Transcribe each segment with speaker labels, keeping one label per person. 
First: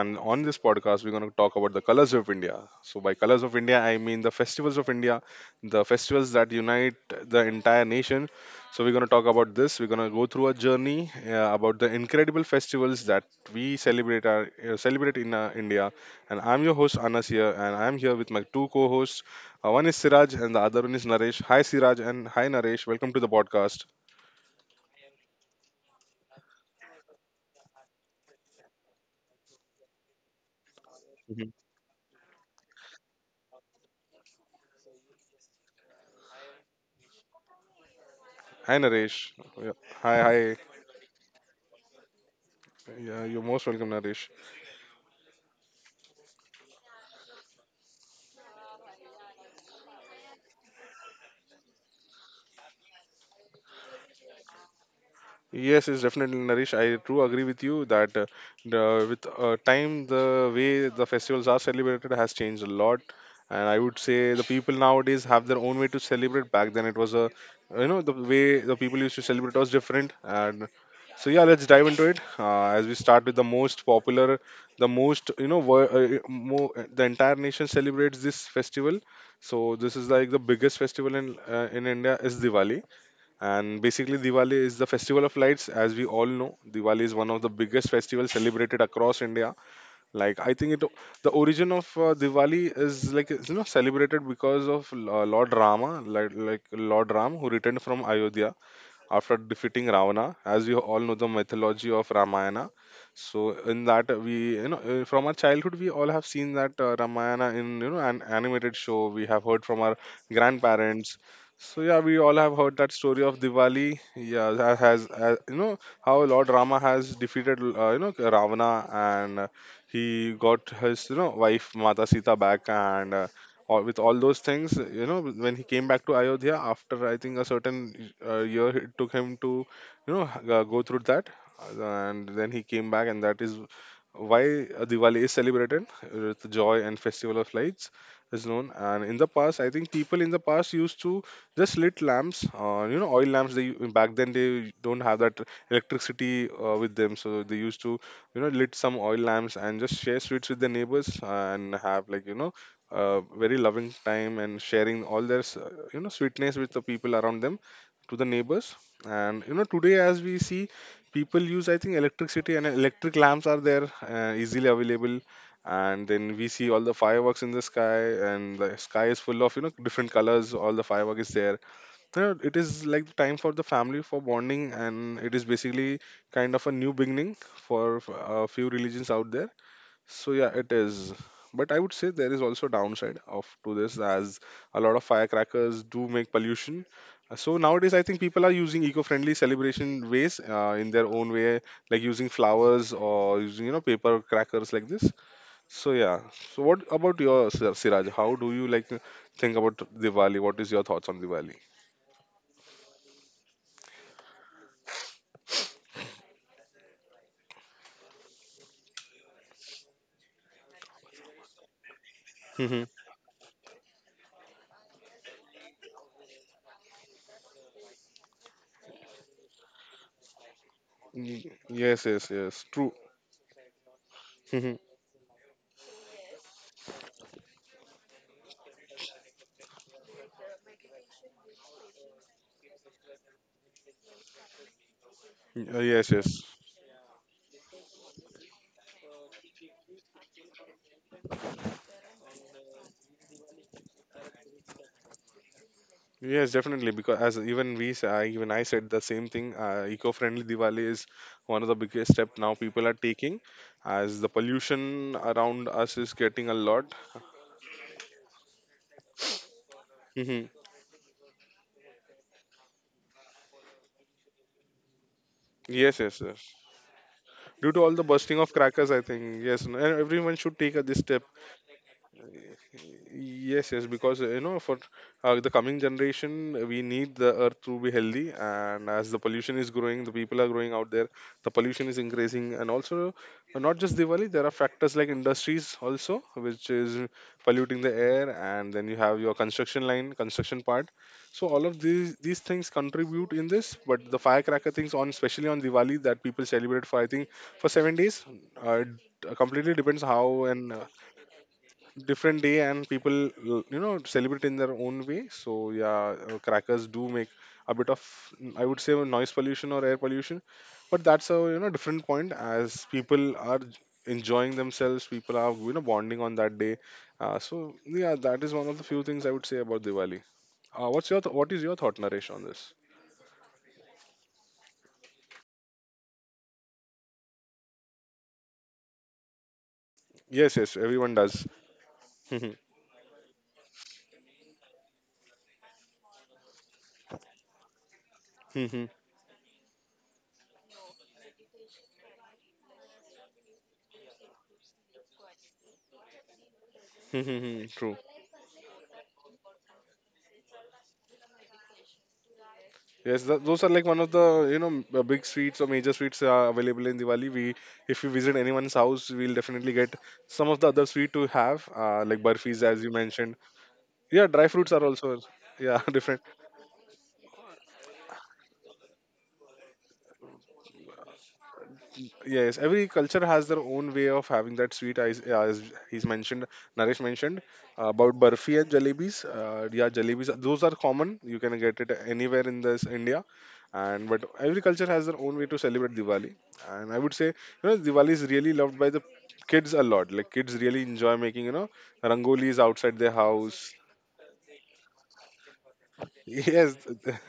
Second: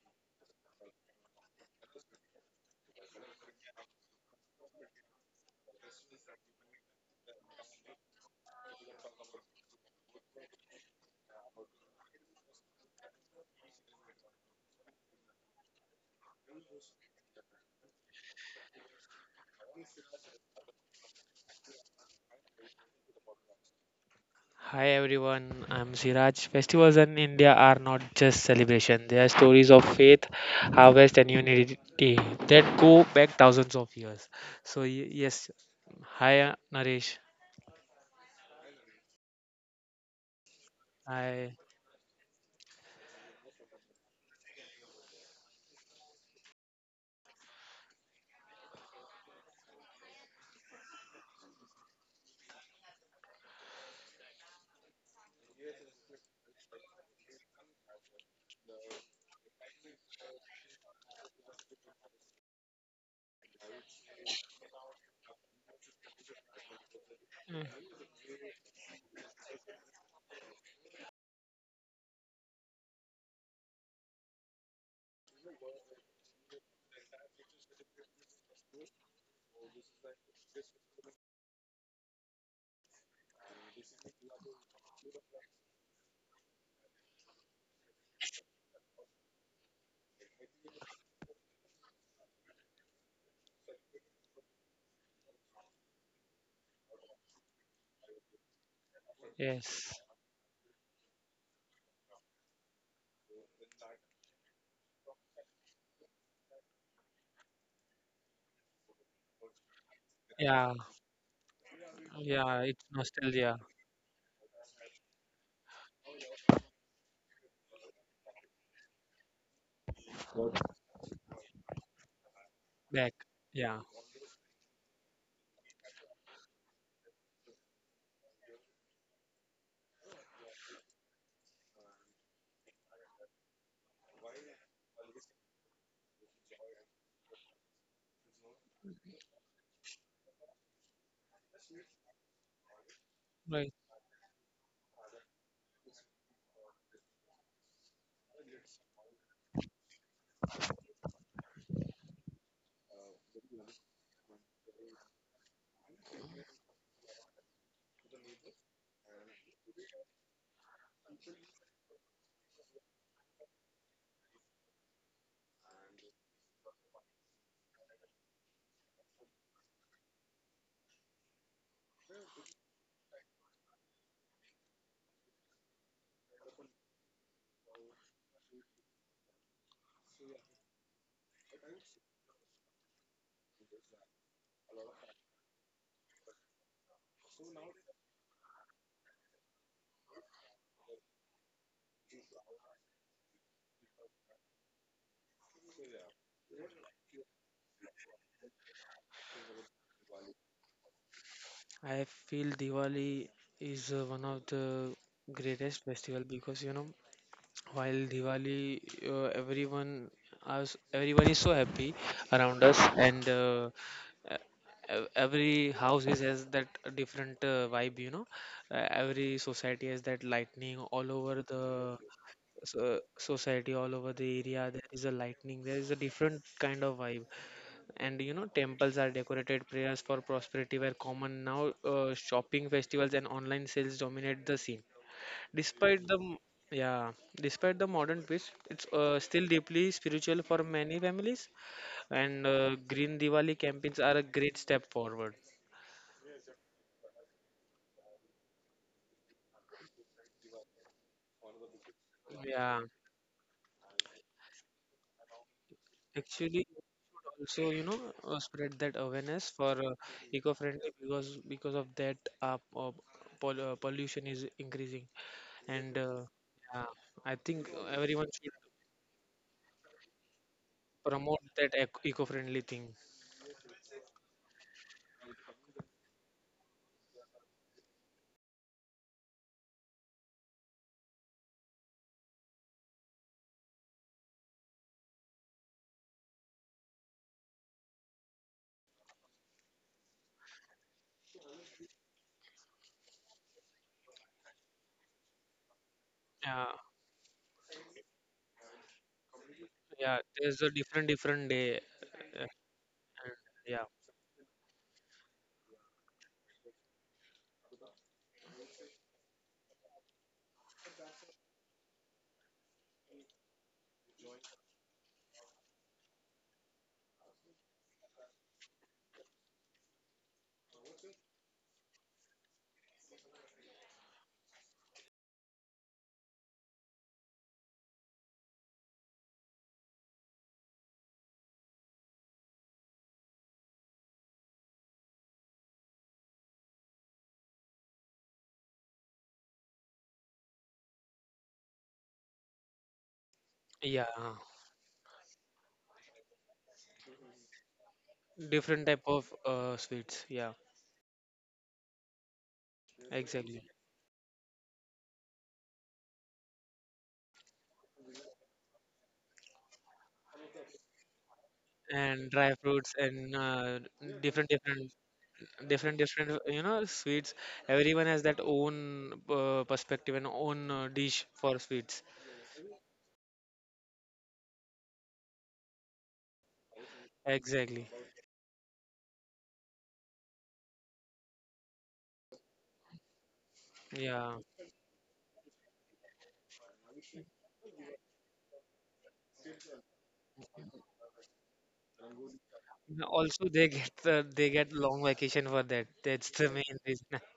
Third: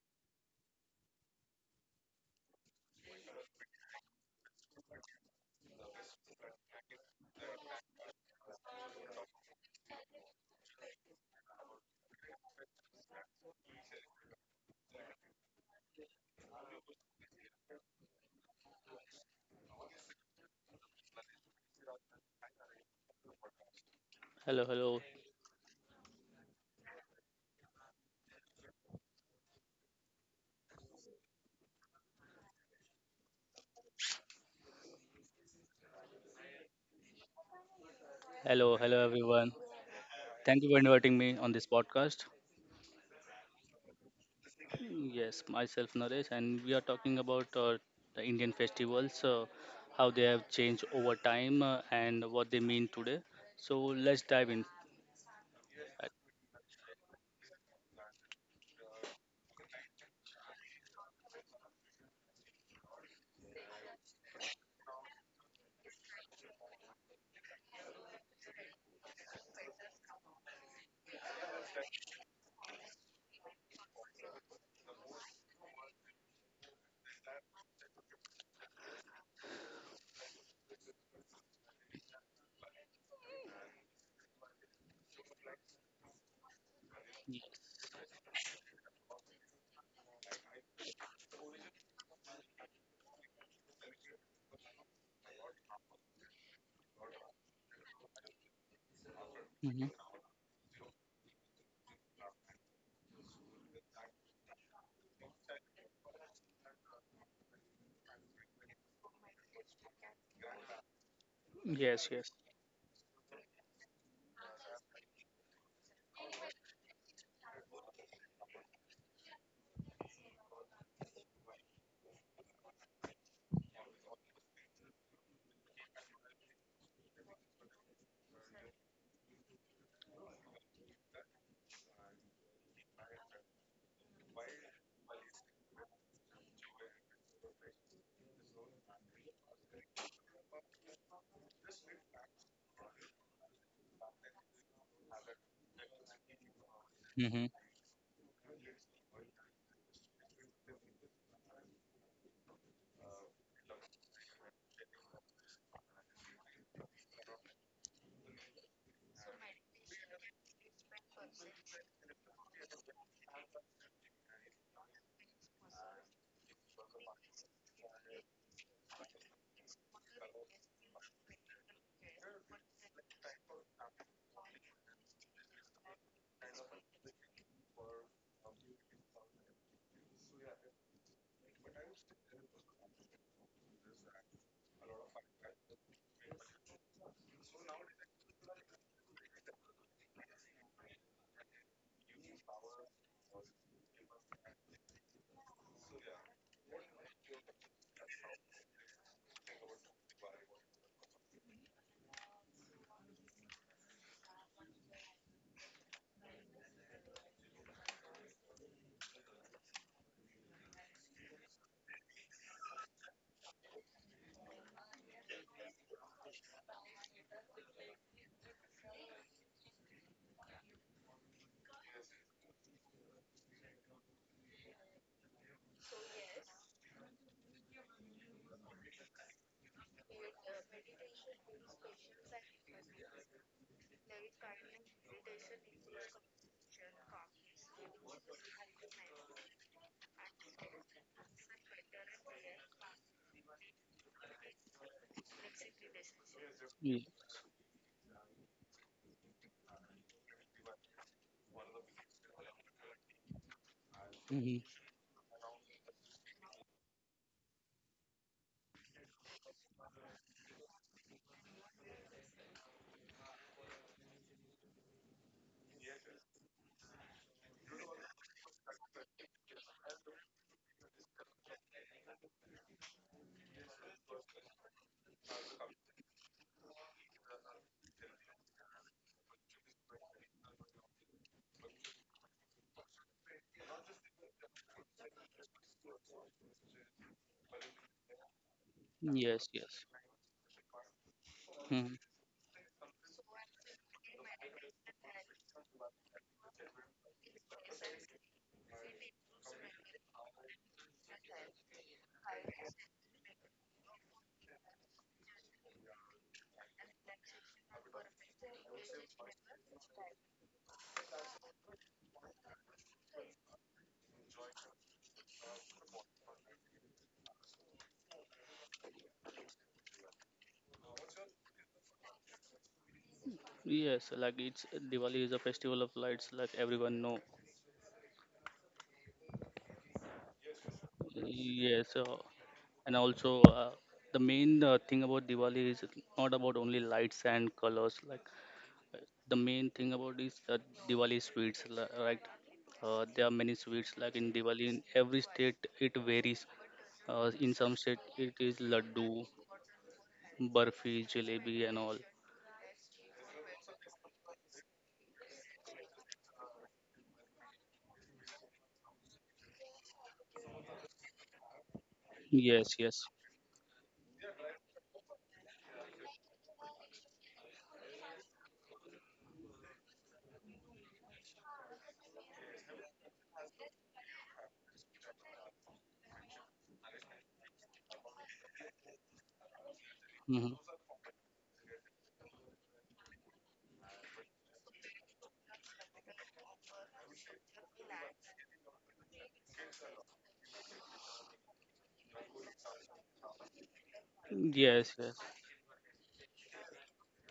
Speaker 1: And on this podcast, we're going to talk about the colors of India. So, by colors of India, I mean the festivals of India, the festivals that unite the entire nation. So, we're going to talk about this. We're going to go through a journey about the incredible festivals that we celebrate celebrate in India. And I'm your host Anas here, and I'm here with my two co-hosts. One is Siraj, and the other one is Naresh. Hi, Siraj, and hi, Naresh. Welcome to the podcast.
Speaker 2: Hello,
Speaker 3: Hi
Speaker 2: hello,
Speaker 3: everyone, I'm Siraj. Festivals in India are not just celebration, they are stories of faith, harvest, and
Speaker 1: Mhm.
Speaker 3: unity that go back thousands of years. So, yes, hi Naresh.
Speaker 2: hello,
Speaker 1: Hi,
Speaker 2: hello,
Speaker 1: Naresh.
Speaker 2: everyone.
Speaker 1: Yeah. Hi,
Speaker 2: Thank
Speaker 1: hi.
Speaker 2: you for inviting me on
Speaker 3: Hi.
Speaker 2: this podcast.
Speaker 1: Yeah, you're most welcome, Naresh.
Speaker 2: Yes, myself Naresh, and we are talking about the Indian festivals, how they have changed over time, and what they mean today. So let's dive in.
Speaker 1: Yes, it's definitely Naresh. I do agree with you that the, with time, the way the festivals are celebrated has changed a lot, and I would say the people nowadays have their own way to celebrate. Back then, it was a,
Speaker 3: Mm,
Speaker 1: you know, the way the people used to celebrate was different, and so yeah, let's dive into it. As we start with the most popular, the most you know, the entire nation celebrates this festival. So this is like the biggest festival in India is Diwali. And basically, Diwali is the festival of lights. As we all know, Diwali is one of the biggest festivals celebrated across India. Like I think it, the origin of Diwali is like it's, you know, celebrated because of Lord Rama, like Lord Ram, who returned from Ayodhya after
Speaker 2: Mm-hmm.
Speaker 1: defeating
Speaker 3: yes,
Speaker 1: Ravana. As you all know, the mythology of Ramayana, so in that we you know from our childhood we all have seen that Ramayana in you know an animated show. We have heard from our
Speaker 3: yeah,
Speaker 1: grandparents. So yeah,
Speaker 2: Yes,
Speaker 1: we
Speaker 2: yes.
Speaker 1: all have
Speaker 3: yeah,
Speaker 1: heard
Speaker 3: it's
Speaker 1: that story of
Speaker 3: nostalgia
Speaker 1: Diwali. Yeah, that has you know how Lord Rama has defeated you know Ravana and he got his you know wife Mata Sita back,
Speaker 3: back,
Speaker 1: and
Speaker 3: yeah,
Speaker 1: all, with all those things you know when he came back to Ayodhya after I think a certain year it took him to you know go through that and then he came back, and that is why Diwali is celebrated with joy and festival of lights is known. And in the past I think people in the past used to just lit lamps, you know oil lamps.
Speaker 3: right.
Speaker 1: They back then they don't have that electricity with them, so
Speaker 2: Mm-hmm.
Speaker 1: they used to you know lit some oil lamps and just share sweets with the neighbors and have like you know very loving time and sharing all their you know sweetness with the people around them, to the neighbors. And you know today, as we see, people use I think electricity and electric lamps are there easily available, and then we see all the fireworks in the sky, and the sky is full of you know different colors, all the firework is there. You know, it is like the time for the family for bonding, and it is basically kind of a new beginning for a few religions out there. So yeah, it is. But I would say there is also downside of to this, as a lot of firecrackers do make pollution. So nowadays, I think people are using eco-friendly celebration ways in their own way, like using flowers or using you know paper crackers like this. So yeah. So what about your Siraj? How do you like think about Diwali? What is your thoughts on Diwali?
Speaker 3: I feel Diwali is one of the greatest festival because you know while Diwali, everyone us everyone is so happy around us,
Speaker 1: Mm-hmm.
Speaker 3: and e- every house is has that different vibe. You know, every society has that lightning all over the
Speaker 1: Yes, yes, yes. True.
Speaker 3: society, all over the area.
Speaker 1: Mm-hmm.
Speaker 3: There is a lightning. There is a different kind of vibe, and you know, temples are decorated. Prayers for prosperity were common. Now, shopping festivals and online sales dominate the scene. Despite
Speaker 1: Yes,
Speaker 3: the m-
Speaker 1: yes.
Speaker 3: yeah, despite the modern twist, it's still deeply spiritual for many families, and Green Diwali campaigns are a great step forward.
Speaker 1: Yes, definitely.
Speaker 2: Ye-
Speaker 1: Because as even we, I said the same thing. Eco-friendly Diwali is one of the biggest step now
Speaker 3: Yeah,
Speaker 1: people are taking, as the
Speaker 2: mhm.
Speaker 1: pollution around us is getting a
Speaker 3: actually,
Speaker 1: lot.
Speaker 3: also you know spread that awareness for
Speaker 1: Hmm.
Speaker 3: eco-friendly because of that uh, uh, pollution is increasing, and
Speaker 1: Yes, yes, yes.
Speaker 3: yeah, I think
Speaker 1: Due to all the
Speaker 3: everyone
Speaker 1: bursting of
Speaker 3: should
Speaker 1: crackers, I think yes, and everyone should take this step.
Speaker 3: promote that eco-friendly thing.
Speaker 1: Yes, yes, because you know, for the coming generation, we need the earth to be healthy. And as the pollution is growing, the people are growing out there, the pollution is increasing. And also, not just Diwali, there are factors like industries also, which is polluting the air. And then you have your
Speaker 2: Yes,
Speaker 1: construction
Speaker 2: yes.
Speaker 1: line, construction part. So all of
Speaker 2: Mhm.
Speaker 1: these things contribute in this. But the firecracker things on, especially on Diwali, that people
Speaker 3: Yeah,
Speaker 1: celebrate for I think for 7 days. Uh, it completely depends
Speaker 3: yeah.
Speaker 1: how
Speaker 3: There's a
Speaker 1: and
Speaker 3: different different day.
Speaker 1: different
Speaker 3: uh,
Speaker 1: day, and people
Speaker 3: And yeah,
Speaker 1: you know celebrate in their own way. So yeah, crackers do make a bit of I would say a noise pollution or air pollution, but that's a you know different point, as people are enjoying themselves, people are you know bonding on that day. So yeah, that is one of the few things I would say about Diwali. What is your thought, Naresh, on this?
Speaker 2: Yes, like it's Diwali is a festival of lights, like everyone know.
Speaker 1: Yes, yes, everyone does.
Speaker 2: Yes,
Speaker 1: Hmm, hmm.
Speaker 2: and also the main thing about Diwali is not about only lights and colors like
Speaker 1: Hmm, hmm.
Speaker 2: uh, the main thing about is Diwali sweets right. There are many sweets
Speaker 3: yeah,
Speaker 2: like in Diwali in every state it varies,
Speaker 1: Hmm,
Speaker 2: in
Speaker 1: hmm,
Speaker 2: some
Speaker 1: true.
Speaker 2: state it is
Speaker 3: different type
Speaker 2: laddu,
Speaker 3: of sweets. Yeah,
Speaker 2: barfi, jalebi and all.
Speaker 1: Yes, th
Speaker 3: exactly.
Speaker 1: those are like one of the you know big sweets or major sweets are available in Diwali. We if we visit anyone's house, we'll definitely get some of the other sweet to have, like
Speaker 3: And dry
Speaker 1: burfis
Speaker 2: Yes,
Speaker 1: as
Speaker 3: fruits
Speaker 1: you
Speaker 2: yes.
Speaker 3: and
Speaker 1: mentioned. Yeah,
Speaker 3: different,
Speaker 1: dry fruits are
Speaker 3: different,
Speaker 1: also yeah
Speaker 3: different,
Speaker 1: different.
Speaker 3: different. You know, sweets. Everyone has that own perspective and own dish for sweets.
Speaker 1: Yes, every culture has their own way of having that sweet. As he's mentioned, Naresh mentioned
Speaker 3: Exactly.
Speaker 1: about barfi and jalebis. Yeah, jalebis.
Speaker 2: Hmm.
Speaker 1: Those are common. You can get it anywhere in this India, and but
Speaker 3: Yeah.
Speaker 1: every culture has their own way to celebrate Diwali. And I would say, you know, Diwali is really loved by the kids a lot. Like kids really enjoy making, you know, rangolis
Speaker 3: And
Speaker 1: outside their
Speaker 3: also, they
Speaker 1: house.
Speaker 3: get
Speaker 2: Yes,
Speaker 3: long
Speaker 2: yes.
Speaker 3: vacation for that. That's the main
Speaker 1: Yes.
Speaker 3: reason.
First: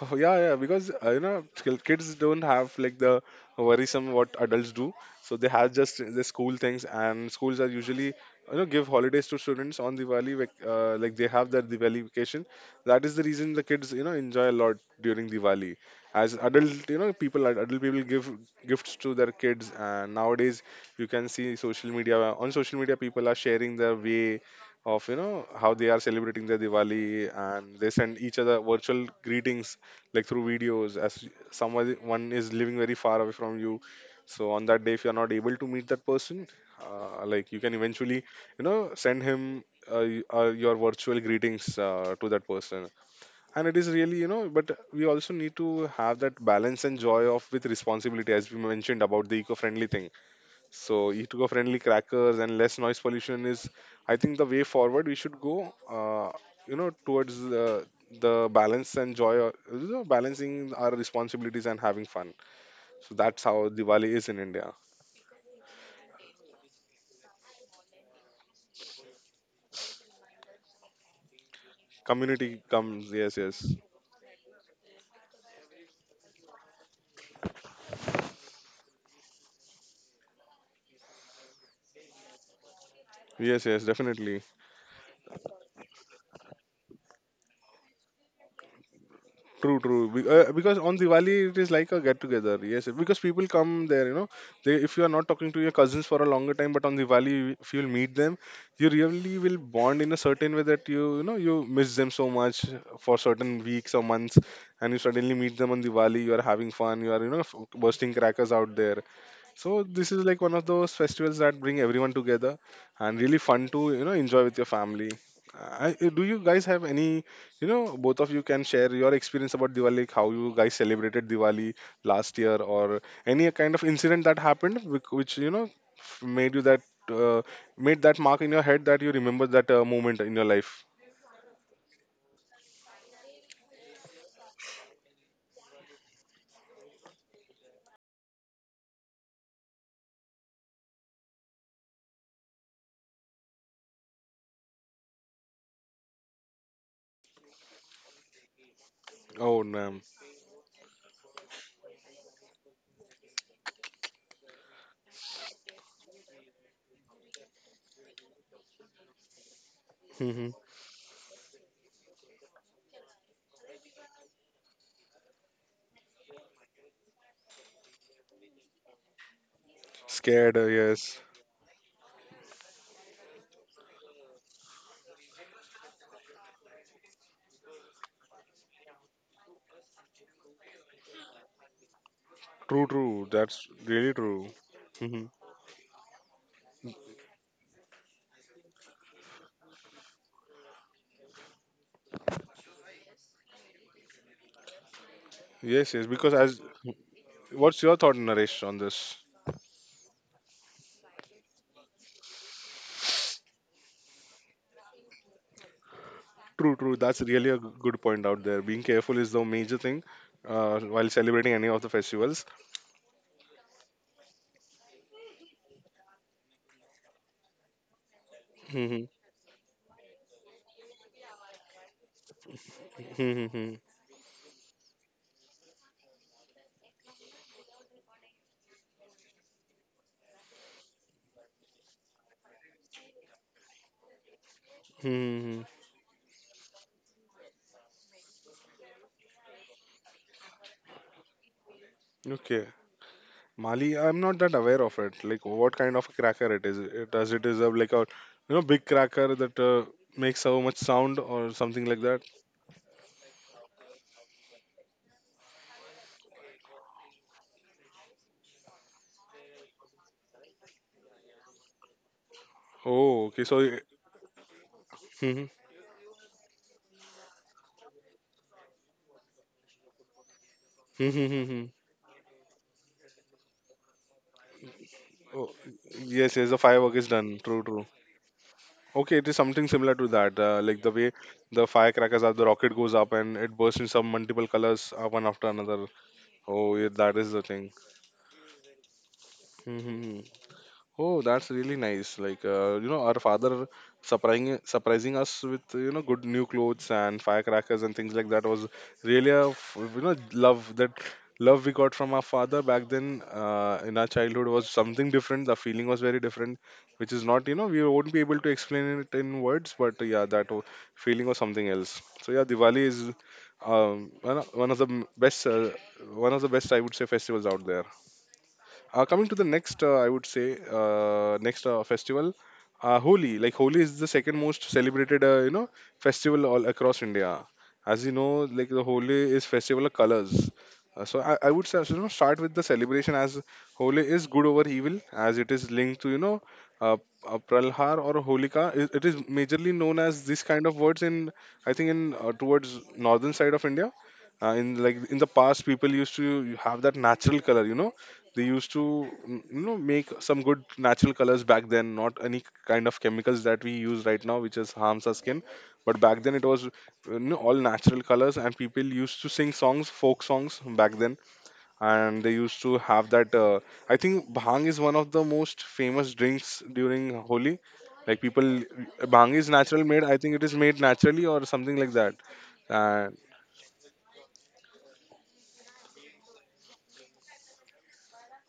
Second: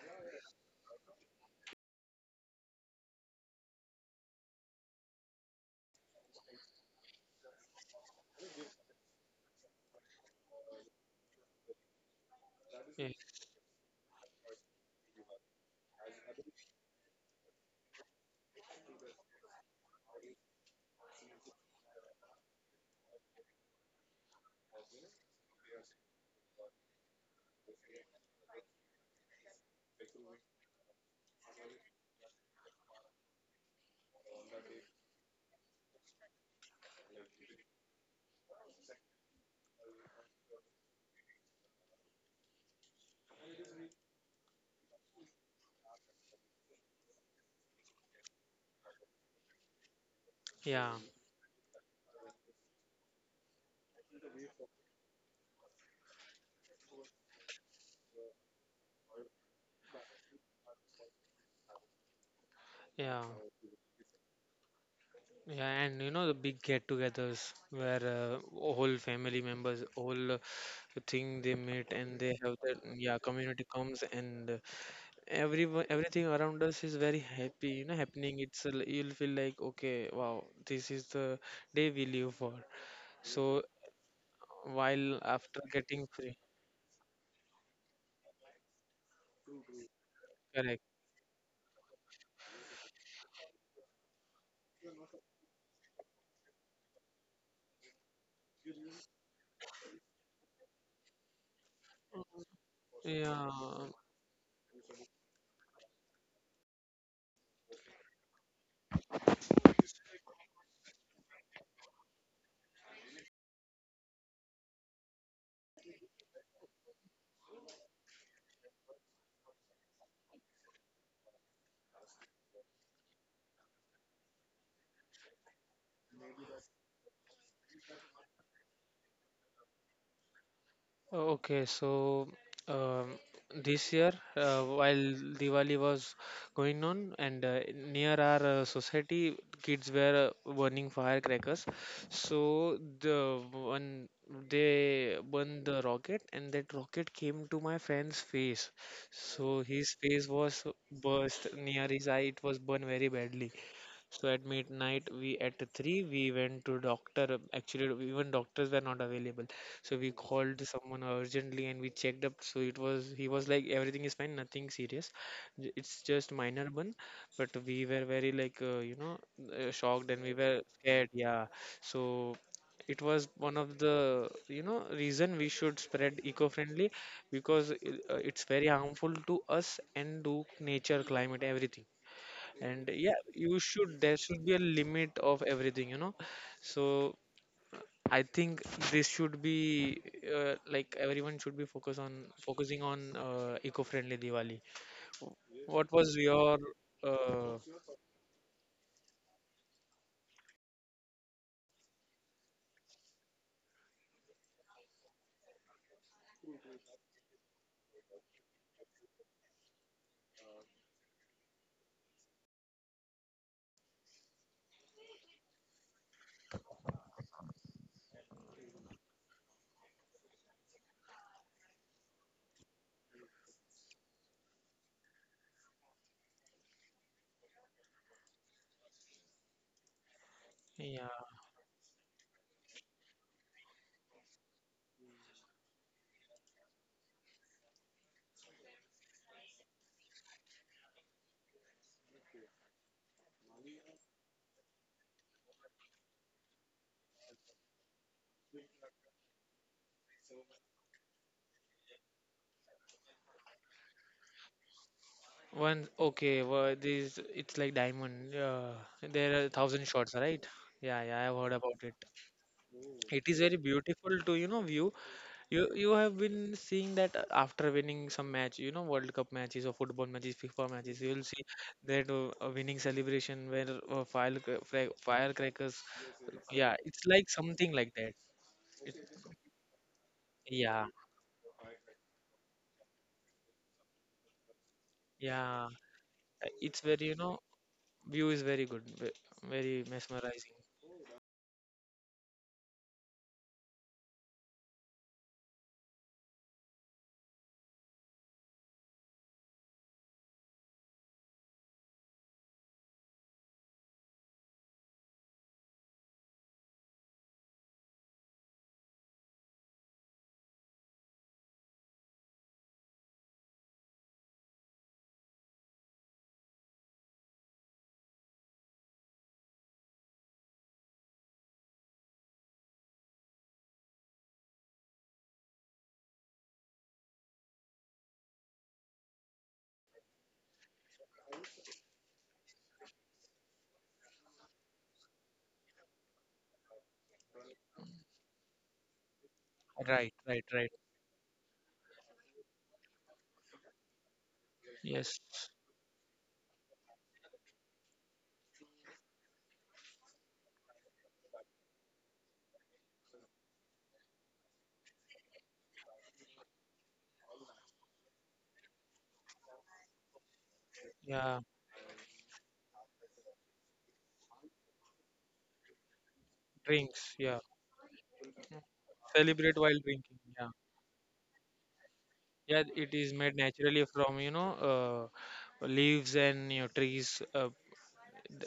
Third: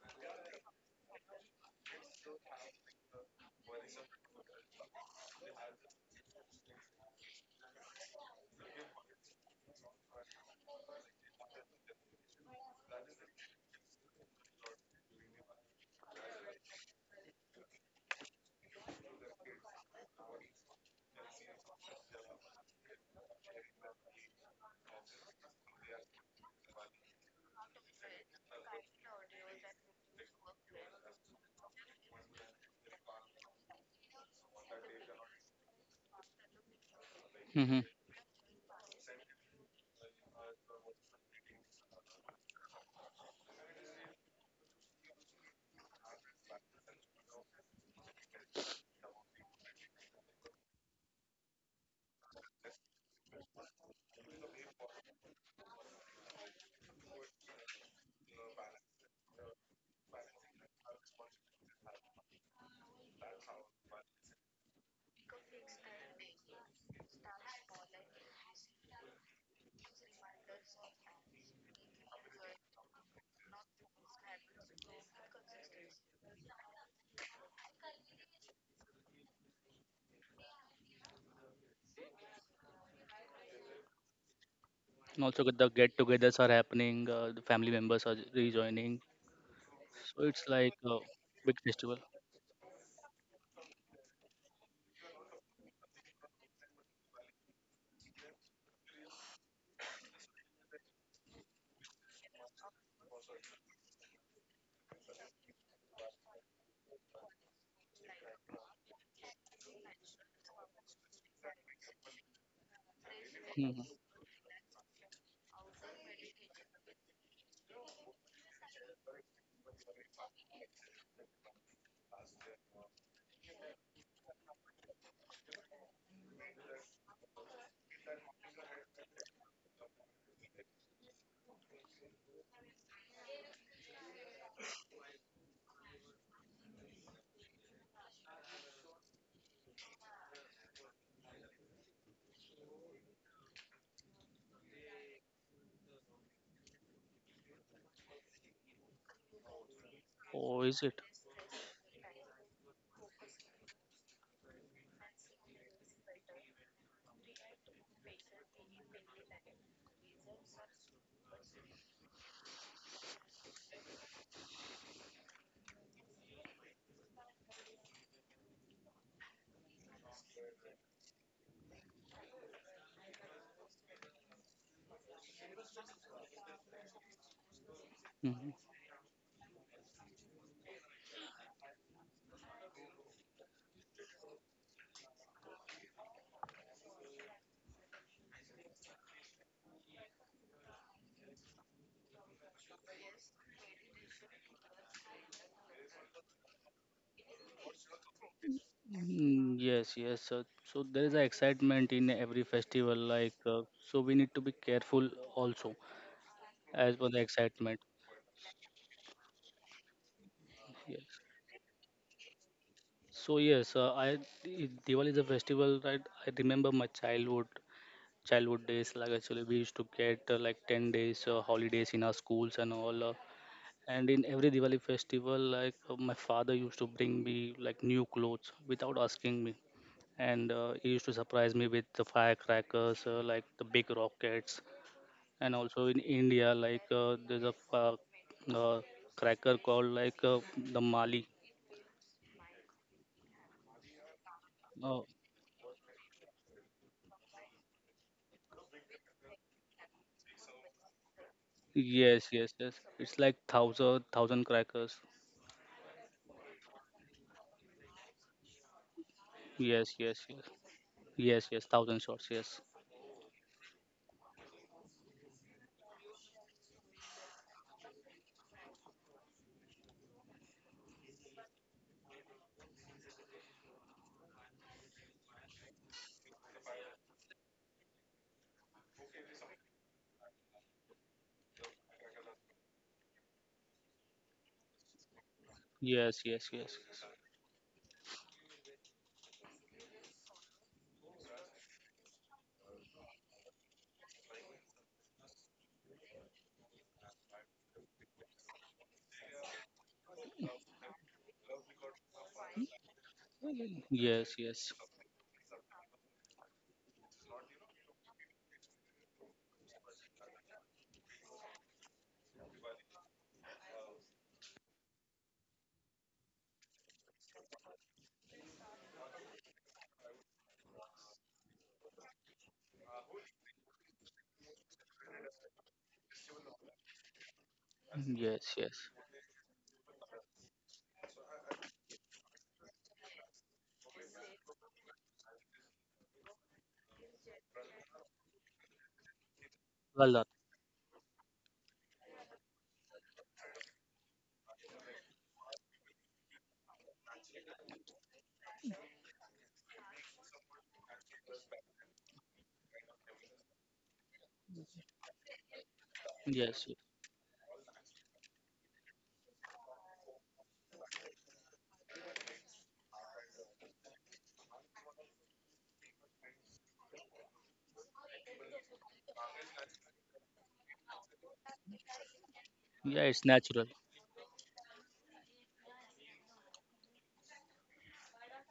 Speaker 1: Oh, yeah, yeah, because you know, kids don't have like the worrisome what adults do. So they have just the school things, and schools are usually you know give holidays to students on Diwali. Like they have their Diwali vacation. That
Speaker 3: Yeah.
Speaker 1: is the reason the kids you know enjoy a lot during Diwali. As adult, you know, people adult people give gifts to their kids, and nowadays you can see social media on social media people are sharing their way of you know how they are celebrating their Diwali, and they send each other virtual greetings like through videos as someone one is living very far away from you. So on that day, if you are not able to meet that person, like you
Speaker 2: Hmm.
Speaker 1: can eventually you know send him your virtual greetings to that person. And it is really you know, but we also need to have that balance and joy of with responsibility as we mentioned about the eco-friendly thing.
Speaker 3: Yeah.
Speaker 1: So eco-friendly crackers and less noise pollution is, I think, the way forward. We should go, you know, towards the balance and joy, or, you know, balancing our responsibilities and having fun.
Speaker 3: Yeah.
Speaker 1: So that's how Diwali is in India.
Speaker 3: Yeah, and you know the big get-togethers where whole family members, whole thing they meet and they have
Speaker 1: Community
Speaker 3: that yeah
Speaker 1: comes. Yes, yes,
Speaker 3: community comes and everyone everything around us is very happy. You know, happening. You'll feel like okay, wow, this is the day we live for. So
Speaker 1: yes, yes, definitely.
Speaker 3: while
Speaker 2: Also
Speaker 3: after
Speaker 2: the
Speaker 3: getting free,
Speaker 2: get-togethers are happening, the family members are rejoining,
Speaker 1: True, true.
Speaker 2: so it's like
Speaker 1: Because
Speaker 3: correct.
Speaker 1: on
Speaker 2: a
Speaker 1: Diwali
Speaker 2: big
Speaker 1: it is like
Speaker 2: festival.
Speaker 1: a get together. Yes, because people come there. You know, they if you are not talking to your cousins for a longer time, but on Diwali if you'll meet them, you really will bond in a certain way that you know you miss them so much for
Speaker 3: Yeah,
Speaker 1: certain weeks or months, and you suddenly meet them on Diwali. You are having fun. You are you know bursting crackers out there. So this is like one of those festivals that bring everyone together, and really fun
Speaker 2: Hmm.
Speaker 1: to you know enjoy with your family. I, do you guys have any, you know, both of you can share your experience about Diwali, like how you guys celebrated Diwali last year, or any kind of incident that happened which you know made you that uh, made that mark in your head that you remember that moment in your life.
Speaker 3: okay, so um, this year, while Diwali was going on, and near our society, kids were burning firecrackers. So the one they burned the rocket, and that rocket came to my friend's face.
Speaker 1: Oh,
Speaker 3: So his
Speaker 1: no.
Speaker 3: face
Speaker 2: Oh,
Speaker 3: was
Speaker 2: is it?
Speaker 3: burst near his eye. It was burned very badly. So at midnight, we at three we went to doctor. Actually, even doctors were not available. So we
Speaker 1: Hmm.
Speaker 3: called someone urgently and we checked up. So it was he was like everything is fine, nothing serious. It's just minor one, but we were very like shocked and we
Speaker 1: Scared,
Speaker 3: were scared.
Speaker 1: yes.
Speaker 3: Yeah. So it was one of the you know reason we should spread eco-friendly because it's
Speaker 2: Mhm.
Speaker 3: very harmful to us and to nature, climate, everything.
Speaker 1: True,
Speaker 3: And
Speaker 1: true.
Speaker 3: yeah,
Speaker 1: That's
Speaker 3: you should
Speaker 1: really
Speaker 3: there
Speaker 1: true.
Speaker 3: should be a
Speaker 1: Hmm.
Speaker 3: limit of everything, you know. So I think this should be like everyone should be focusing on eco-friendly Diwali.
Speaker 1: Yes,
Speaker 3: What
Speaker 1: yes.
Speaker 3: was
Speaker 1: Because as,
Speaker 3: your uh
Speaker 1: what's your thought, Naresh, on this?
Speaker 2: Mm, yes, yes. so there is an excitement in every festival. Like, so we need to be careful also,
Speaker 1: True, true.
Speaker 2: as per
Speaker 1: That's
Speaker 2: the
Speaker 1: really a
Speaker 2: excitement.
Speaker 1: good point out there. Being careful is the major thing while
Speaker 2: Yes.
Speaker 1: celebrating any of the festivals.
Speaker 2: So yes, Diwali is a festival, right? I remember my childhood, childhood
Speaker 1: Mhm.
Speaker 2: days. Like actually, we used to get like 10 days holidays in our schools and all.
Speaker 1: Mhm.
Speaker 2: And in every Diwali festival, like my father used to bring me like new clothes without asking me, and he
Speaker 3: yeah,
Speaker 2: used to surprise me with the firecrackers, like the big rockets, and
Speaker 1: Mhm.
Speaker 2: also in India, like there's a uh, cracker called like the Mali.
Speaker 1: Okay. Mali, I'm not that aware of
Speaker 2: Oh,
Speaker 1: it. Like, what kind of a cracker it is? It, does it is a like a you know big cracker that makes so much sound or something like that?
Speaker 2: yes, yes, yes. It's like thousand thousand crackers.
Speaker 3: one. Okay, well, this it's like diamond, there are thousand
Speaker 2: Yes,
Speaker 3: shots,
Speaker 2: yes, yes,
Speaker 3: right? Yeah, yeah, I've
Speaker 2: yes,
Speaker 3: heard
Speaker 2: yes.
Speaker 3: about
Speaker 2: Thousand
Speaker 3: it.
Speaker 2: shots. Yes,
Speaker 1: Oh,
Speaker 3: It
Speaker 1: okay.
Speaker 3: is
Speaker 1: So,
Speaker 3: very
Speaker 1: it-
Speaker 3: beautiful to you know view.
Speaker 1: Mhm.
Speaker 3: You have been seeing that after winning some match, you know, world cup matches or football matches, FIFA matches.
Speaker 1: Mhm.
Speaker 3: You will
Speaker 1: Mhm.
Speaker 3: see
Speaker 1: Mhm.
Speaker 3: that a winning celebration where
Speaker 1: Oh,
Speaker 3: firecrackers.
Speaker 1: yes, yes. The
Speaker 3: Yeah,
Speaker 1: firework
Speaker 3: it's
Speaker 1: is
Speaker 3: like
Speaker 1: done. True,
Speaker 3: something
Speaker 1: true.
Speaker 3: like that. it,
Speaker 1: Okay, it is something similar to that. Like
Speaker 3: yeah,
Speaker 1: the way the firecrackers are, the rocket goes up and it bursts in some multiple colors one after
Speaker 3: yeah,
Speaker 1: another.
Speaker 2: yes, yes, yes,
Speaker 1: Oh,
Speaker 3: it's
Speaker 1: yeah,
Speaker 3: very,
Speaker 1: that
Speaker 3: you
Speaker 1: is
Speaker 3: know,
Speaker 1: the thing.
Speaker 3: view is very good, very
Speaker 1: Hmm.
Speaker 3: mesmerizing.
Speaker 1: Oh, that's really nice. Like, our father surprising us with good new clothes and firecrackers and things like that was really a f- you know love that love we got from our father back then in our
Speaker 2: yes,
Speaker 1: childhood
Speaker 2: yes,
Speaker 1: was something different. The feeling was very different, which is not we won't be able to explain it in words, but yeah, feeling was something else. So yeah, Diwali is one of best one of the best I would say festivals out there. Coming to the next, I would say next festival, Holi. Like Holi is the second most celebrated, festival all across India. As you know,
Speaker 2: yes,
Speaker 1: like
Speaker 2: yes,
Speaker 1: the Holi is festival of colors. So I would say, you know, start with the celebration as Holi is good over evil, as it is linked to uh, Pralhar or Holika. It is majorly known
Speaker 3: Right,
Speaker 2: yes.
Speaker 1: as
Speaker 3: right,
Speaker 1: this
Speaker 3: right.
Speaker 1: kind of words in, I think, in towards northern side of India. In like
Speaker 3: Yes,
Speaker 1: in the past, people used to have that natural color, you know they used to you know make some good natural colors back then, not any kind of chemicals that we use right now which is harms our skin, but back then it
Speaker 2: Yes,
Speaker 1: was
Speaker 2: yes.
Speaker 1: all natural colors, and people used to sing songs, folk songs back then
Speaker 3: yeah.
Speaker 1: and they used to have that I think bhang is one of the most famous drinks during
Speaker 3: Drinks, yeah.
Speaker 1: Holi, like people, bhang is
Speaker 3: Celebrate while
Speaker 1: natural made, I
Speaker 3: drinking,
Speaker 1: think it
Speaker 3: yeah.
Speaker 1: is made naturally or something like that.
Speaker 3: Yeah, it
Speaker 2: Yeah,
Speaker 1: uh,
Speaker 3: is
Speaker 2: it's
Speaker 3: made
Speaker 2: natural.
Speaker 3: naturally from, you know, leaves and you know, trees. Uh,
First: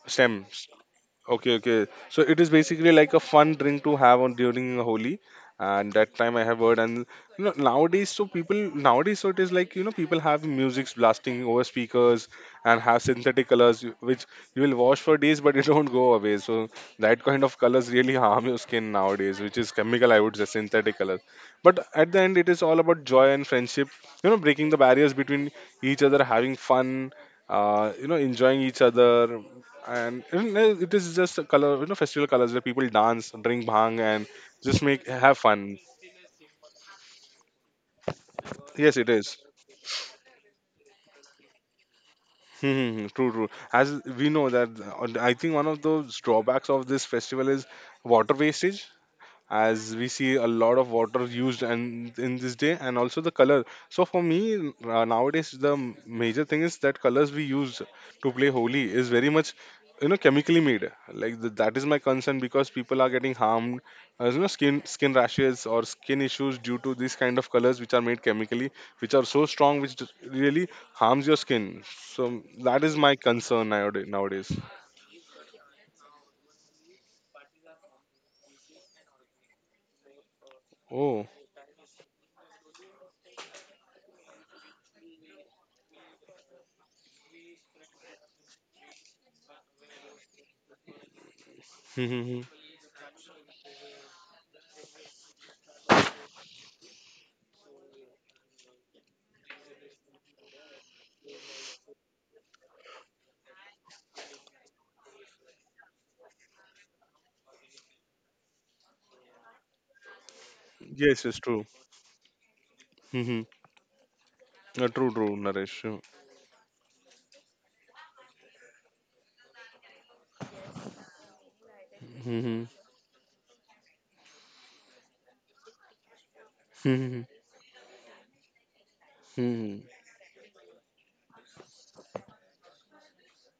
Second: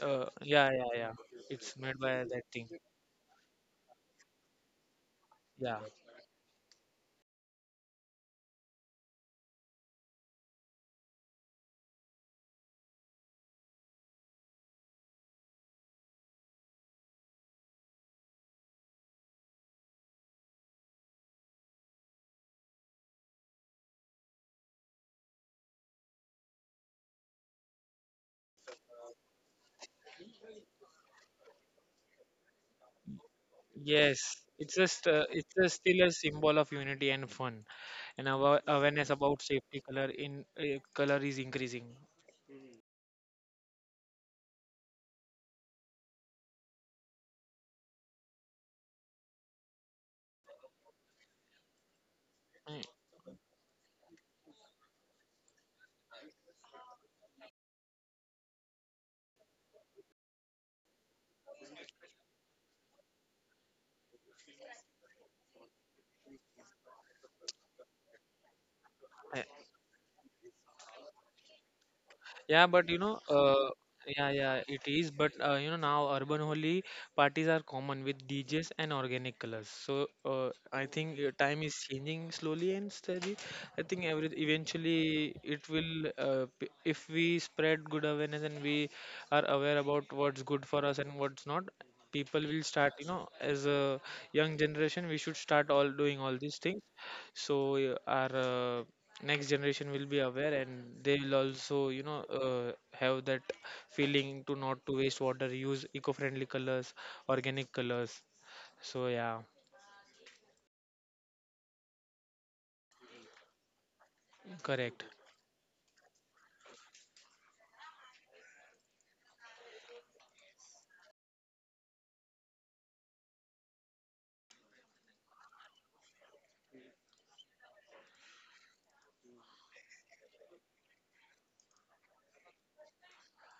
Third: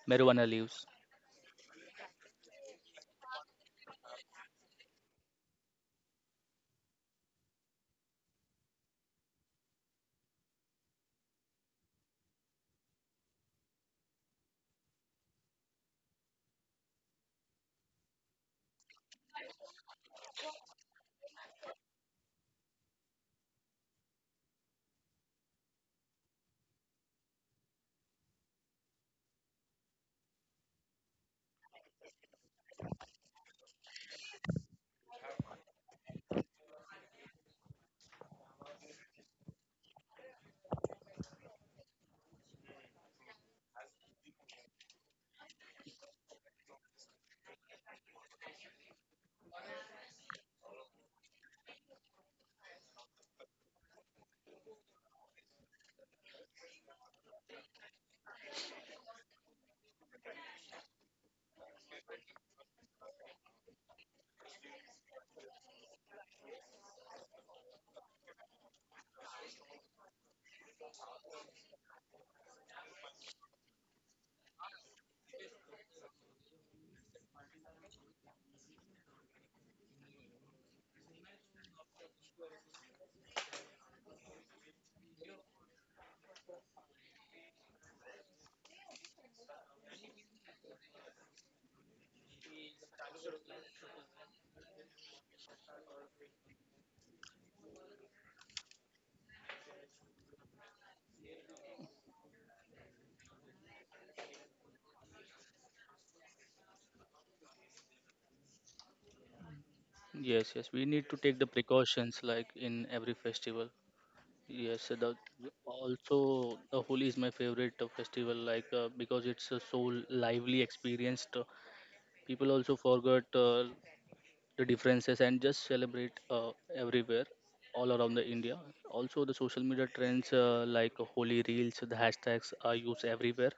Speaker 3: uh,
Speaker 1: Stem.
Speaker 2: Marijuana
Speaker 3: Yeah,
Speaker 2: leaves.
Speaker 3: yeah, yeah.
Speaker 1: Okay,
Speaker 3: It's
Speaker 1: okay.
Speaker 3: made
Speaker 1: So
Speaker 3: by
Speaker 1: it
Speaker 3: that
Speaker 1: is
Speaker 3: thing.
Speaker 1: basically like a fun drink to have on during Holi,
Speaker 3: Yeah.
Speaker 1: and that time I have heard. And you know, nowadays, so people nowadays, so it is like you know, people have music's blasting over speakers and have synthetic colors which you will wash for days, but it don't go away. So that kind of colors really harm your skin nowadays, which is chemical, I would say, synthetic colors. But at the end, it is all about joy and friendship. You know, breaking the barriers between each other, having fun, you know, enjoying each other and you, it is just a color, you know, festival colors where people dance, drink bhang
Speaker 3: Yes.
Speaker 1: and
Speaker 3: It's
Speaker 1: just
Speaker 3: just,
Speaker 1: make have fun.
Speaker 3: still a symbol of unity and fun, and our awareness
Speaker 1: Yes, it
Speaker 3: about
Speaker 1: is.
Speaker 3: safety color is increasing.
Speaker 1: Hmm, hmm, hmm. True, true. As we know that, I think one of those drawbacks of this festival is water wastage. As we see a lot of water used and in this day
Speaker 3: Mm,
Speaker 1: and also the color, so for me nowadays major thing is that colors we use to play Holi is very much you know chemically made, like that is my concern because people are getting harmed, as you know, skin, skin rashes or skin issues due to these kind of colors which are made chemically, which are
Speaker 3: yeah.
Speaker 1: so strong, which really harms your skin. So
Speaker 3: Yeah, but
Speaker 1: that
Speaker 3: you
Speaker 1: is
Speaker 3: know,
Speaker 1: my concern nowadays,
Speaker 3: yeah,
Speaker 1: nowadays.
Speaker 3: yeah, it is. But you know, now urban holy parties are common with DJs and organic colors. So I think
Speaker 1: Oh.
Speaker 3: time is changing slowly and steady. I think every eventually it will, if we spread good awareness and we are aware about what's good for us and what's not. People will start, you know, as a young generation, we should start all doing all these things, so our next generation will be aware and they will also, you know, have that feeling to not to waste water, use eco-friendly colors, organic colors. So yeah.
Speaker 2: Yes, yes. We need to
Speaker 1: Yes,
Speaker 2: take
Speaker 1: it's
Speaker 2: the
Speaker 1: true.
Speaker 2: precautions like in every
Speaker 1: uh,
Speaker 2: festival. Yes,
Speaker 3: Correct.
Speaker 2: the
Speaker 1: True, true, Naresh.
Speaker 2: also the Holi is my favorite festival. Like because it's so lively experienced. People
Speaker 1: Hmm,
Speaker 2: also forget the differences and just celebrate
Speaker 1: hmm,
Speaker 2: everywhere, all around the India. Also, the social
Speaker 1: hmm.
Speaker 2: media trends, like Holi reels, the hashtags are used everywhere.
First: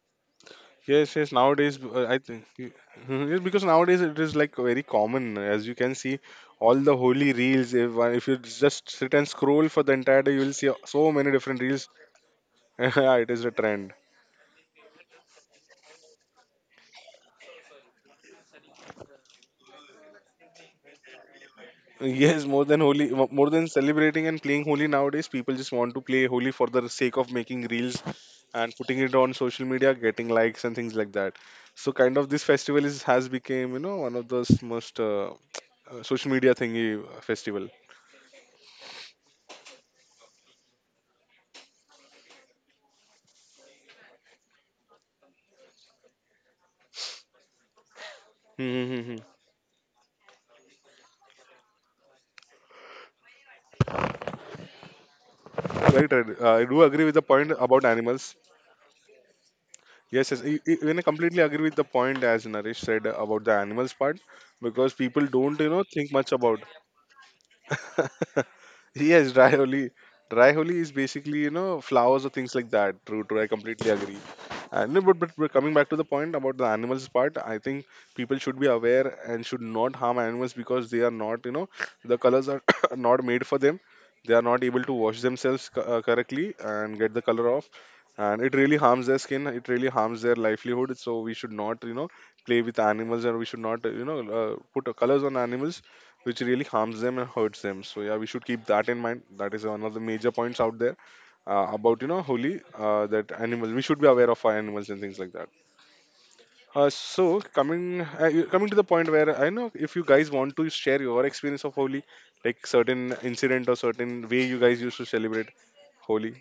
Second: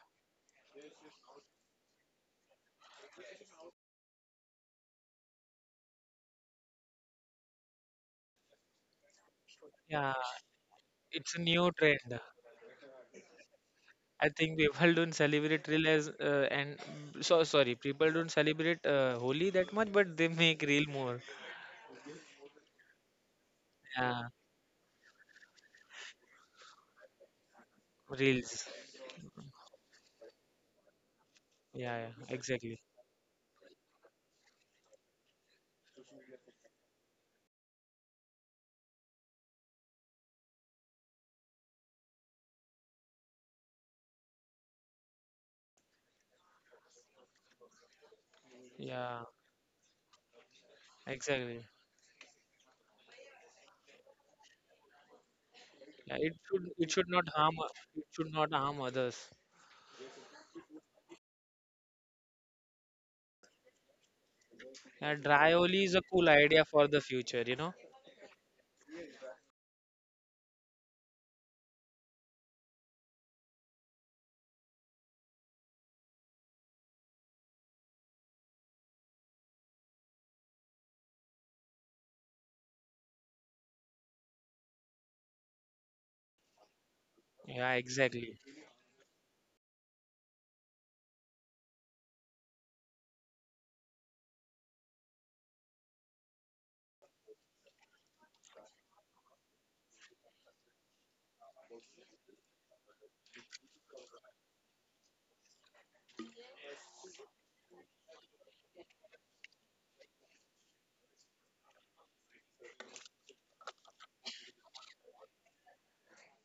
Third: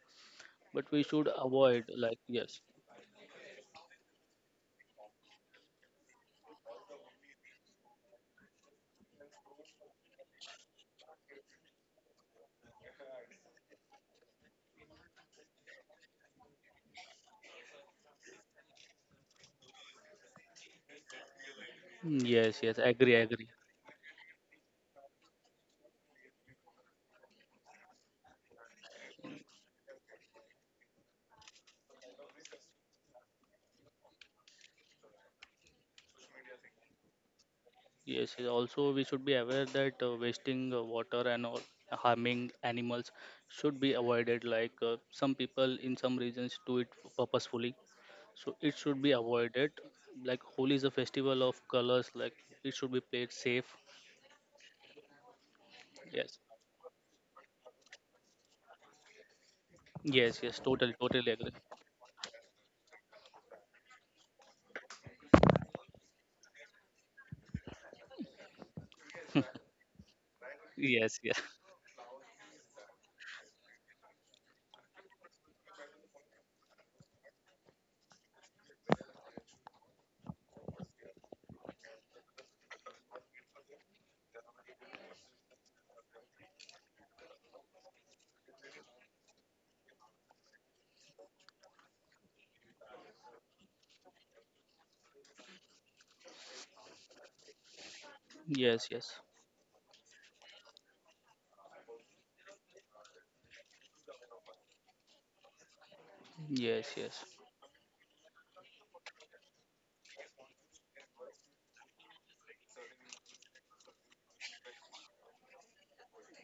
Speaker 2: But we
Speaker 1: Yes,
Speaker 2: should
Speaker 1: yes. Nowadays,
Speaker 2: avoid,
Speaker 1: I
Speaker 2: like,
Speaker 1: think.
Speaker 2: yes.
Speaker 1: Mhm. Yes, because nowadays it is like very common. As you can see, all the holy reels. If if you just sit and scroll for the
Speaker 3: Yeah,
Speaker 1: entire day, you will see so
Speaker 3: it's
Speaker 1: many
Speaker 3: a
Speaker 1: different
Speaker 3: new
Speaker 1: reels.
Speaker 3: trend.
Speaker 1: Yeah, it is a trend.
Speaker 3: I think people don't celebrate real as and so sorry people don't celebrate Holi that much, but they make real more.
Speaker 2: Mm,
Speaker 1: Yes,
Speaker 2: yes,
Speaker 1: more
Speaker 2: yes.
Speaker 1: than
Speaker 2: Agree,
Speaker 1: holy,
Speaker 2: agree.
Speaker 1: more than
Speaker 3: Yeah,
Speaker 1: celebrating and playing holy nowadays, people just want to play holy for the sake of making reels
Speaker 3: reels.
Speaker 1: and putting it on social media, getting likes and things like that. So,
Speaker 3: Yeah,
Speaker 1: kind of
Speaker 3: yeah,
Speaker 1: this
Speaker 3: exactly.
Speaker 1: festival is has become you know one of the most social media thingy festival.
Speaker 2: Yes, yes. Also we should be aware that wasting water and all, harming animals, should be avoided. Like some people in some regions do it purposefully, so it should be
Speaker 1: Mm-hmm.
Speaker 3: Yeah,
Speaker 2: avoided. Like Holi is a festival of
Speaker 3: exactly.
Speaker 2: colors, like it should be played safe.
Speaker 1: Right, right.
Speaker 3: Yeah,
Speaker 2: Yes,
Speaker 1: I do
Speaker 3: it
Speaker 1: agree
Speaker 3: should
Speaker 1: with the
Speaker 3: not
Speaker 1: point
Speaker 3: harm
Speaker 1: about animals.
Speaker 3: others.
Speaker 1: Yes,
Speaker 2: yes,
Speaker 1: yes.
Speaker 2: yes, totally,
Speaker 1: Even I
Speaker 2: totally
Speaker 1: completely
Speaker 2: agree.
Speaker 1: agree with the point as Naresh said about the animals part because
Speaker 3: Yeah,
Speaker 1: people
Speaker 3: dry
Speaker 1: don't, you know,
Speaker 3: only is a
Speaker 1: think
Speaker 3: cool
Speaker 1: much about.
Speaker 3: idea for the future, you know.
Speaker 1: Yes, dry holi. Dry holi is
Speaker 2: Yes, yes.
Speaker 1: basically, you know, flowers or things like that. True, true. I completely agree. And no, but coming back to the point about the animals part, I think people should be aware and should not harm animals because they are not, you know, the colors are not made for them. They are not able to wash themselves correctly and get the
Speaker 3: Yeah,
Speaker 1: color off,
Speaker 3: exactly.
Speaker 1: and it really harms their skin, it really harms their livelihood, so we should not, you know, play with animals, and we should not put colors on animals which really harms them and hurts them. So yeah, we should keep
Speaker 2: Yes,
Speaker 1: that in
Speaker 2: yes,
Speaker 1: mind, that is one of the major points out there about you know holy, that animals, we should be aware of our animals and things like that.
Speaker 2: yes,
Speaker 1: uh,
Speaker 2: yes,
Speaker 1: so coming Coming to the point where I know if you guys want to share your experience of Holi, like certain incident or certain way you guys used to celebrate Holi.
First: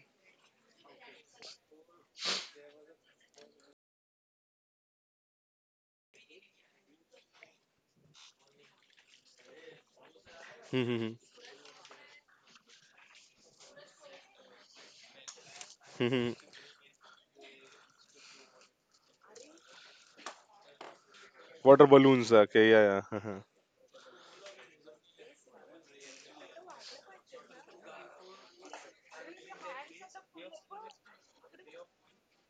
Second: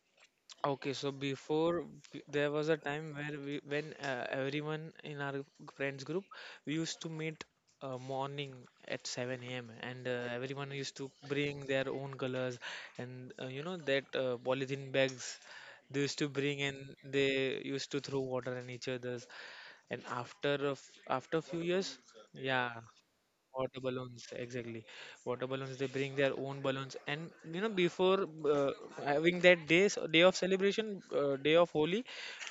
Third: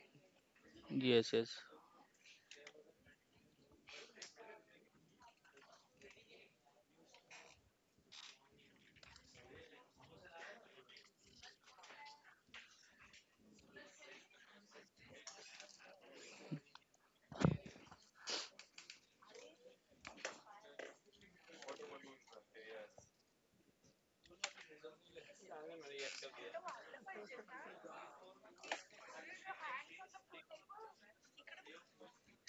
Speaker 3: Okay, so
Speaker 2: yes, yes,
Speaker 3: there was a time where we when everyone in our friends group we used to meet morning at 7 a.m. and everyone used to bring their own colors and you know that polythene bags they used to bring, and they used to throw water on each other's. And after a few
Speaker 1: Water
Speaker 3: years.
Speaker 1: balloons.
Speaker 3: Yeah.
Speaker 1: Okay, yeah, yeah.
Speaker 3: Water balloons, exactly. Water balloons, they bring their own balloons. And you know, before having that day, day of celebration, day of Holi,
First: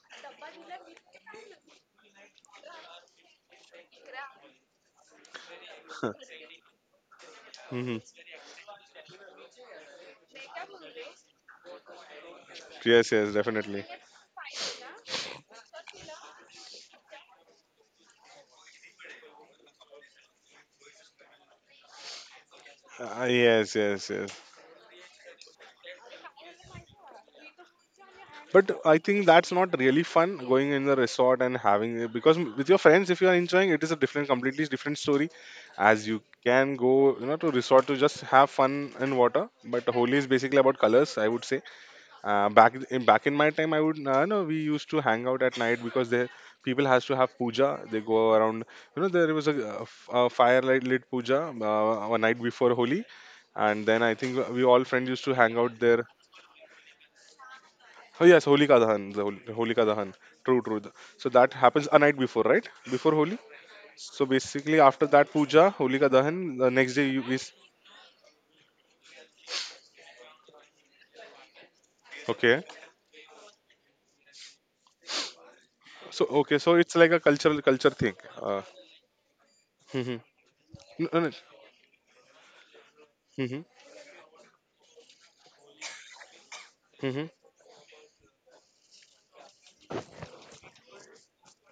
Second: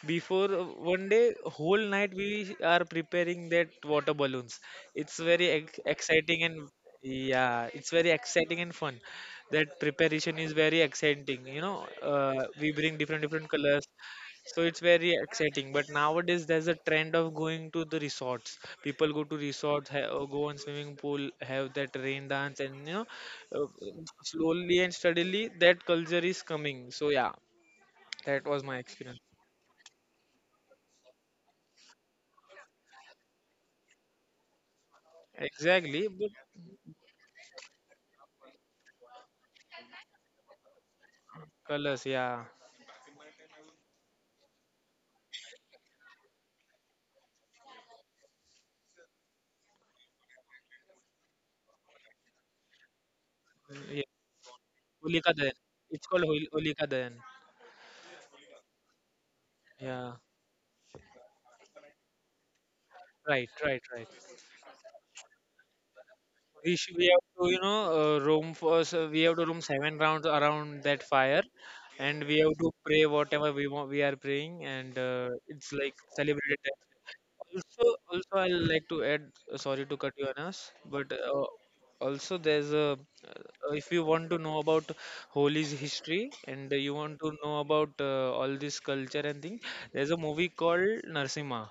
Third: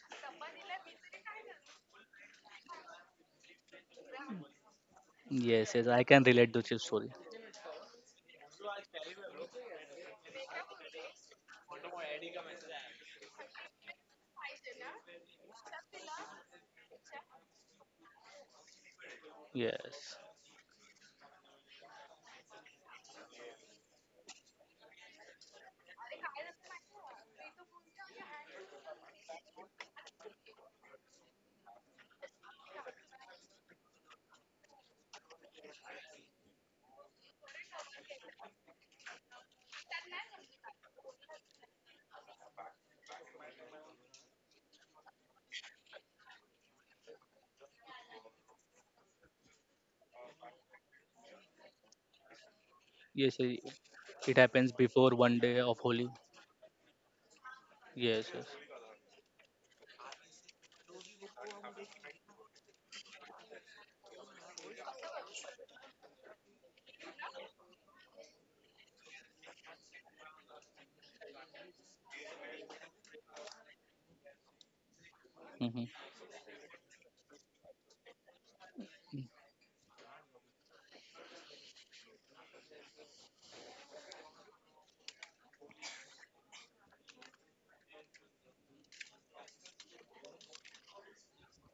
Speaker 3: before one day, whole night we are preparing that water balloons. It's very
Speaker 2: yes,
Speaker 3: ex
Speaker 2: yes. I can
Speaker 3: exciting,
Speaker 2: relate to
Speaker 3: and
Speaker 2: this story.
Speaker 3: yeah, it's
Speaker 1: Mhm.
Speaker 3: very exciting and fun. That preparation is very exciting. You know, we bring
Speaker 1: Yes,
Speaker 3: different
Speaker 1: yes,
Speaker 3: different
Speaker 1: definitely.
Speaker 3: colors. So it's very exciting. But nowadays there's a trend of going to the resorts. People go to resorts, ha
Speaker 2: Yes,
Speaker 3: go on swimming pool, have that rain dance, and you know,
Speaker 1: Yes, yes, yes.
Speaker 3: slowly and steadily that culture is coming. So yeah, that was
Speaker 1: But
Speaker 3: my
Speaker 1: I
Speaker 3: experience.
Speaker 1: think that's not really fun going in the resort and having it because with your friends, if you are enjoying, it is a different, completely different story.
Speaker 3: Exactly,
Speaker 1: As you
Speaker 3: but
Speaker 1: can go, you know, to resort to just have fun in water. But Holi is basically about colors, I would say.
Speaker 3: colors, yeah.
Speaker 1: Back in my time I would no, we used to hang out at night because there people has to have puja, they go around, you know, there was a, a firelight lit puja, uh, one night before Holi,
Speaker 2: yes. Yes.
Speaker 1: and
Speaker 3: Mm,
Speaker 1: then
Speaker 3: yeah.
Speaker 1: I
Speaker 2: It
Speaker 1: think
Speaker 2: happens
Speaker 1: we all
Speaker 2: before
Speaker 1: friends
Speaker 3: Holika
Speaker 1: used
Speaker 2: one
Speaker 1: to
Speaker 3: Dahan.
Speaker 2: day
Speaker 1: hang
Speaker 2: of
Speaker 1: out
Speaker 3: It's
Speaker 2: Holi.
Speaker 1: there.
Speaker 3: called Holika Dahan.
Speaker 1: Oh
Speaker 2: Yes, yes.
Speaker 1: yes, Holika Dahan, the Holika Dahan.
Speaker 3: Yeah,
Speaker 1: True, true. So that happens a night before, right? Before Holi.
Speaker 3: right, right, right.
Speaker 1: So basically after that puja, Holika Dahan, the next
Speaker 3: We
Speaker 1: day
Speaker 3: have
Speaker 1: you
Speaker 3: to,
Speaker 1: is.
Speaker 3: you know, roam for so we have to roam seven rounds around that fire, and we have
Speaker 1: Okay,
Speaker 3: to pray whatever we want. We are praying, and it's like
Speaker 2: Mm-hmm.
Speaker 1: so okay,
Speaker 3: celebrated
Speaker 1: so it's
Speaker 3: time.
Speaker 1: like a cultural culture thing.
Speaker 3: Also, I
Speaker 1: uh,
Speaker 3: like to add. Sorry to cut
Speaker 1: mhm.
Speaker 3: you, Anas,
Speaker 1: No,
Speaker 3: but
Speaker 1: no, no.
Speaker 3: also there's a.
Speaker 1: Mhm,
Speaker 3: If you want to know about Holi's history and you want
Speaker 1: mhm.
Speaker 3: to know about all this culture and thing, there's a movie called Narsimha.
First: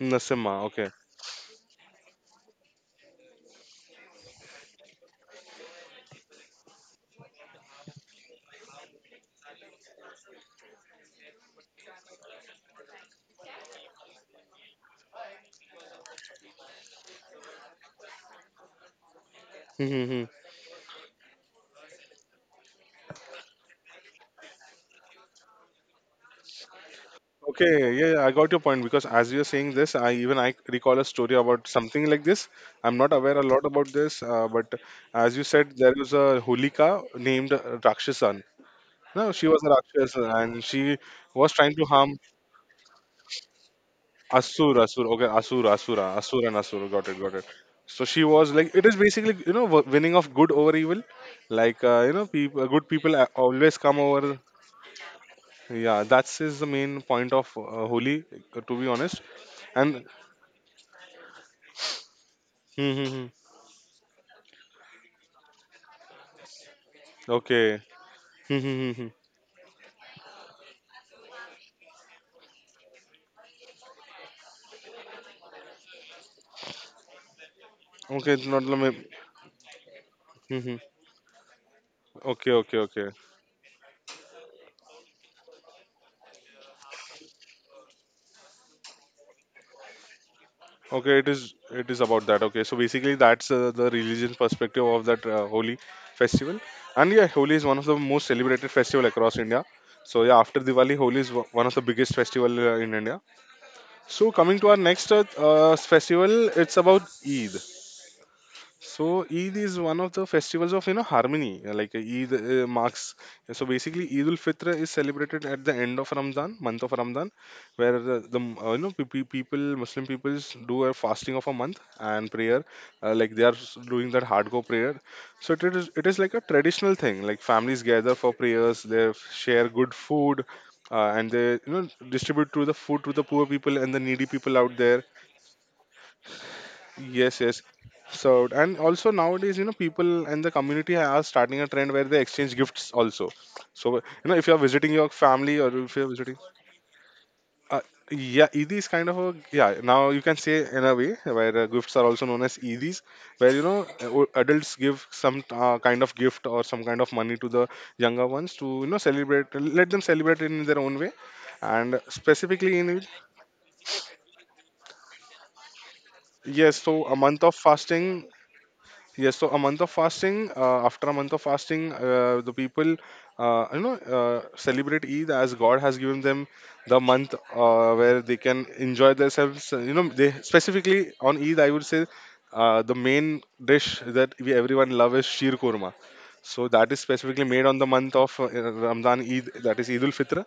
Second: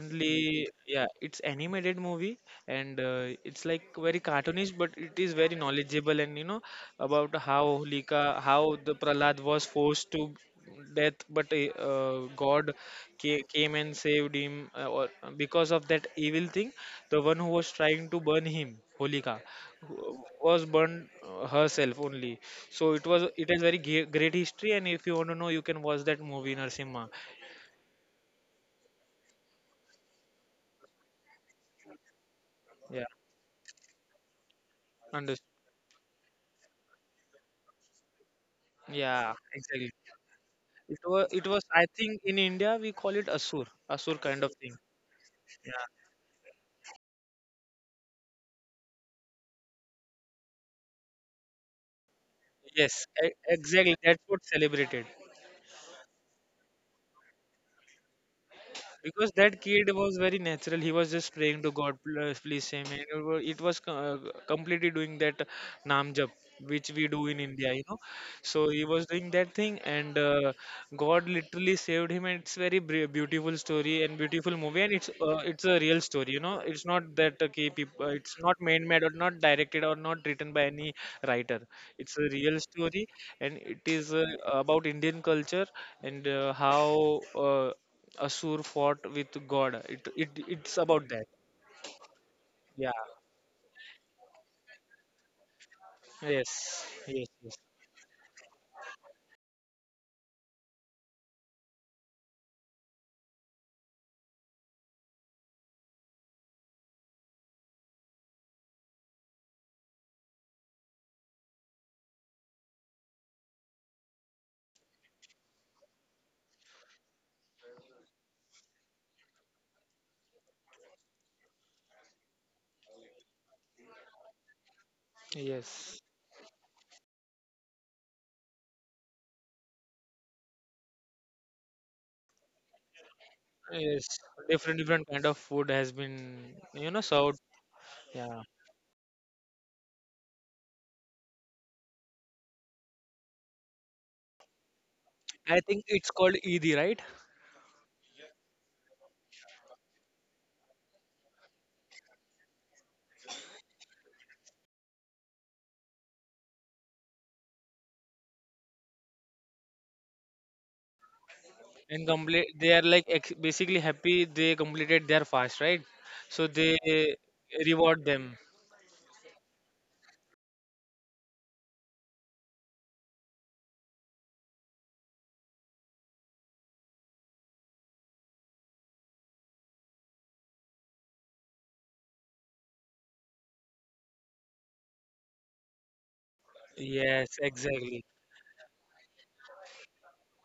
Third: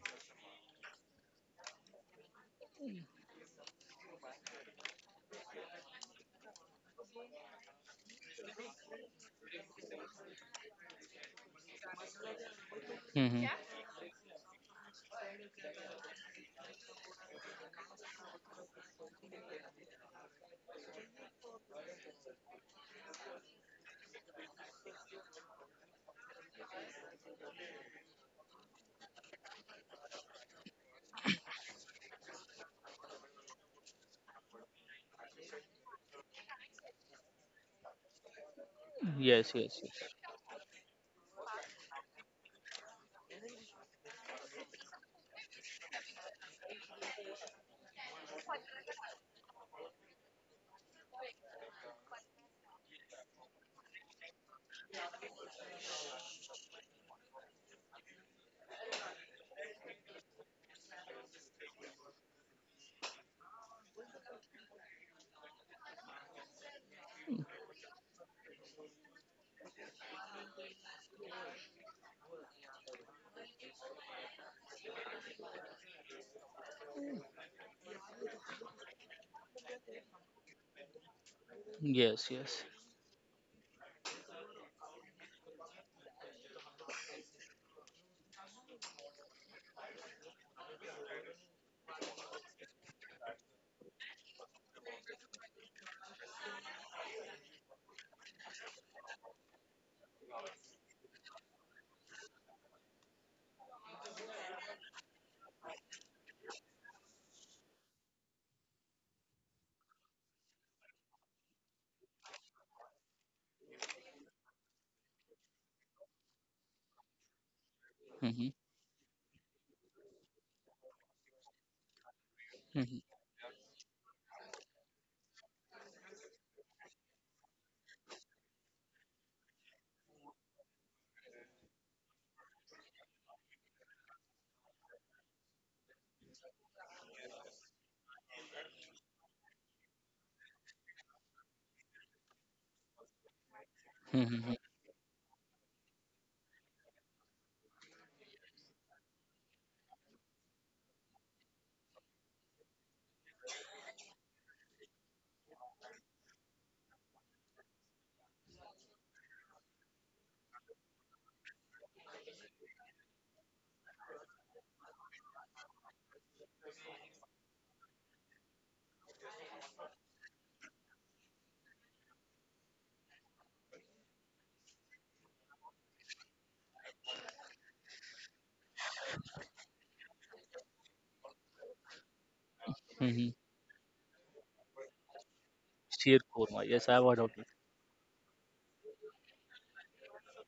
Speaker 1: Nasima, okay.
Speaker 3: yeah, it's animated movie and it's like very cartoonish, but it is very knowledgeable and you know about how Holika, how the Prahlad was forced to death, but God
Speaker 2: Mm-hmm.
Speaker 3: came and saved him. Or because of that evil thing, the one who was trying to burn him, Holika,
Speaker 1: Mm-hmm.
Speaker 3: was burned herself only. So it has very great history, and if you want to know, you can watch that movie, Narsimha.
Speaker 1: Okay, yeah, yeah, I got your point because as you're saying this, I even I recall a story about something like this. I'm
Speaker 3: Yeah,
Speaker 1: not aware a lot about this, but as you
Speaker 3: understood.
Speaker 1: said, there was a Hulika named Rakshasan. No,
Speaker 3: Yeah,
Speaker 1: she
Speaker 2: Yes,
Speaker 1: was a
Speaker 2: yes,
Speaker 3: exactly.
Speaker 2: yes.
Speaker 1: Rakshas and she
Speaker 3: It
Speaker 1: was
Speaker 3: was,
Speaker 1: trying to
Speaker 3: I
Speaker 1: harm.
Speaker 3: think in India we call it Asur, Asur kind of thing.
Speaker 1: Asura, Asura, okay, Asura,
Speaker 3: Yeah.
Speaker 1: Asura, Asura and Asura, got it, got it. So she was like, it is basically, you know, winning of good over evil. Like, you know, people, good
Speaker 3: Yes,
Speaker 1: people always come
Speaker 3: exactly. That's
Speaker 1: over.
Speaker 3: what celebrated.
Speaker 1: Yeah, that's is the main point of Holi, to be honest.
Speaker 3: Because that kid
Speaker 1: And
Speaker 3: was very natural, he was just praying to God, Please save
Speaker 1: hmm,
Speaker 3: me."
Speaker 1: hmm, hmm.
Speaker 3: It was completely doing that nam jap which we do in India,
Speaker 1: Okay,
Speaker 3: you know.
Speaker 1: hmm,
Speaker 3: So
Speaker 1: hmm,
Speaker 3: he
Speaker 1: hmm, hmm.
Speaker 3: was doing that thing, and God literally saved him. And it's very beautiful story and beautiful movie. And it's a real story, you know. It's not that, okay people,
Speaker 1: Okay,
Speaker 3: it's
Speaker 1: it's not
Speaker 3: not man
Speaker 1: let.
Speaker 3: made or not directed or not written
Speaker 1: Hmm,
Speaker 3: by
Speaker 1: hmm.
Speaker 3: any writer. It's
Speaker 2: Yes,
Speaker 3: a
Speaker 1: Okay,
Speaker 3: real
Speaker 2: yes.
Speaker 1: okay, okay,
Speaker 3: story, and it is about Indian culture, and how uh, Asur fought with God. It's about
Speaker 1: okay.
Speaker 3: that.
Speaker 1: It is about that. Okay, so
Speaker 3: Yeah.
Speaker 1: basically that's the religion perspective of that Holi festival.
Speaker 3: Yes.
Speaker 1: And yeah,
Speaker 3: Yes.
Speaker 1: Holi
Speaker 3: Yes.
Speaker 1: is one of the most celebrated festival across India. So yeah, after Diwali, Holi is one of the biggest festival in India. So coming to our next festival, it's about Eid. So Eid is one of the festivals of you know harmony. Like Eid marks, so basically Eid ul Fitr is celebrated at the end of Ramadan, month of Ramadan, where
Speaker 2: Mm-hmm.
Speaker 1: you know people, Muslim peoples do a fasting of a month and prayer.
Speaker 2: Mm-hmm.
Speaker 1: Like they are doing that hardcore prayer. So
Speaker 3: Yes.
Speaker 1: it is like a traditional thing. Like families gather for prayers, they share good food, and they you know distribute to the food to the poor people and the
Speaker 3: Yes.
Speaker 1: needy people out
Speaker 3: Different
Speaker 1: there.
Speaker 3: different kind of food has been you know
Speaker 1: Yes,
Speaker 3: served.
Speaker 1: yes.
Speaker 3: Yeah.
Speaker 1: So, and also nowadays, you know, people and the community are starting a trend where they exchange gifts also. So, you know, if
Speaker 2: Mm-hmm.
Speaker 1: you're visiting your family
Speaker 3: I
Speaker 1: or
Speaker 3: think
Speaker 1: if you're
Speaker 3: it's
Speaker 1: visiting,
Speaker 3: called Eid, right?
Speaker 1: uh, yeah, Eid kind of a, yeah, now you can say in a way where gifts are also known as Eidis, where, you know, adults give some kind of gift or some kind of money to the younger ones to, you know, celebrate, let them celebrate in their own way. And
Speaker 3: And complete they
Speaker 1: specifically
Speaker 3: are
Speaker 1: in,
Speaker 3: like basically happy they completed their fast, right? So
Speaker 1: yes,
Speaker 3: they
Speaker 1: so a month of
Speaker 3: reward
Speaker 1: fasting.
Speaker 3: them.
Speaker 1: Yes, so a month of fasting, after a month of fasting, the people, you know, celebrate Eid as God has given them the month where they can enjoy themselves. You know, they specifically on Eid, I would say the
Speaker 2: Mm-hmm.
Speaker 1: main dish that we everyone love is sheer korma.
Speaker 2: Sheer korma.
Speaker 1: So
Speaker 2: Yes,
Speaker 1: that
Speaker 2: I've
Speaker 1: is
Speaker 2: heard of
Speaker 3: Yes,
Speaker 1: specifically
Speaker 2: it.
Speaker 1: made on the
Speaker 3: exactly.
Speaker 1: month of Ramadan Eid, that is Eid ul Fitr.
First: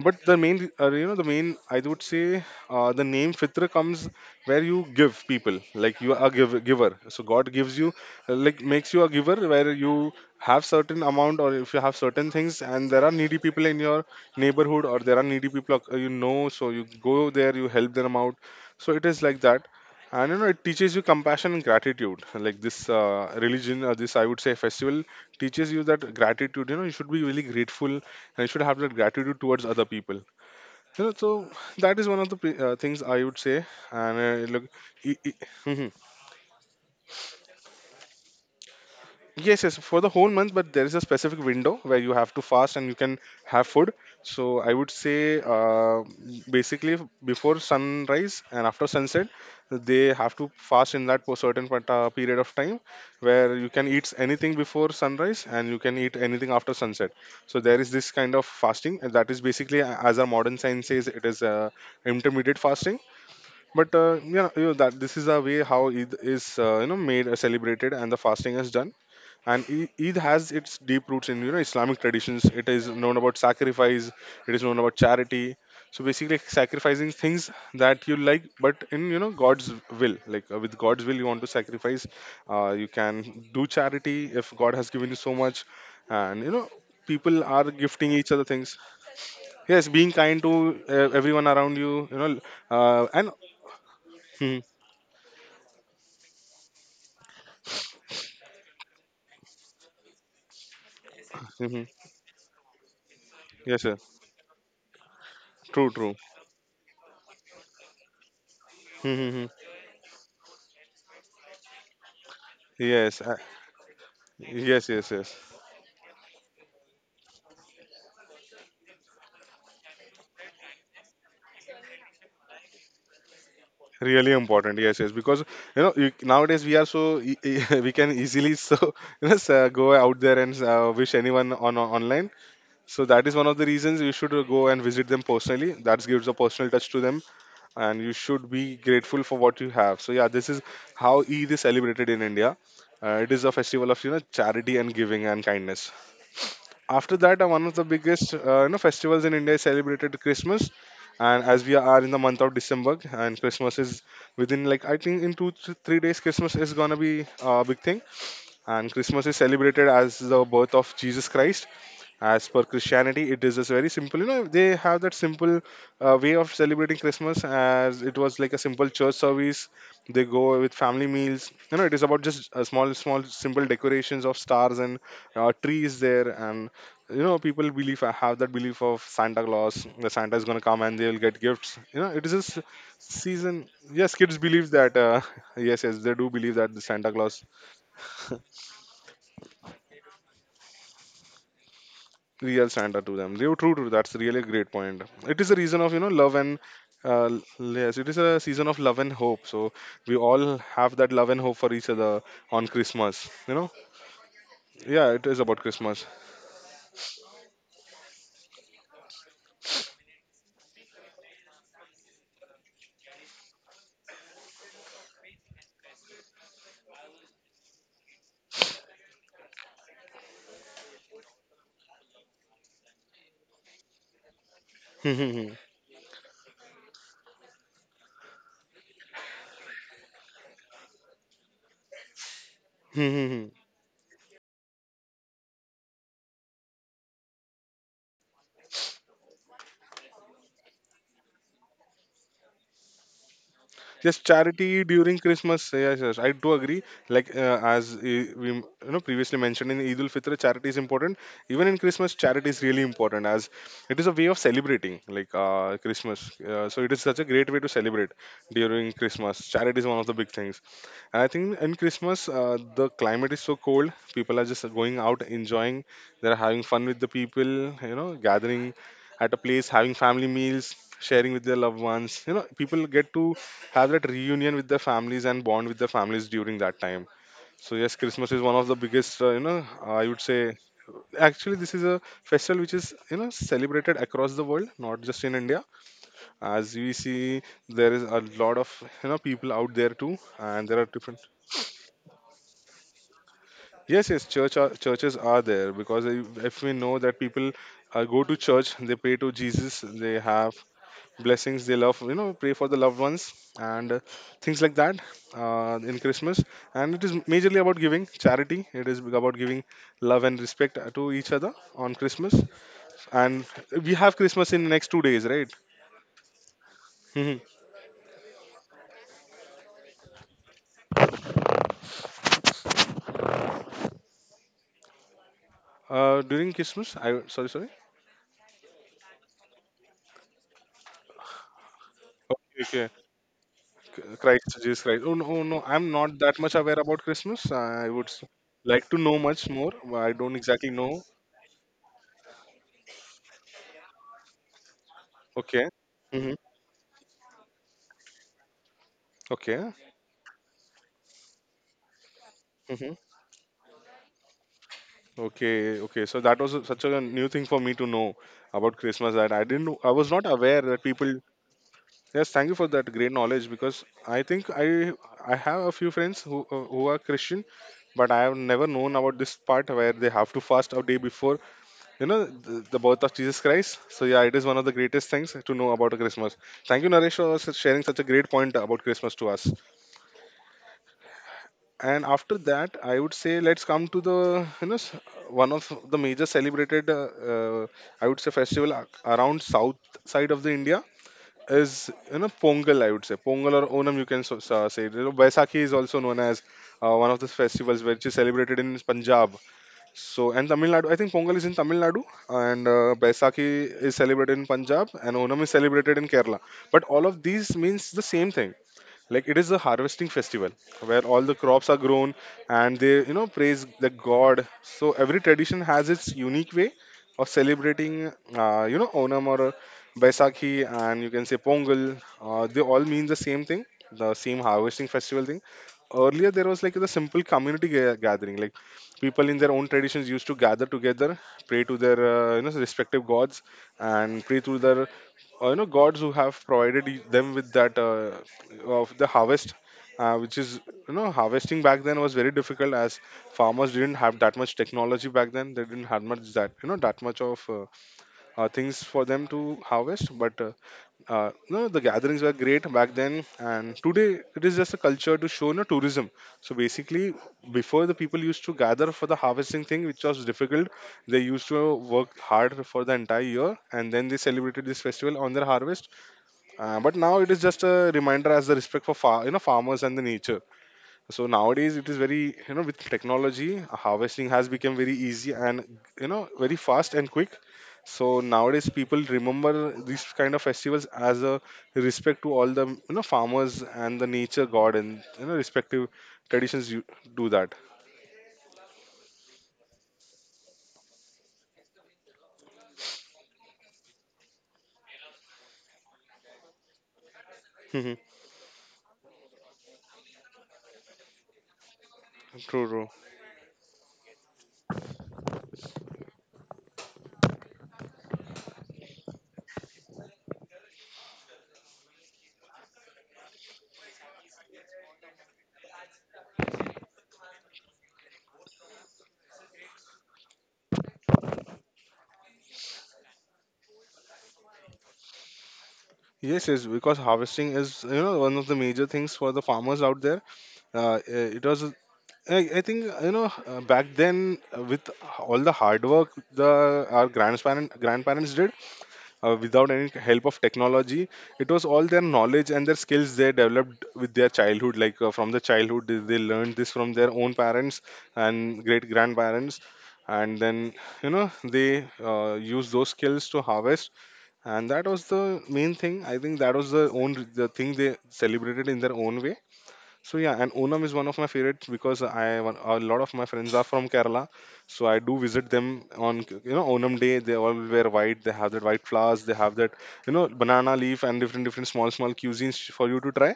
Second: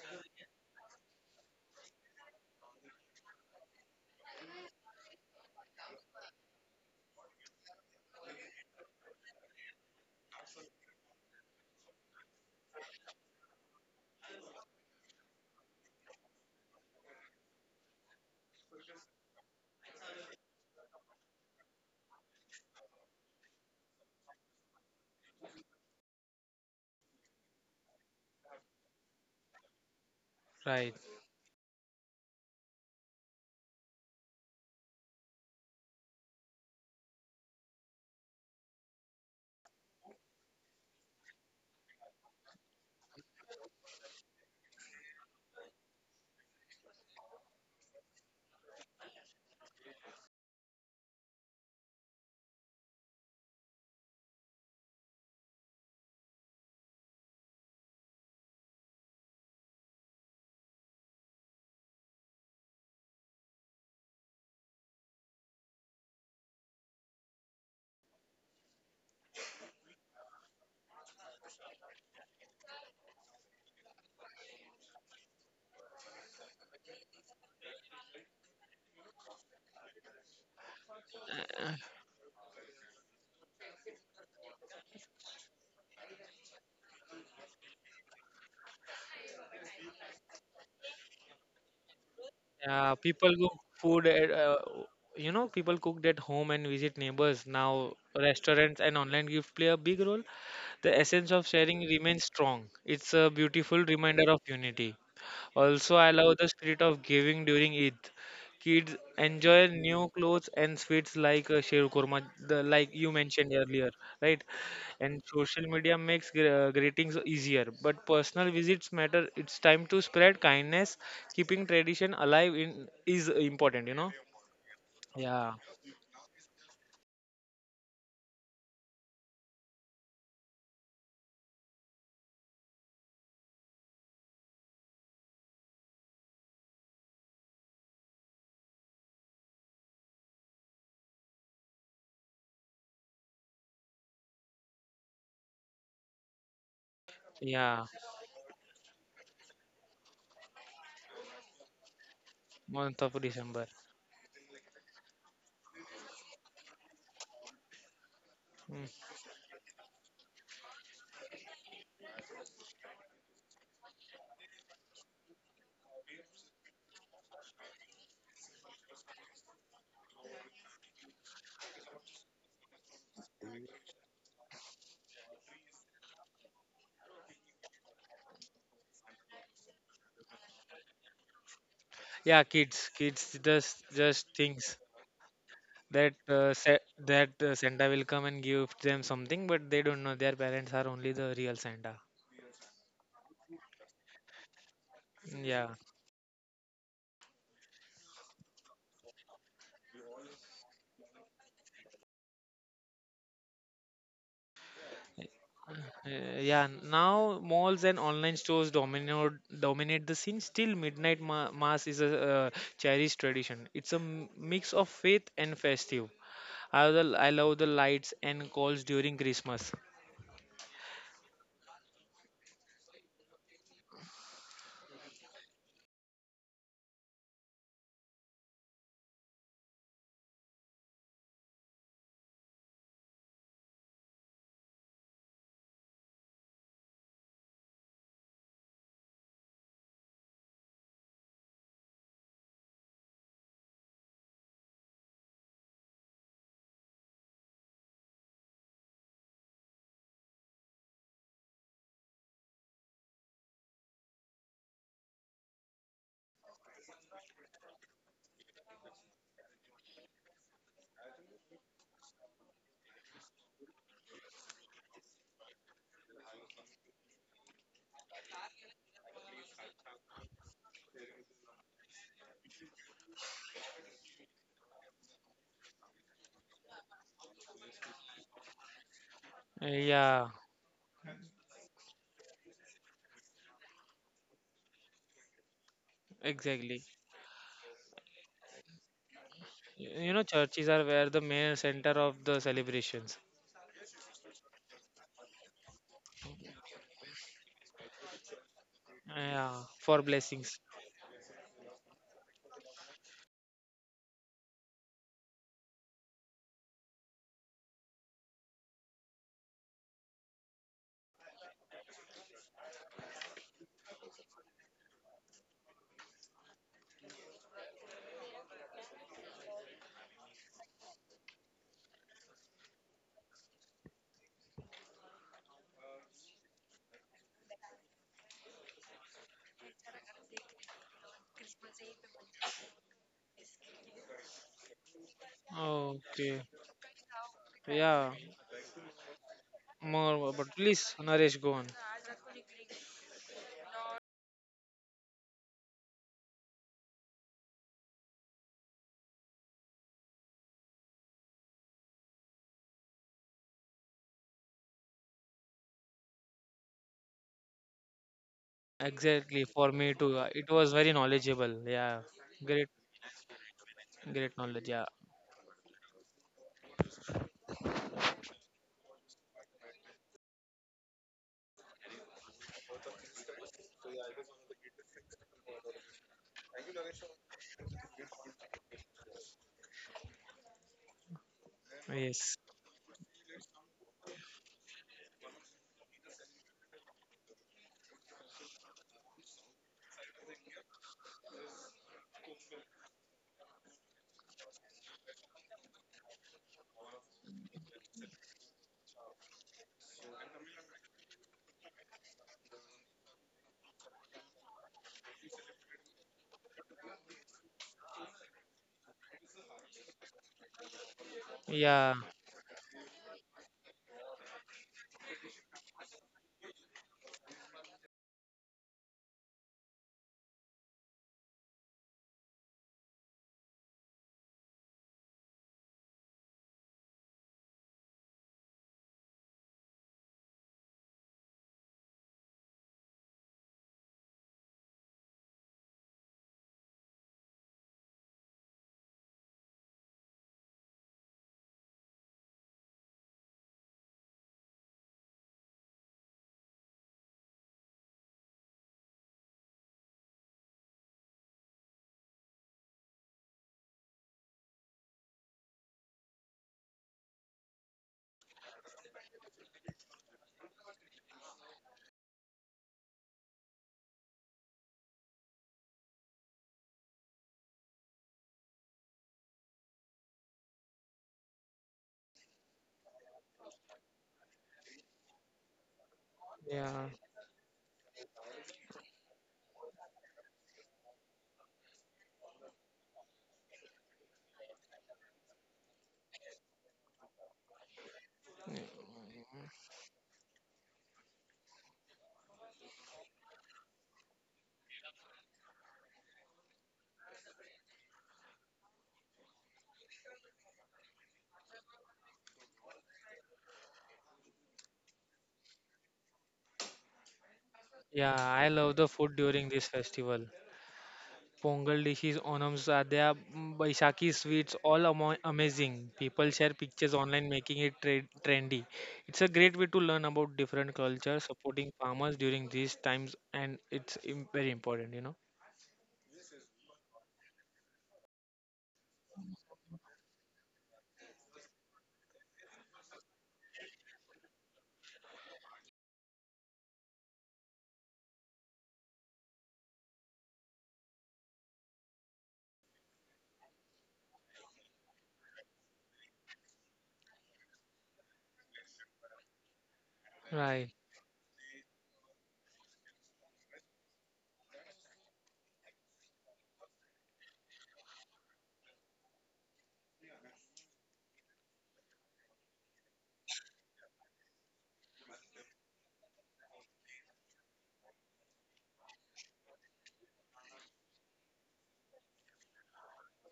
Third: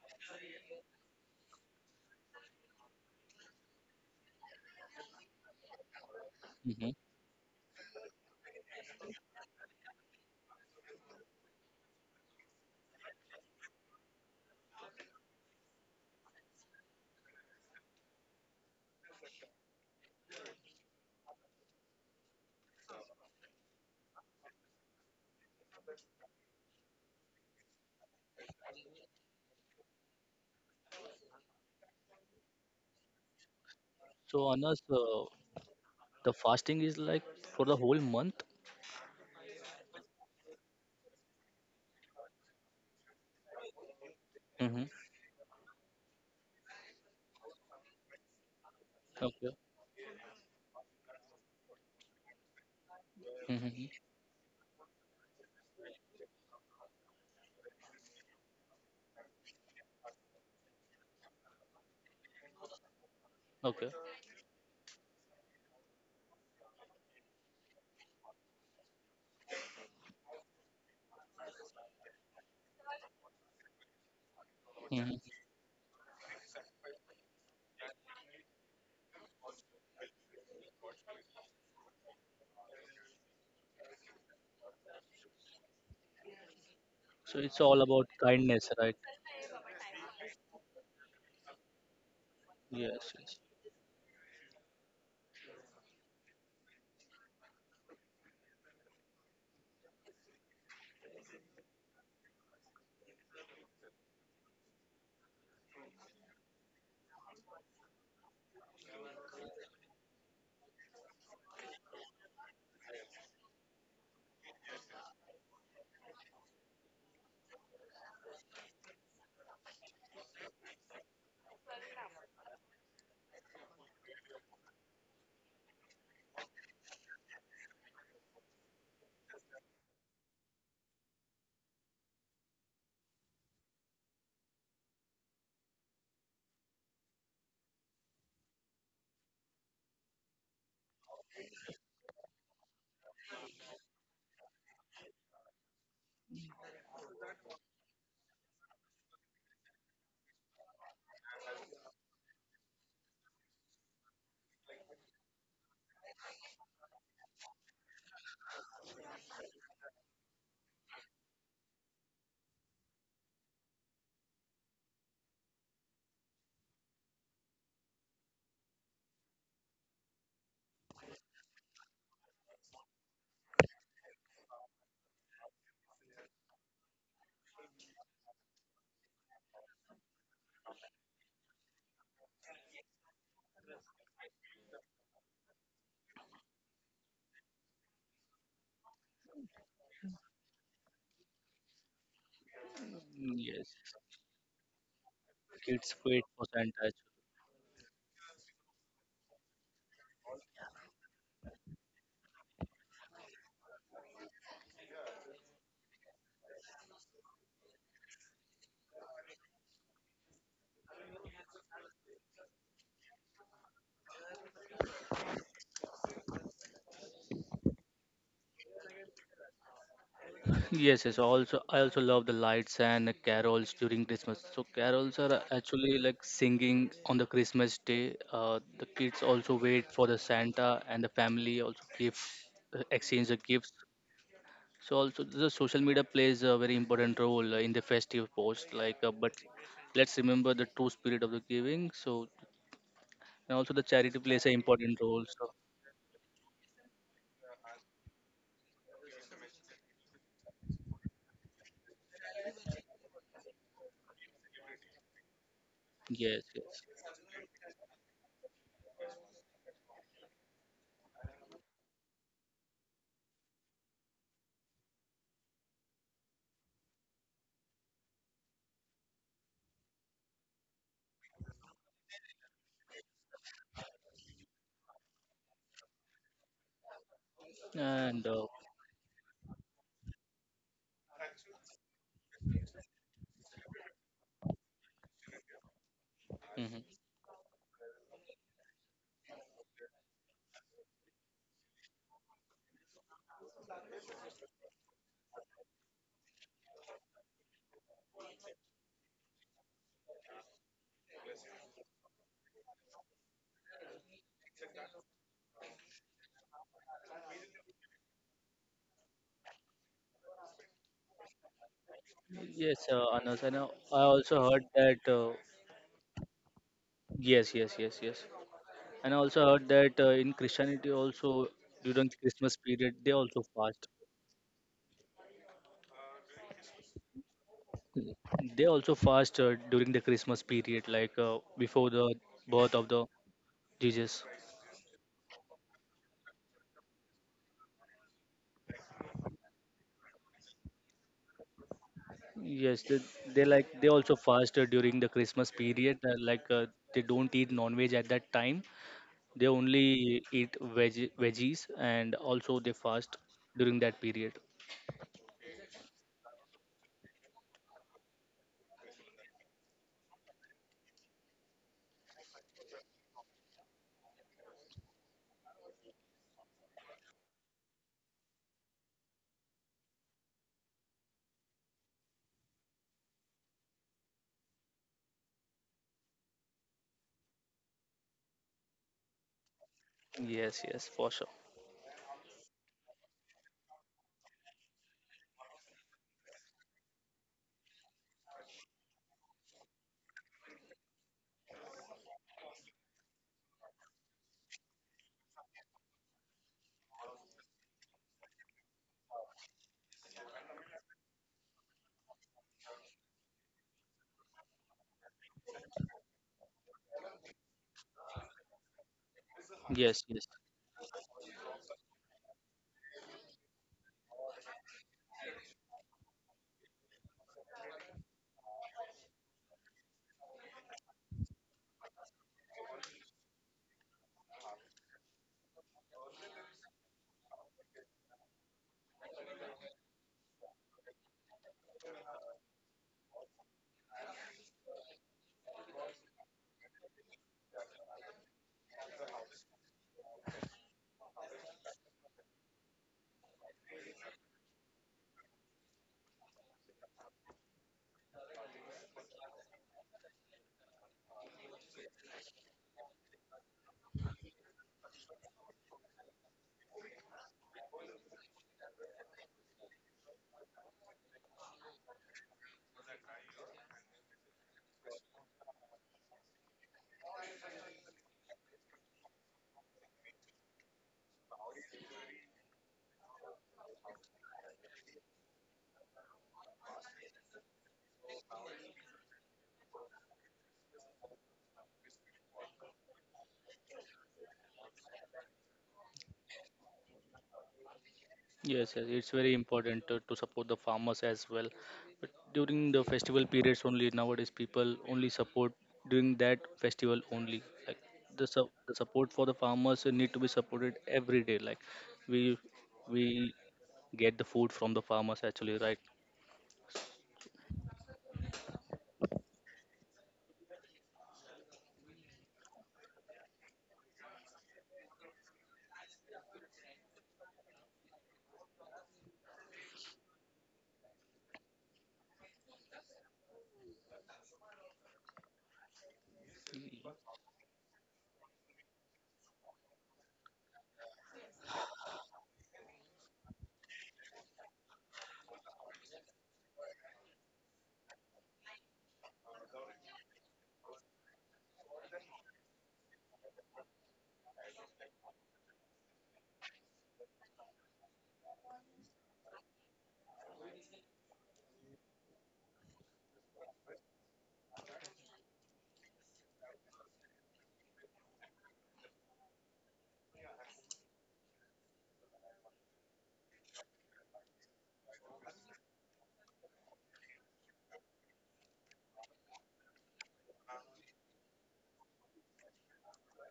Speaker 1: But the main, the main, I would say, the name Fitra comes where you give people, like you are a
Speaker 2: Mm-hmm.
Speaker 1: giver. So God gives you, like makes you a giver where you have certain amount, or if you have certain things and there are needy people in your neighborhood, or there are needy people you know, so you go there, you help them out. So it is like that. And you know, it teaches you compassion and gratitude. Like this religion, or this I would say festival teaches you that gratitude. You know, you should be really grateful and should have that gratitude towards other people,
Speaker 3: Right.
Speaker 1: you know. So that is one of the things I would say. And
Speaker 2: So,
Speaker 1: look
Speaker 2: Anas,
Speaker 1: e- e-
Speaker 2: the fasting is like for the whole month?
Speaker 1: Yes, yes, for the whole month, but there is a specific window where you have to fast and you can have food. So I
Speaker 2: Mm-hmm.
Speaker 1: would say, basically, before sunrise and after sunset,
Speaker 2: Okay.
Speaker 1: they have to fast in that certain period of time where you can
Speaker 2: Mm-hmm.
Speaker 1: eat anything before sunrise and you can eat anything after sunset. So there is this kind of fasting, and that is basically, as our modern science says, it is intermittent fasting.
Speaker 2: Okay.
Speaker 1: But yeah, you know, that this is a way how Eid is you know made celebrated and the fasting is done. And Eid has its deep roots in, you know, Islamic traditions. It is known about sacrifice. It is known about
Speaker 2: Mm-hmm.
Speaker 1: charity. So basically, like, sacrificing things that you like, but in, you know, God's will. Like with God's will, you want to sacrifice. You can do charity if God has given you so much, and you know, people
Speaker 2: So,
Speaker 1: are
Speaker 2: it's all about
Speaker 1: gifting each other
Speaker 2: kindness,
Speaker 1: things.
Speaker 2: right?
Speaker 1: Yes, being kind to everyone around you. You know,
Speaker 3: Yeah,
Speaker 2: Yes,
Speaker 1: and
Speaker 3: people
Speaker 2: yes.
Speaker 3: cook food at,
Speaker 1: mhm,
Speaker 3: you know, people cooked at home and visit neighbors. Now, restaurants and online gifts play a big role. The essence of sharing
Speaker 1: mhm.
Speaker 3: remains strong. It's a beautiful
Speaker 1: Yes, sir.
Speaker 3: reminder of unity.
Speaker 1: True,
Speaker 3: Also, I
Speaker 1: true.
Speaker 3: love the spirit of giving during Eid. Kids
Speaker 1: Mhm, mhm.
Speaker 3: enjoy new clothes and sweets like sheer kurma, like you
Speaker 1: Yes,
Speaker 3: mentioned earlier, right?
Speaker 1: yes, yes,
Speaker 3: And
Speaker 1: yes.
Speaker 3: social media makes greetings easier, but personal visits matter. It's time to spread kindness, keeping tradition alive in is important, you know.
Speaker 1: Really important, yes, yes. Because,
Speaker 3: Yeah,
Speaker 1: you know, you, nowadays we are so we can easily so go out there and wish anyone online. So that is one of the reasons you should go and visit them personally. That gives a personal touch to them, and you should be grateful for what you have. So yeah, this is how Eid is celebrated in India. It is a festival of, you know, charity and giving and kindness. After that, one of the
Speaker 3: yeah.
Speaker 1: biggest you know festivals in India is celebrated, Christmas. And as we are in the month of December
Speaker 3: Month of
Speaker 1: and
Speaker 3: December.
Speaker 1: Christmas is within, like, I think in 2 to 3 days, Christmas is gonna be a big thing.
Speaker 3: Mm.
Speaker 1: And Christmas is celebrated as the birth of Jesus Christ. As per Christianity, it is just very simple. You know, they have that simple way of celebrating Christmas. As it was like a simple church service, they go with family meals. You know, it is about just small small simple decorations of stars and trees there. And you know, people believe, have that belief of Santa Claus, the Santa is going to come and they will get gifts. You know, it is
Speaker 3: Yeah,
Speaker 1: just
Speaker 3: kids
Speaker 1: season. Yes,
Speaker 3: just
Speaker 1: kids believe
Speaker 3: thinks
Speaker 1: that, yes, yes,
Speaker 3: that
Speaker 1: they do believe that the Santa Claus,
Speaker 3: Santa will come and give them something, but they don't know their parents are only the real Santa.
Speaker 1: real Santa to them.
Speaker 2: Mm,
Speaker 1: Real,
Speaker 2: yes.
Speaker 1: true, true. That's really a great point. It
Speaker 3: Hmm,
Speaker 1: is a
Speaker 3: yeah.
Speaker 1: reason of,
Speaker 2: Kids
Speaker 1: you know,
Speaker 2: wait
Speaker 1: love
Speaker 2: for
Speaker 1: and
Speaker 2: Santa.
Speaker 1: yes, it is a season of love and hope. So we all have that love and hope for each other on Christmas. You know, yeah, it is about Christmas.
Speaker 3: Yeah, now malls and online stores dominate the scene. Still, midnight mass is a cherished tradition. It's a mix of faith and festive. I love the lights and calls during Christmas.
Speaker 2: Yes, yes. Also, I also love the lights and the carols during Christmas. So carols are actually like singing on the Christmas day. The kids also wait for the Santa, and the family also give exchange the gifts. So also the social media plays a very important role in the festive post. Like, but let's remember the true spirit of the giving. So and also the
Speaker 1: Yes,
Speaker 2: charity plays an
Speaker 1: charity
Speaker 2: important
Speaker 1: during
Speaker 2: role. So
Speaker 1: Christmas. Yes, yes, I do agree. Like as we, you know, previously mentioned in Eid ul Fitr, charity is important. Even in Christmas, charity is really important as it is a way of celebrating, like, Christmas.
Speaker 2: yes,
Speaker 1: So
Speaker 2: yes,
Speaker 1: it is such a great way to celebrate during Christmas. Charity is one of the big things. I think in Christmas, the climate is so cold. People are just going out, enjoying. They're having fun with the people, you know, gathering at a place, having family meals, sharing with their loved ones. You know, people get to have that reunion with their families and bond with their families during that time. So yes, Christmas
Speaker 2: and.
Speaker 1: is one of the biggest, you know, I would
Speaker 3: Yeah,
Speaker 1: say. Actually, this is a festival which is, you know, celebrated across the world, not just in India. As
Speaker 3: exactly.
Speaker 1: we
Speaker 2: Mhm.
Speaker 1: see, there is a lot of, you know, people out there
Speaker 3: You
Speaker 1: too,
Speaker 3: know,
Speaker 1: and
Speaker 3: churches
Speaker 1: there are
Speaker 3: are where
Speaker 1: different.
Speaker 3: the main center of the celebrations.
Speaker 1: Yes, yes, churches are there, because if we know that people go to church, they pray to
Speaker 3: Yeah,
Speaker 1: Jesus,
Speaker 3: for
Speaker 1: they have
Speaker 3: blessings.
Speaker 1: blessings, they love, you know, pray for the loved ones and things like that in Christmas. And it is majorly about giving charity. It is about giving love and respect to each other on Christmas.
Speaker 2: Yes,
Speaker 1: And
Speaker 2: Anas, and
Speaker 1: we
Speaker 2: I
Speaker 1: have Christmas
Speaker 2: also
Speaker 1: in
Speaker 2: heard
Speaker 1: next two
Speaker 2: that
Speaker 1: days, right? Mhm.
Speaker 2: yes, yes, yes, yes. And I also heard that in Christianity also during the Christmas period they also fast.
Speaker 1: During Christmas, I sorry, sorry.
Speaker 2: They also fast during the Christmas period, like before the birth
Speaker 1: Okay,
Speaker 2: of the Jesus.
Speaker 1: Christ, Jesus Christ. Oh no, oh, no, I'm not that
Speaker 3: Okay.
Speaker 1: much aware about Christmas. I would
Speaker 3: Yeah,
Speaker 1: like to know much more. I
Speaker 3: more,
Speaker 1: don't
Speaker 3: but
Speaker 1: exactly
Speaker 3: please,
Speaker 1: know.
Speaker 3: Naresh, go on.
Speaker 2: Yes, they like they also fast during the Christmas
Speaker 1: Okay.
Speaker 2: period.
Speaker 1: Mm-hmm.
Speaker 2: Like they don't eat non-veg at that time. They
Speaker 1: Okay.
Speaker 2: only eat veg veggies, and also they
Speaker 1: Mm-hmm.
Speaker 2: fast during that period.
Speaker 1: Okay. Okay. So that was such a new thing for me to know about Christmas that I
Speaker 3: Exactly,
Speaker 1: didn't
Speaker 3: for
Speaker 1: I
Speaker 3: me
Speaker 1: was
Speaker 3: too.
Speaker 1: not
Speaker 3: It
Speaker 1: aware
Speaker 3: was
Speaker 1: that
Speaker 3: very
Speaker 1: people.
Speaker 3: knowledgeable. Yeah,
Speaker 1: Yes, thank you for
Speaker 3: great.
Speaker 1: that great knowledge, because I
Speaker 3: Great
Speaker 1: think
Speaker 3: knowledge, yeah.
Speaker 1: I have a few friends who are Christian, but I have never known about this part where they have to fast a day before, you know, the birth of Jesus Christ. So yeah, it is one of the greatest things to know about Christmas. Thank you, Naresh, for sharing such a great point about Christmas to us.
Speaker 2: Yes, yes, for sure.
Speaker 1: And after
Speaker 3: Yes.
Speaker 1: that, I would say let's come to the, you know s- one of the major celebrated uh, I would say festival, around south side of the India is, you know, Pongal. I would say Pongal or Onam, you can say, you know, Baisakhi is also known as one of the festivals which is celebrated in Punjab. So, and Tamil Nadu, I think Pongal is in Tamil Nadu, and Baisakhi is celebrated in Punjab, and Onam is celebrated in Kerala. But all of these means the same thing, like it is a harvesting
Speaker 2: Yes, yes.
Speaker 1: festival where all the crops are
Speaker 3: Yeah,
Speaker 1: grown and they, you know, praise the god. So every tradition has its unique way of celebrating you know Onam or Baisakhi, and you can say Pongal. They all mean the same thing, the same harvesting festival thing. Earlier there was like the simple community gathering, like people in their own traditions used to gather together, pray to their you know respective gods, and pray to their you know gods who have provided them with that of the harvest, which is, you know, harvesting back then was very difficult, as farmers didn't have that much technology back then. They didn't have much that, you know, that much of things for them to harvest. But you know, the gatherings were great back then, and today it is just a culture to show, you know, tourism. So basically, before, the people used to gather for the harvesting thing, which was difficult. They used to work hard for the entire year, and then they celebrated this festival on their harvest. But now it is just a reminder as the respect for you know, farmers and the nature. So nowadays, it is very, you know, with technology harvesting has become very easy and, you know,
Speaker 3: yeah,
Speaker 1: very fast and quick. So nowadays people remember these kind of festivals as a respect to all the, you know, farmers and the nature god, and you know respective traditions you do that.
Speaker 2: Yes, yes, it's very important to support the farmers as well. But during the festival periods only, nowadays people only support during that festival only. Like
Speaker 1: Mhm.
Speaker 2: the support for the farmers need to be supported every day. Like we
Speaker 1: True, true.
Speaker 2: we get the food from the farmers actually, right?
Speaker 3: yeah, I love the food during this festival. Pongal dishes, Onam sadhya, Baisakhi sweets, all amo amazing. People share pictures online, making it trendy. It's a great way to learn about different cultures, supporting farmers during these times, and it's im very important, you know.
Speaker 1: Yes, yes, because harvesting is, you know, one of the major things for the farmers out there. It was I think, you know, back then, with all the hard work the our grandparents grandparents did, without any help of technology. It was all their knowledge and their skills they developed with their childhood, like, from the childhood they learned this from their own parents and great grandparents. And then,
Speaker 3: Right.
Speaker 1: you know, they use those skills to harvest, and that was the main thing. I think that was the own the thing they celebrated in their own way. So yeah, and Onam is one of my favorites, because I a lot of my friends are from Kerala, so I do visit them on, you know, Onam day. They all wear white. They have that white flowers. They have that, you know, banana leaf and different different small small cuisines for you to try.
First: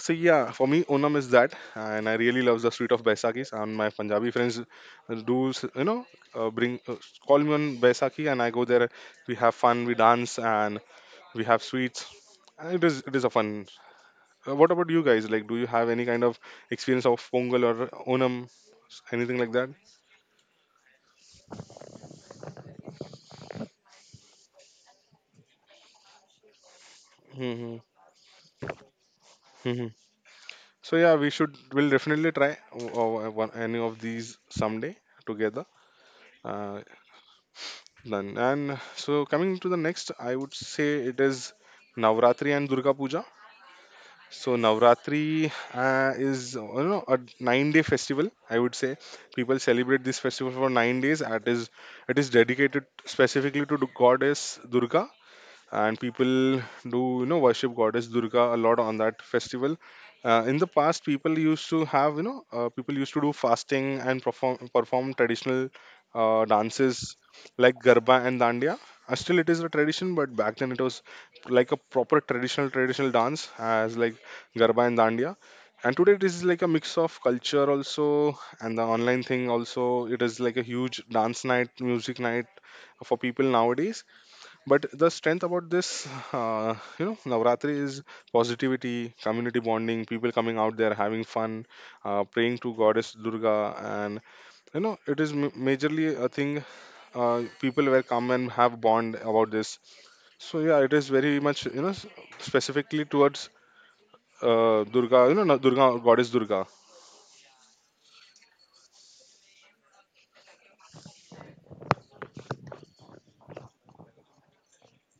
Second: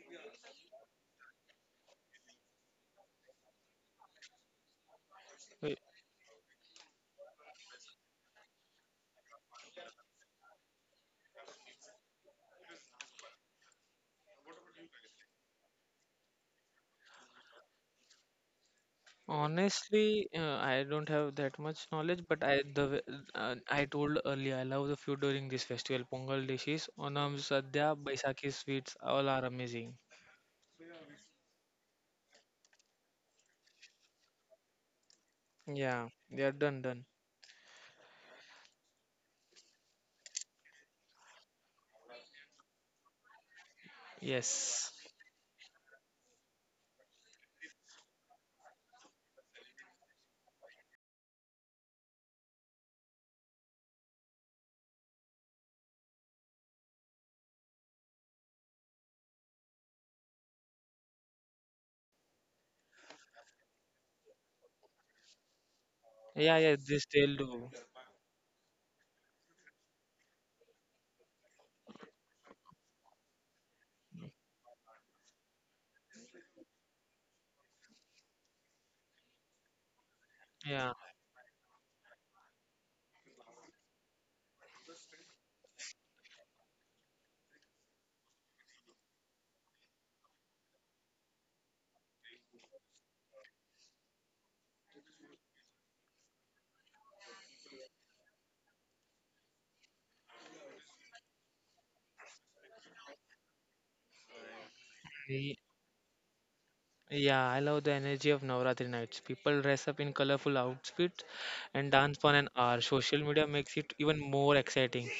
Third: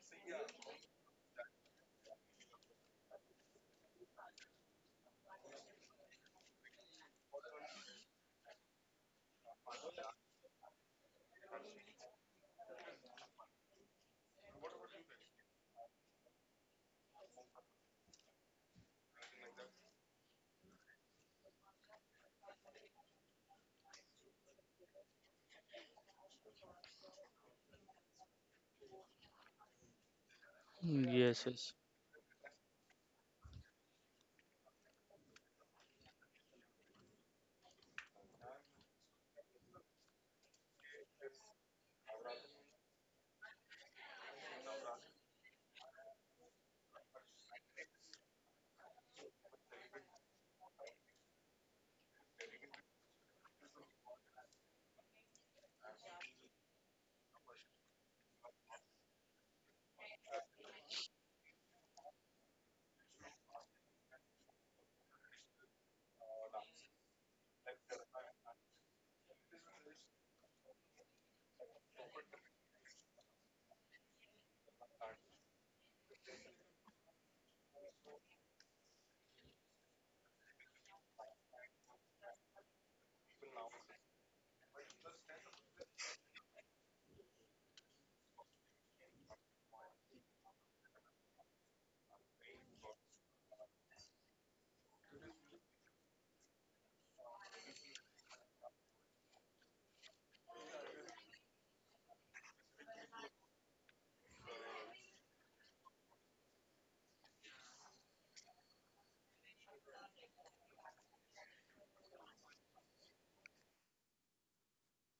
Speaker 1: So yeah, for me Onam is that, and I really love the sweet of Baisakis. And my Punjabi friends do s- you know bring call me on Baisakhi, and I go there. We have fun. We dance and we have sweets. And it is a fun What about you guys? Like, do you have any kind of experience of Pongal or Onam, anything like that?
Speaker 3: Honestly, I don't have that much knowledge, but I told earlier I love the food during this festival. Pongal dishes, Onam,
Speaker 1: Hmm,
Speaker 3: Sadhya, Baisakhi sweets, all are
Speaker 1: hmm.
Speaker 3: amazing.
Speaker 1: So
Speaker 2: Mm,
Speaker 1: yeah, we
Speaker 2: yes,
Speaker 1: should.
Speaker 2: yes,
Speaker 1: We'll definitely try one, any of these someday together.
Speaker 3: Yeah, they are done
Speaker 1: Uh,
Speaker 3: done.
Speaker 1: Done. And so coming to the next, I would say it is Navratri and Durga Puja. So
Speaker 3: Yes.
Speaker 1: Navratri is a 9-day festival. I would say people celebrate this festival for 9 days. It is dedicated specifically to the goddess Durga, and people do worship goddess Durga a lot on that festival. In the past, people used to do fasting and perform traditional
Speaker 3: Yeah, yeah, this
Speaker 1: dances
Speaker 3: they'll do.
Speaker 1: like garba and dandiya. Still it is a tradition, but back then it was like a proper traditional dance, as like garba and dandiya. And today it is like a mix of culture also, and the online thing also. It is like a
Speaker 3: Yeah.
Speaker 1: huge dance night, music night for people nowadays. But the strength about this, Navratri, is positivity, community bonding, people coming out there having fun, praying to goddess Durga, and it is majorly a thing. People were come and have bond about this. So yeah, it is very much specifically towards Durga, Durga, goddess Durga.
Speaker 3: Yeah, I love the energy of Navratri nights. People dress up in colorful outfits and dance for an hour. Social media makes it even more exciting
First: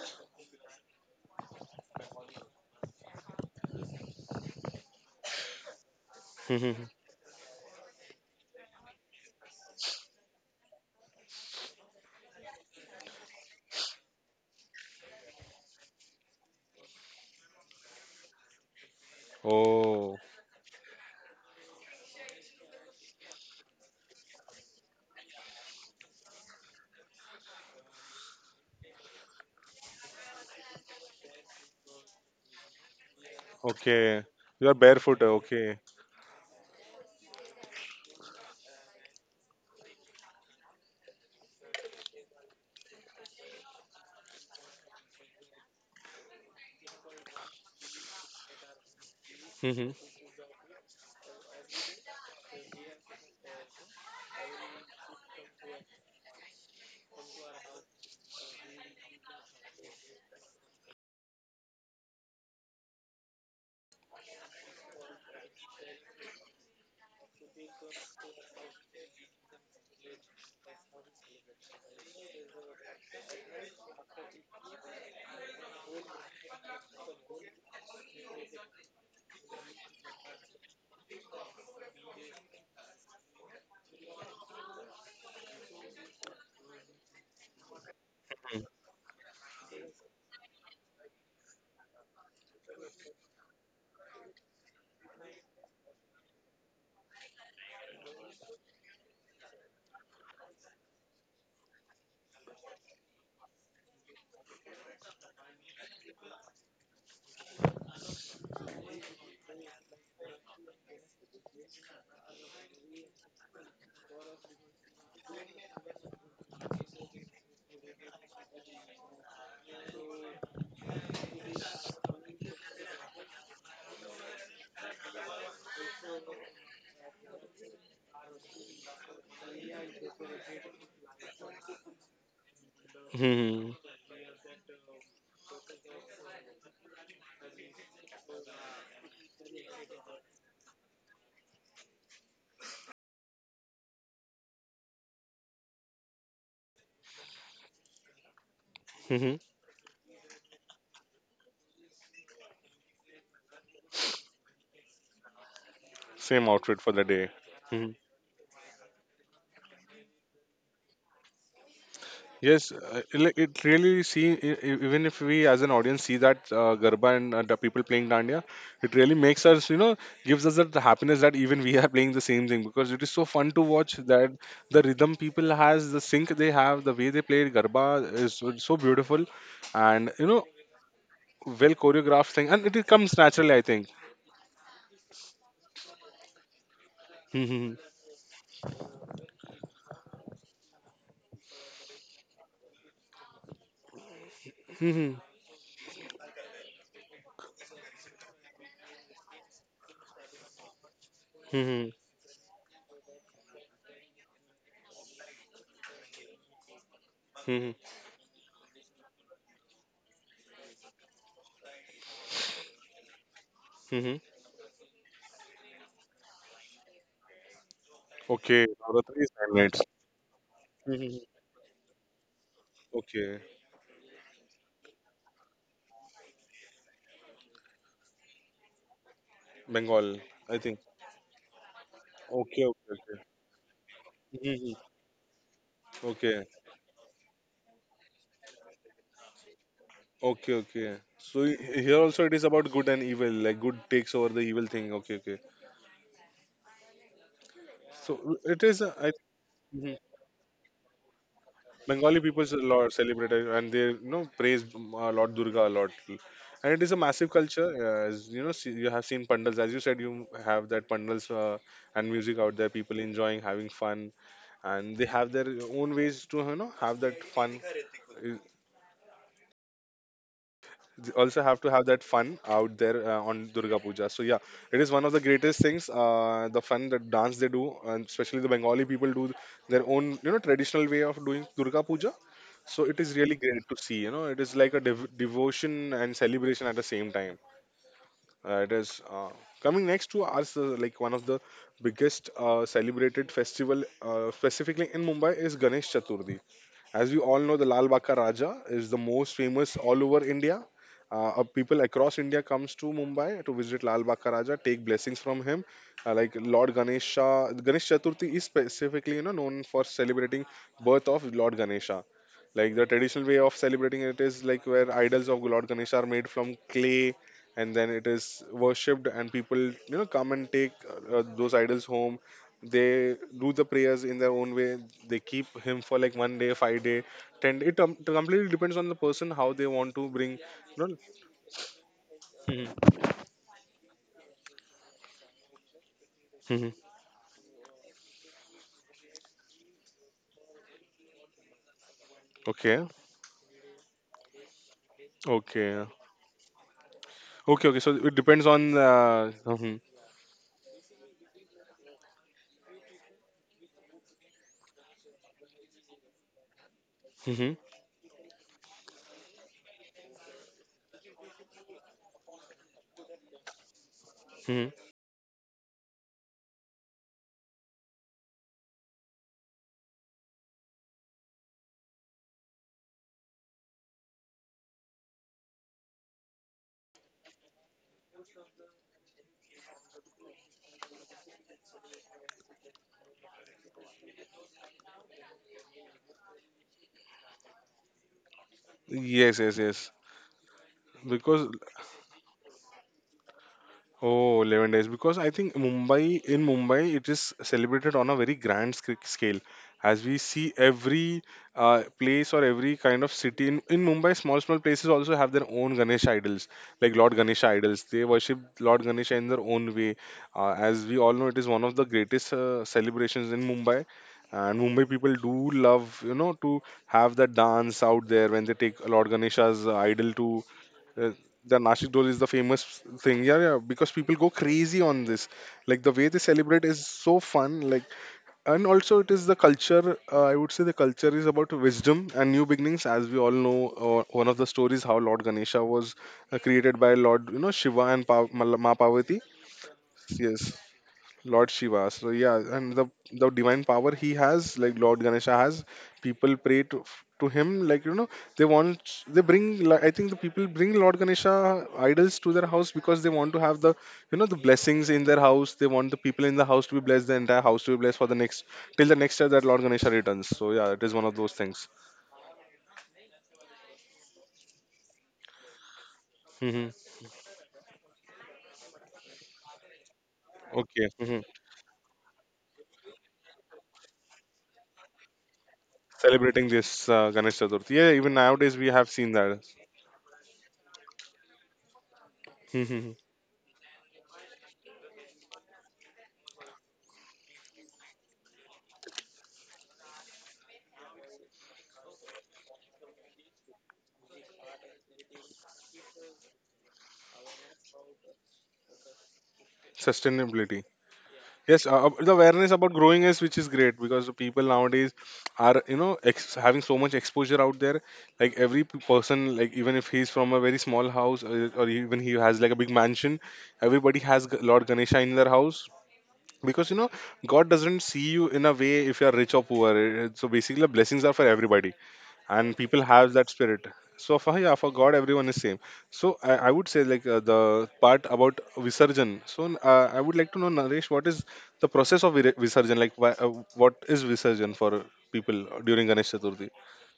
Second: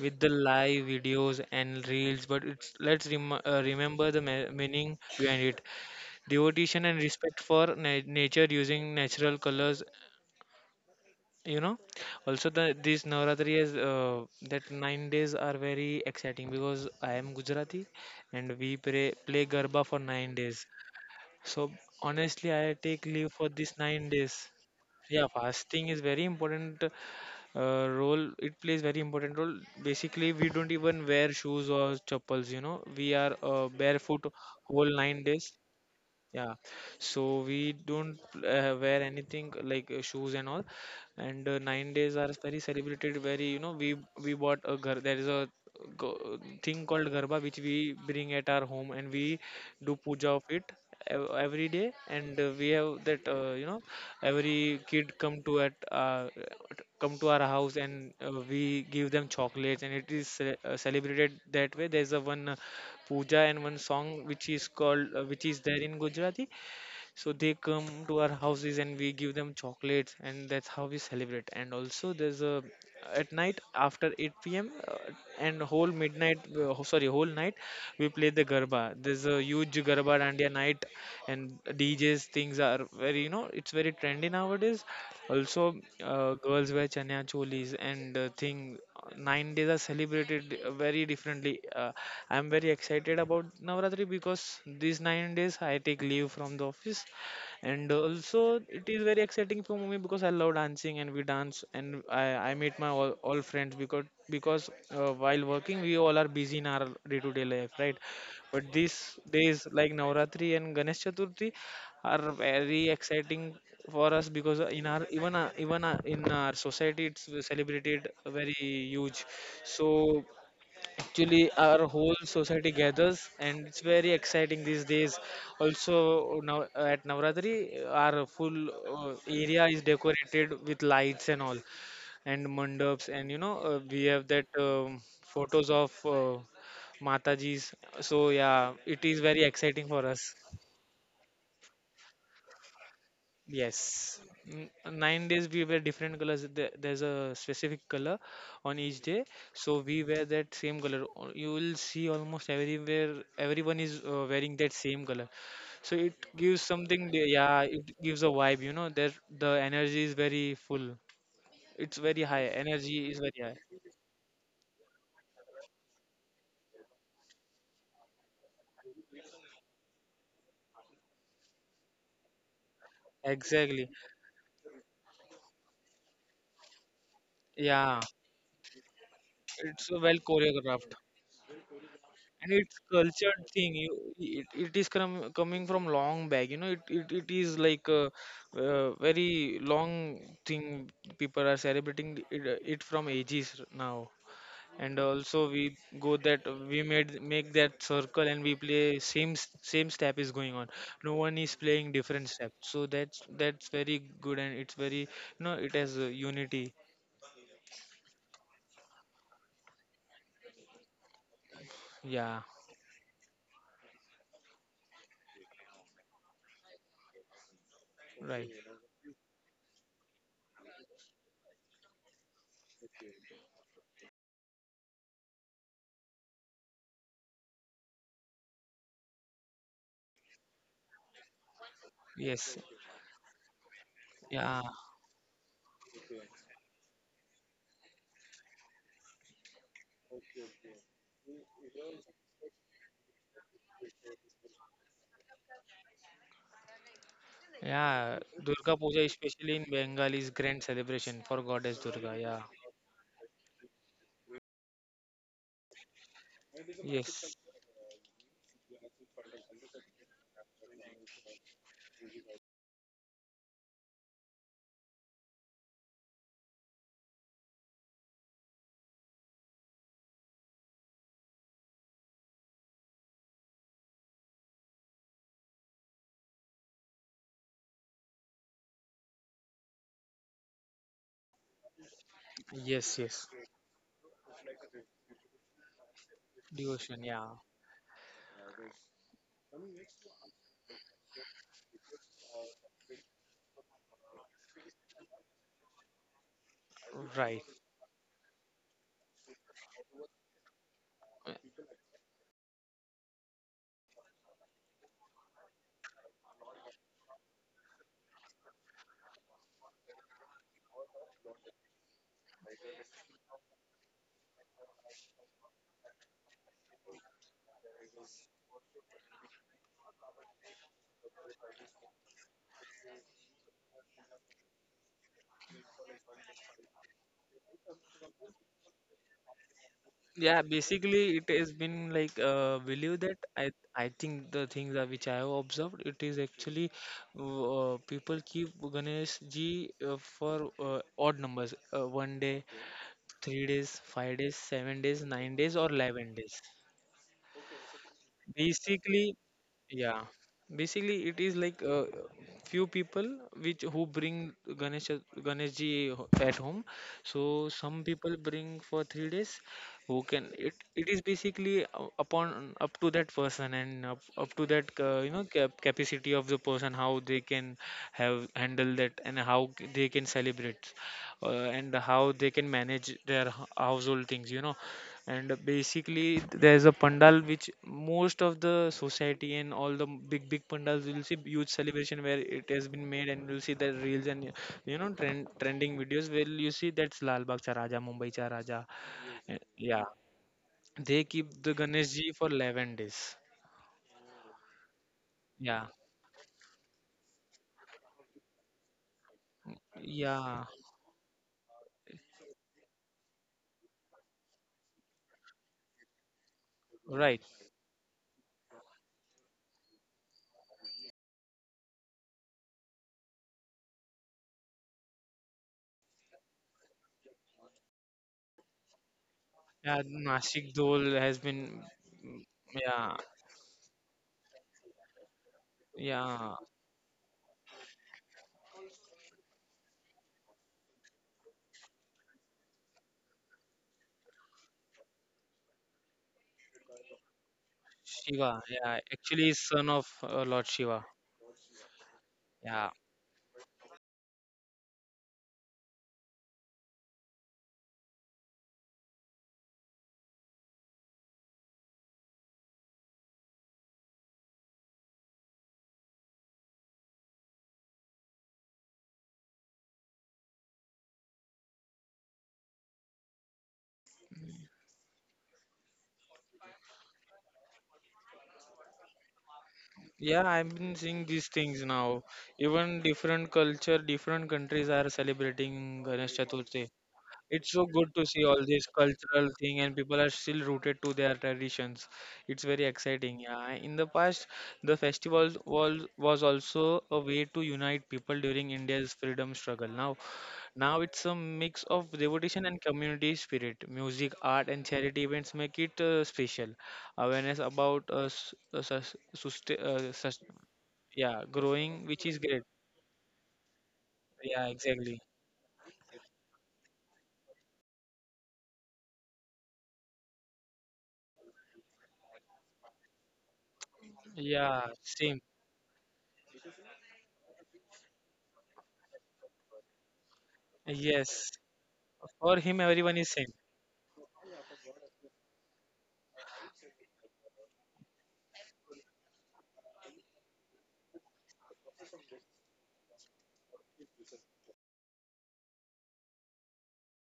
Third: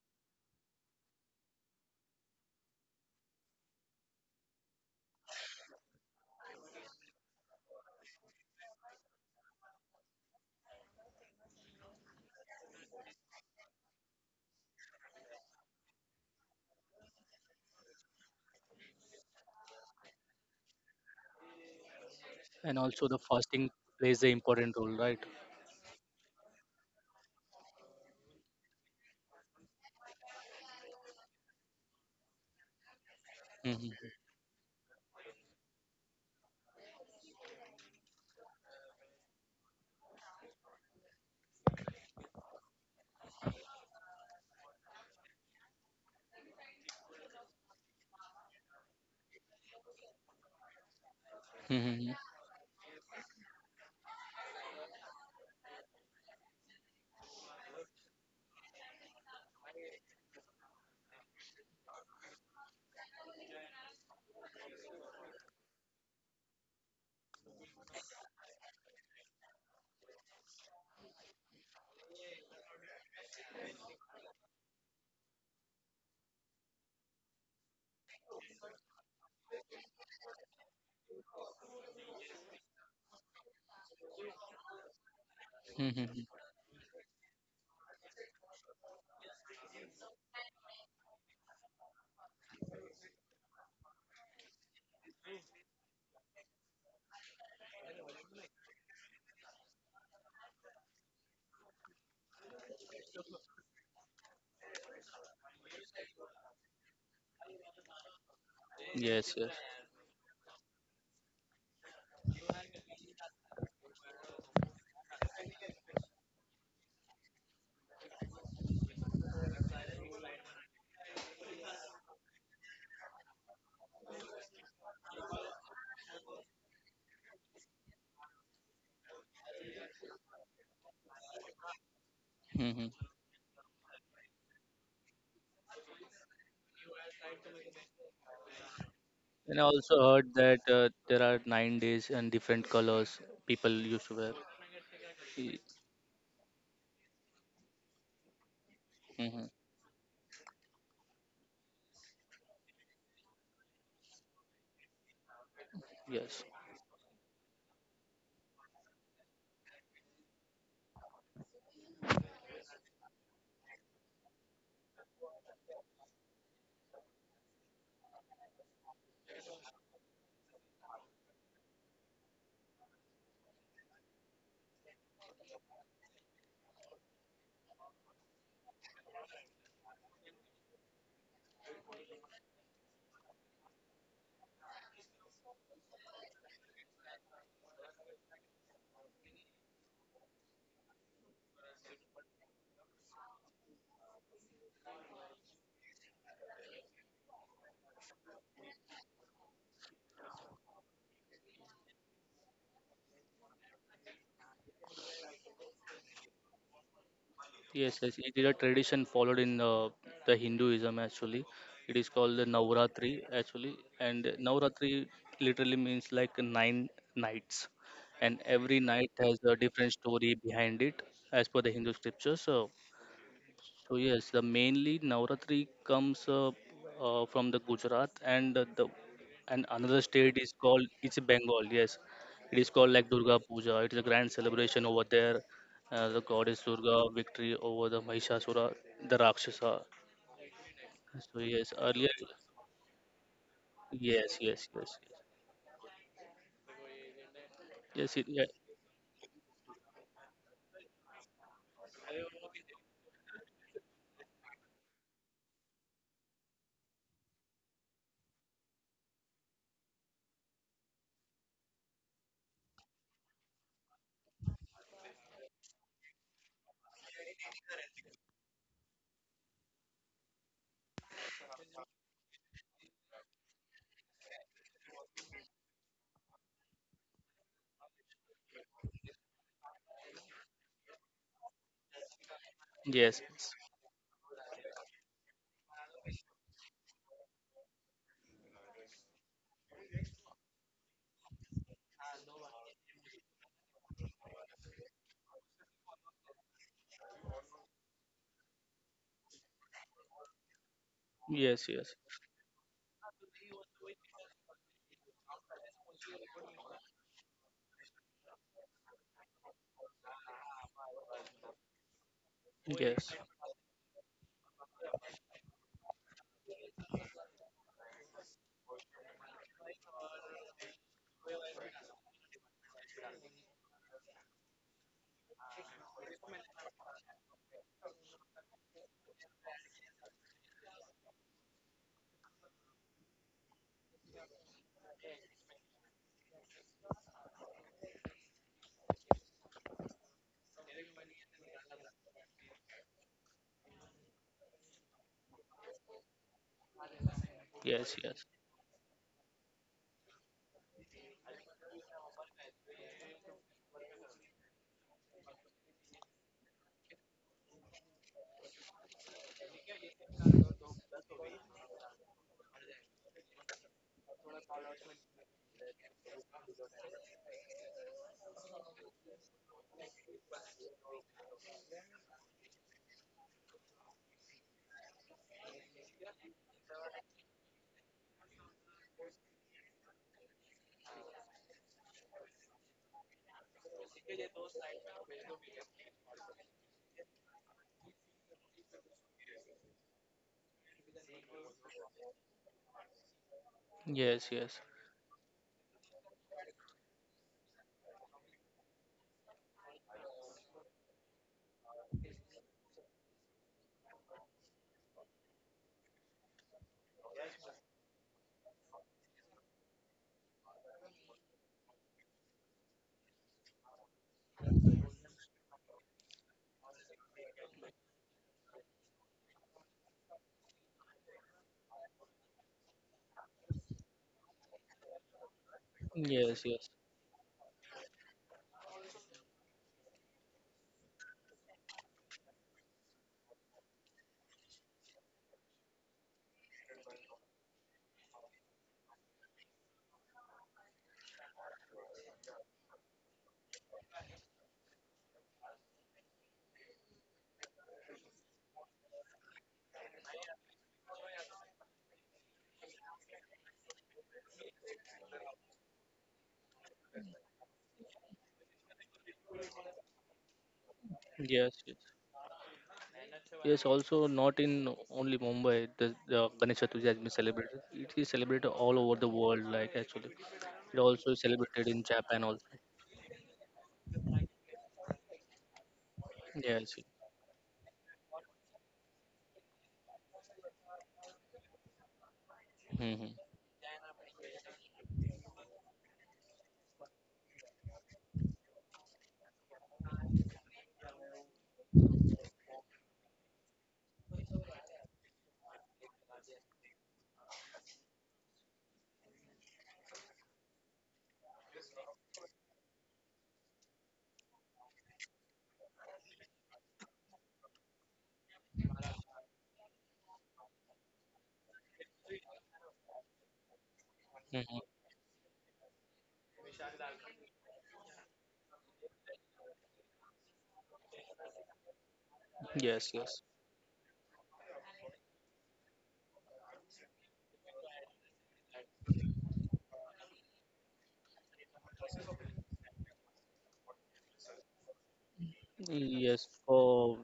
Speaker 3: with the live videos and reels. But it's, let's remember the me meaning behind it. Devotion
Speaker 1: Mhm.
Speaker 3: and respect for na nature using natural colors. You know, also the this Navratri is that 9 days are very exciting because I am Gujarati and we play Garba for
Speaker 1: Oh,
Speaker 3: 9 days. So honestly, I
Speaker 2: and
Speaker 3: take
Speaker 2: also the
Speaker 3: leave for
Speaker 2: fasting
Speaker 3: these nine
Speaker 2: plays an
Speaker 3: days.
Speaker 2: important role, right?
Speaker 3: Yeah, fasting is very important role. It plays very important role. Basically, we don't even wear shoes or chappals. You know, we are
Speaker 2: Mm-hmm.
Speaker 3: barefoot
Speaker 1: okay. You
Speaker 3: whole
Speaker 1: are
Speaker 3: nine
Speaker 1: barefoot.
Speaker 3: days.
Speaker 1: Okay.
Speaker 3: Yeah, so we don't wear anything like shoes and all, and 9 days are very celebrated very, you know, we bought a ghar. There is a go- thing called garba which we bring at our home, and we do
Speaker 1: Mhm.
Speaker 3: puja of it every day.
Speaker 2: Mm-hmm.
Speaker 3: And we have that, you know, every kid come to at come to our house, and we give them chocolates, and it is celebrated that way. There's a one puja and one song which is called, which is there in Gujarati. So they come to our houses and we give them chocolates, and that's how we celebrate. And also, there's a, at night after 8 p.m., and whole midnight, sorry, whole night, we play the garba. There's a huge garba dandiya night, and DJs things are very, you know, it's very trendy nowadays. Also,
Speaker 2: Mm-hmm. Mm-hmm.
Speaker 3: girls wear chanya cholis and thing 9 days are celebrated very differently. I'm very excited about Navratri because these 9 days I take leave from the office, and also it is very exciting for me because I love dancing and we dance, and I meet my all friends, because while working we all are busy in our day-to-day life, right? But these
Speaker 2: Yes, yes.
Speaker 3: days like Navratri and Ganesh Chaturthi are very exciting for us because in our society it's celebrated very huge. So actually our whole society gathers and it's very exciting these days. Also, now at Navratri, our full area is decorated with lights and all, and
Speaker 2: Mm-hmm.
Speaker 3: mandaps, and you know,
Speaker 1: Mhm.
Speaker 3: we have that, photos of, mataji's. So yeah, it is very
Speaker 2: And I
Speaker 3: exciting for
Speaker 2: also
Speaker 3: us.
Speaker 2: heard that there are 9 days and different colors people used to
Speaker 3: Yes,
Speaker 2: wear.
Speaker 3: N- 9 days
Speaker 2: Ye-
Speaker 3: we wear different colors. There's a specific color on each day,
Speaker 2: mhm.
Speaker 1: Mhm.
Speaker 3: so we wear that same color. You will see almost everywhere everyone is wearing that same color. So it
Speaker 2: Yes,
Speaker 3: gives
Speaker 1: Same outfit for
Speaker 3: something,
Speaker 1: the day.
Speaker 3: yeah, it
Speaker 1: Hmm, hmm.
Speaker 3: gives a vibe, you know, that the energy is very full. It's very high.
Speaker 1: Yes,
Speaker 3: Energy is very
Speaker 1: like
Speaker 3: high.
Speaker 1: it really even if we as an audience see that Garba and the people playing Dandiya, it really makes us you know gives us that happiness that even we are playing the same thing, because it is so fun to
Speaker 3: Exactly.
Speaker 1: watch that the rhythm people has, the sync they have, the way they play Garba
Speaker 3: Yeah,
Speaker 1: is so, so beautiful.
Speaker 3: it's well
Speaker 1: And
Speaker 3: choreographed.
Speaker 1: well choreographed
Speaker 3: And
Speaker 1: thing, and
Speaker 3: it's
Speaker 1: it comes
Speaker 3: cultured
Speaker 1: naturally, I
Speaker 3: thing,
Speaker 1: think.
Speaker 3: it is coming from long back, you know. It is
Speaker 1: Hmm,
Speaker 3: like a, uh, very long thing. People are celebrating it, it from ages now.
Speaker 1: hmm,
Speaker 3: And
Speaker 1: hmm,
Speaker 3: also we go that we made make that circle and we play same same step is going on. No one is
Speaker 1: hmm,
Speaker 3: playing
Speaker 1: hmm,
Speaker 3: different step. So that's very good, and it's very, you know, it has a unity.
Speaker 1: hmm, hmm,
Speaker 2: yes, yes. It is a tradition followed in the Hinduism actually. It is called the
Speaker 3: Yeah.
Speaker 2: Navratri actually, and
Speaker 1: hmm.
Speaker 2: Navratri literally means like nine nights, and
Speaker 3: Right.
Speaker 1: Okay,
Speaker 2: every night
Speaker 1: Navratri
Speaker 2: has
Speaker 1: is
Speaker 2: a
Speaker 1: 9 nights.
Speaker 2: different story behind it
Speaker 1: Hmm,
Speaker 2: as
Speaker 1: hmm,
Speaker 2: per the Hindu scriptures. So
Speaker 1: hmm. Okay.
Speaker 2: so yes, the mainly Navratri comes from the Gujarat and the and another
Speaker 1: Bengal,
Speaker 2: state is
Speaker 1: I
Speaker 2: called
Speaker 1: think.
Speaker 2: it's Bengal. Yes, it
Speaker 3: Yes.
Speaker 2: is
Speaker 1: Okay, okay,
Speaker 2: called like
Speaker 1: okay.
Speaker 2: Durga Puja. It is a grand
Speaker 3: Yeah.
Speaker 2: celebration
Speaker 1: Mhm.
Speaker 2: over there. The
Speaker 1: Okay,
Speaker 2: goddess Durga victory over the Mahishasura, the Rakshasa. So
Speaker 1: okay, okay. So
Speaker 2: yes,
Speaker 1: here
Speaker 2: earlier
Speaker 1: also it is about good and evil, like good takes
Speaker 2: yes
Speaker 1: over the
Speaker 2: yes
Speaker 1: evil
Speaker 2: yes
Speaker 1: thing. Okay, okay.
Speaker 2: yes yes
Speaker 3: Yeah,
Speaker 2: it, yeah,
Speaker 1: So it
Speaker 3: Durga
Speaker 1: is,
Speaker 3: Puja,
Speaker 1: I.
Speaker 3: especially in
Speaker 1: Mhm.
Speaker 3: Bengal, is grand celebration for goddess Durga.
Speaker 1: Bengali
Speaker 3: Yeah,
Speaker 1: people a lot celebrate it, and they praise Lord Durga a lot, and it is a massive
Speaker 3: yes,
Speaker 1: culture. As you know, see, you have seen pandals, as you said. You have that pandals and music out there, people enjoying, having fun, and they have their own ways to have that fun. Also have to have that fun out there on Durga Puja. So yeah, it is one of the greatest things. The fun that dance they do, and especially the Bengali people do their own, traditional way of doing Durga Puja. So
Speaker 3: yes,
Speaker 1: it
Speaker 2: yes
Speaker 1: is
Speaker 3: yes.
Speaker 1: really
Speaker 2: yes
Speaker 1: great to see. It is like a devotion and celebration at the
Speaker 3: Devotion.
Speaker 1: same
Speaker 3: Yeah.
Speaker 1: time. It is Coming next to us, like one of the biggest celebrated festival, specifically in Mumbai, is Ganesh Chaturthi. As we all
Speaker 3: Right.
Speaker 1: know, the Lal Baka Raja is the most famous all over India.
Speaker 2: yes
Speaker 1: People
Speaker 2: yes
Speaker 1: across India comes to Mumbai to visit Lal Baka Raja, take blessings from him. Like Lord Ganesha, Ganesh Chaturthi is specifically known for celebrating birth of Lord Ganesha. Like the
Speaker 2: yes
Speaker 1: traditional way of celebrating it is like where idols of Lord Ganesha are made from clay, and then it is worshipped, and people come and take those idols home. They do the prayers in their own way. They keep him for like 1 day, 5 day, ten, it completely depends on the person how they want to bring
Speaker 3: Yeah,
Speaker 1: you know
Speaker 3: basically it has been like, believe
Speaker 1: Mhm.
Speaker 3: that I think the things that which I have observed, it is actually,
Speaker 1: Mhm.
Speaker 3: people keep Ganesh Ji for odd numbers, one day,
Speaker 1: Okay,
Speaker 3: 3 days, 5 days, 7 days, 9 days, or
Speaker 1: okay,
Speaker 3: 11 days.
Speaker 1: okay, okay,
Speaker 2: yes yes
Speaker 1: so it
Speaker 2: yes
Speaker 1: depends on,
Speaker 3: Basically,
Speaker 1: mhm.
Speaker 3: yeah, basically it is like, few people which who bring ganesh Ganesh Ji at home. So
Speaker 1: Mhm.
Speaker 3: some people bring for 3 days. Who can it, it is basically upon up to that person and up to that,
Speaker 1: Mhm.
Speaker 3: you know, capacity of the person, how they can have handle that and how they can celebrate, and how they can manage their household things, you know. And basically there's a pandal which most of the society and all the big pandals, you'll see huge celebration where it has been made, and you'll see the reels and, you know, trending videos where you see that's Lal Bagh Cha Raja, Mumbai Cha Raja. Eh,
Speaker 1: Yes, yes,
Speaker 3: yeah,
Speaker 1: yes,
Speaker 3: they keep
Speaker 1: because
Speaker 3: the Ganesh Ji for 11 days.
Speaker 2: yes
Speaker 1: oh,
Speaker 2: yes
Speaker 1: 11 days. Because I think
Speaker 3: Yeah.
Speaker 1: Mumbai, in Mumbai, it is celebrated on a very grand scale. As we
Speaker 3: Yeah.
Speaker 1: see every place or every kind of city in Mumbai, small, small places also have their own Ganesh idols, like Lord
Speaker 3: Right.
Speaker 1: Ganesha idols. They worship Lord Ganesha in their own way. As we all know, it is one of the greatest celebrations in Mumbai. And Mumbai people do love, to have the dance out there when they take Lord Ganesha's
Speaker 3: Yeah,
Speaker 1: idol
Speaker 3: Nashik
Speaker 1: to,
Speaker 3: dole
Speaker 1: uh,
Speaker 3: has been.
Speaker 1: the Nashik Dol
Speaker 3: Mm,
Speaker 1: is the famous
Speaker 3: yeah,
Speaker 1: thing. Yeah, yeah, because people go crazy on this. Like the way they
Speaker 3: yeah,
Speaker 1: celebrate is so fun. Like, and also it is the culture. I would say the culture is about wisdom and new beginnings. As we all know, one of the stories how Lord Ganesha was created by Lord, Shiva and
Speaker 3: Shiva,
Speaker 1: Ma
Speaker 3: yeah,
Speaker 1: Parvati.
Speaker 3: actually he's son of, Lord
Speaker 1: Yes.
Speaker 3: Shiva.
Speaker 1: Lord Shiva. So yeah,
Speaker 3: Yeah,
Speaker 1: and the divine power he has, like Lord Ganesha has, people pray to him. Like, they bring. Like, I think the people bring Lord Ganesha idols to their house because they want to have the the blessings in their house. They want the people in the house to be blessed, the entire house to be blessed, for the next till the next year that Lord Ganesha returns. So yeah, it is one of those
Speaker 2: yes
Speaker 1: things.
Speaker 2: yes. Yes, also not in only Mumbai, the
Speaker 1: Hmm.
Speaker 2: Ganesh Chaturthi has been celebrated. It is celebrated all over the world, like actually.
Speaker 3: Yeah, I've been
Speaker 1: Okay.
Speaker 2: It
Speaker 3: seeing
Speaker 1: Hmm.
Speaker 3: these
Speaker 2: also is
Speaker 3: things
Speaker 2: celebrated in
Speaker 3: now.
Speaker 2: Japan also.
Speaker 3: Even different culture, different countries are celebrating Ganesh
Speaker 1: Celebrating
Speaker 3: Chaturthi.
Speaker 2: Yes.
Speaker 1: this Ganesh
Speaker 3: It's so
Speaker 1: Chaturthi.
Speaker 3: good
Speaker 1: Yeah,
Speaker 3: to
Speaker 1: even
Speaker 3: see all
Speaker 1: nowadays
Speaker 3: this
Speaker 1: we have seen
Speaker 3: cultural
Speaker 1: that.
Speaker 3: thing and people are still rooted to their traditions. It's very
Speaker 1: Hmm.
Speaker 3: exciting.
Speaker 2: Mm-hmm.
Speaker 3: Yeah, in the past, the festival was also a way to unite people during India's freedom struggle. Now, now it's a mix of devotion and community spirit. Music, art, and charity events make it, special. Awareness about,
Speaker 1: Sustainability.
Speaker 3: yeah,
Speaker 1: Yes,
Speaker 3: growing, which is
Speaker 1: the
Speaker 3: great.
Speaker 1: awareness about growing is which is great, because the
Speaker 3: Yeah,
Speaker 1: people nowadays
Speaker 3: exactly.
Speaker 1: are having so much exposure out there. Like every person, like even if he's from a very small house or even he has like a big mansion, everybody has
Speaker 2: Mm-hmm.
Speaker 3: Yeah,
Speaker 1: Lord Ganesha in
Speaker 3: same.
Speaker 1: their house, because God doesn't see you in a way if you're rich or poor. So basically, the blessings are for
Speaker 3: Yes.
Speaker 1: everybody,
Speaker 3: For
Speaker 1: and
Speaker 3: him,
Speaker 1: people
Speaker 2: Yes,
Speaker 3: everyone is
Speaker 1: have
Speaker 2: yes.
Speaker 1: that
Speaker 3: same.
Speaker 1: spirit. So for yeah, for God, everyone is same. So I would say, like the part about Visarjan. So I would like to know, Naresh, what is the process of Visarjan. Like, why, what is Visarjan for people during Ganesh
Speaker 2: Yes,
Speaker 1: Chaturthi?
Speaker 2: for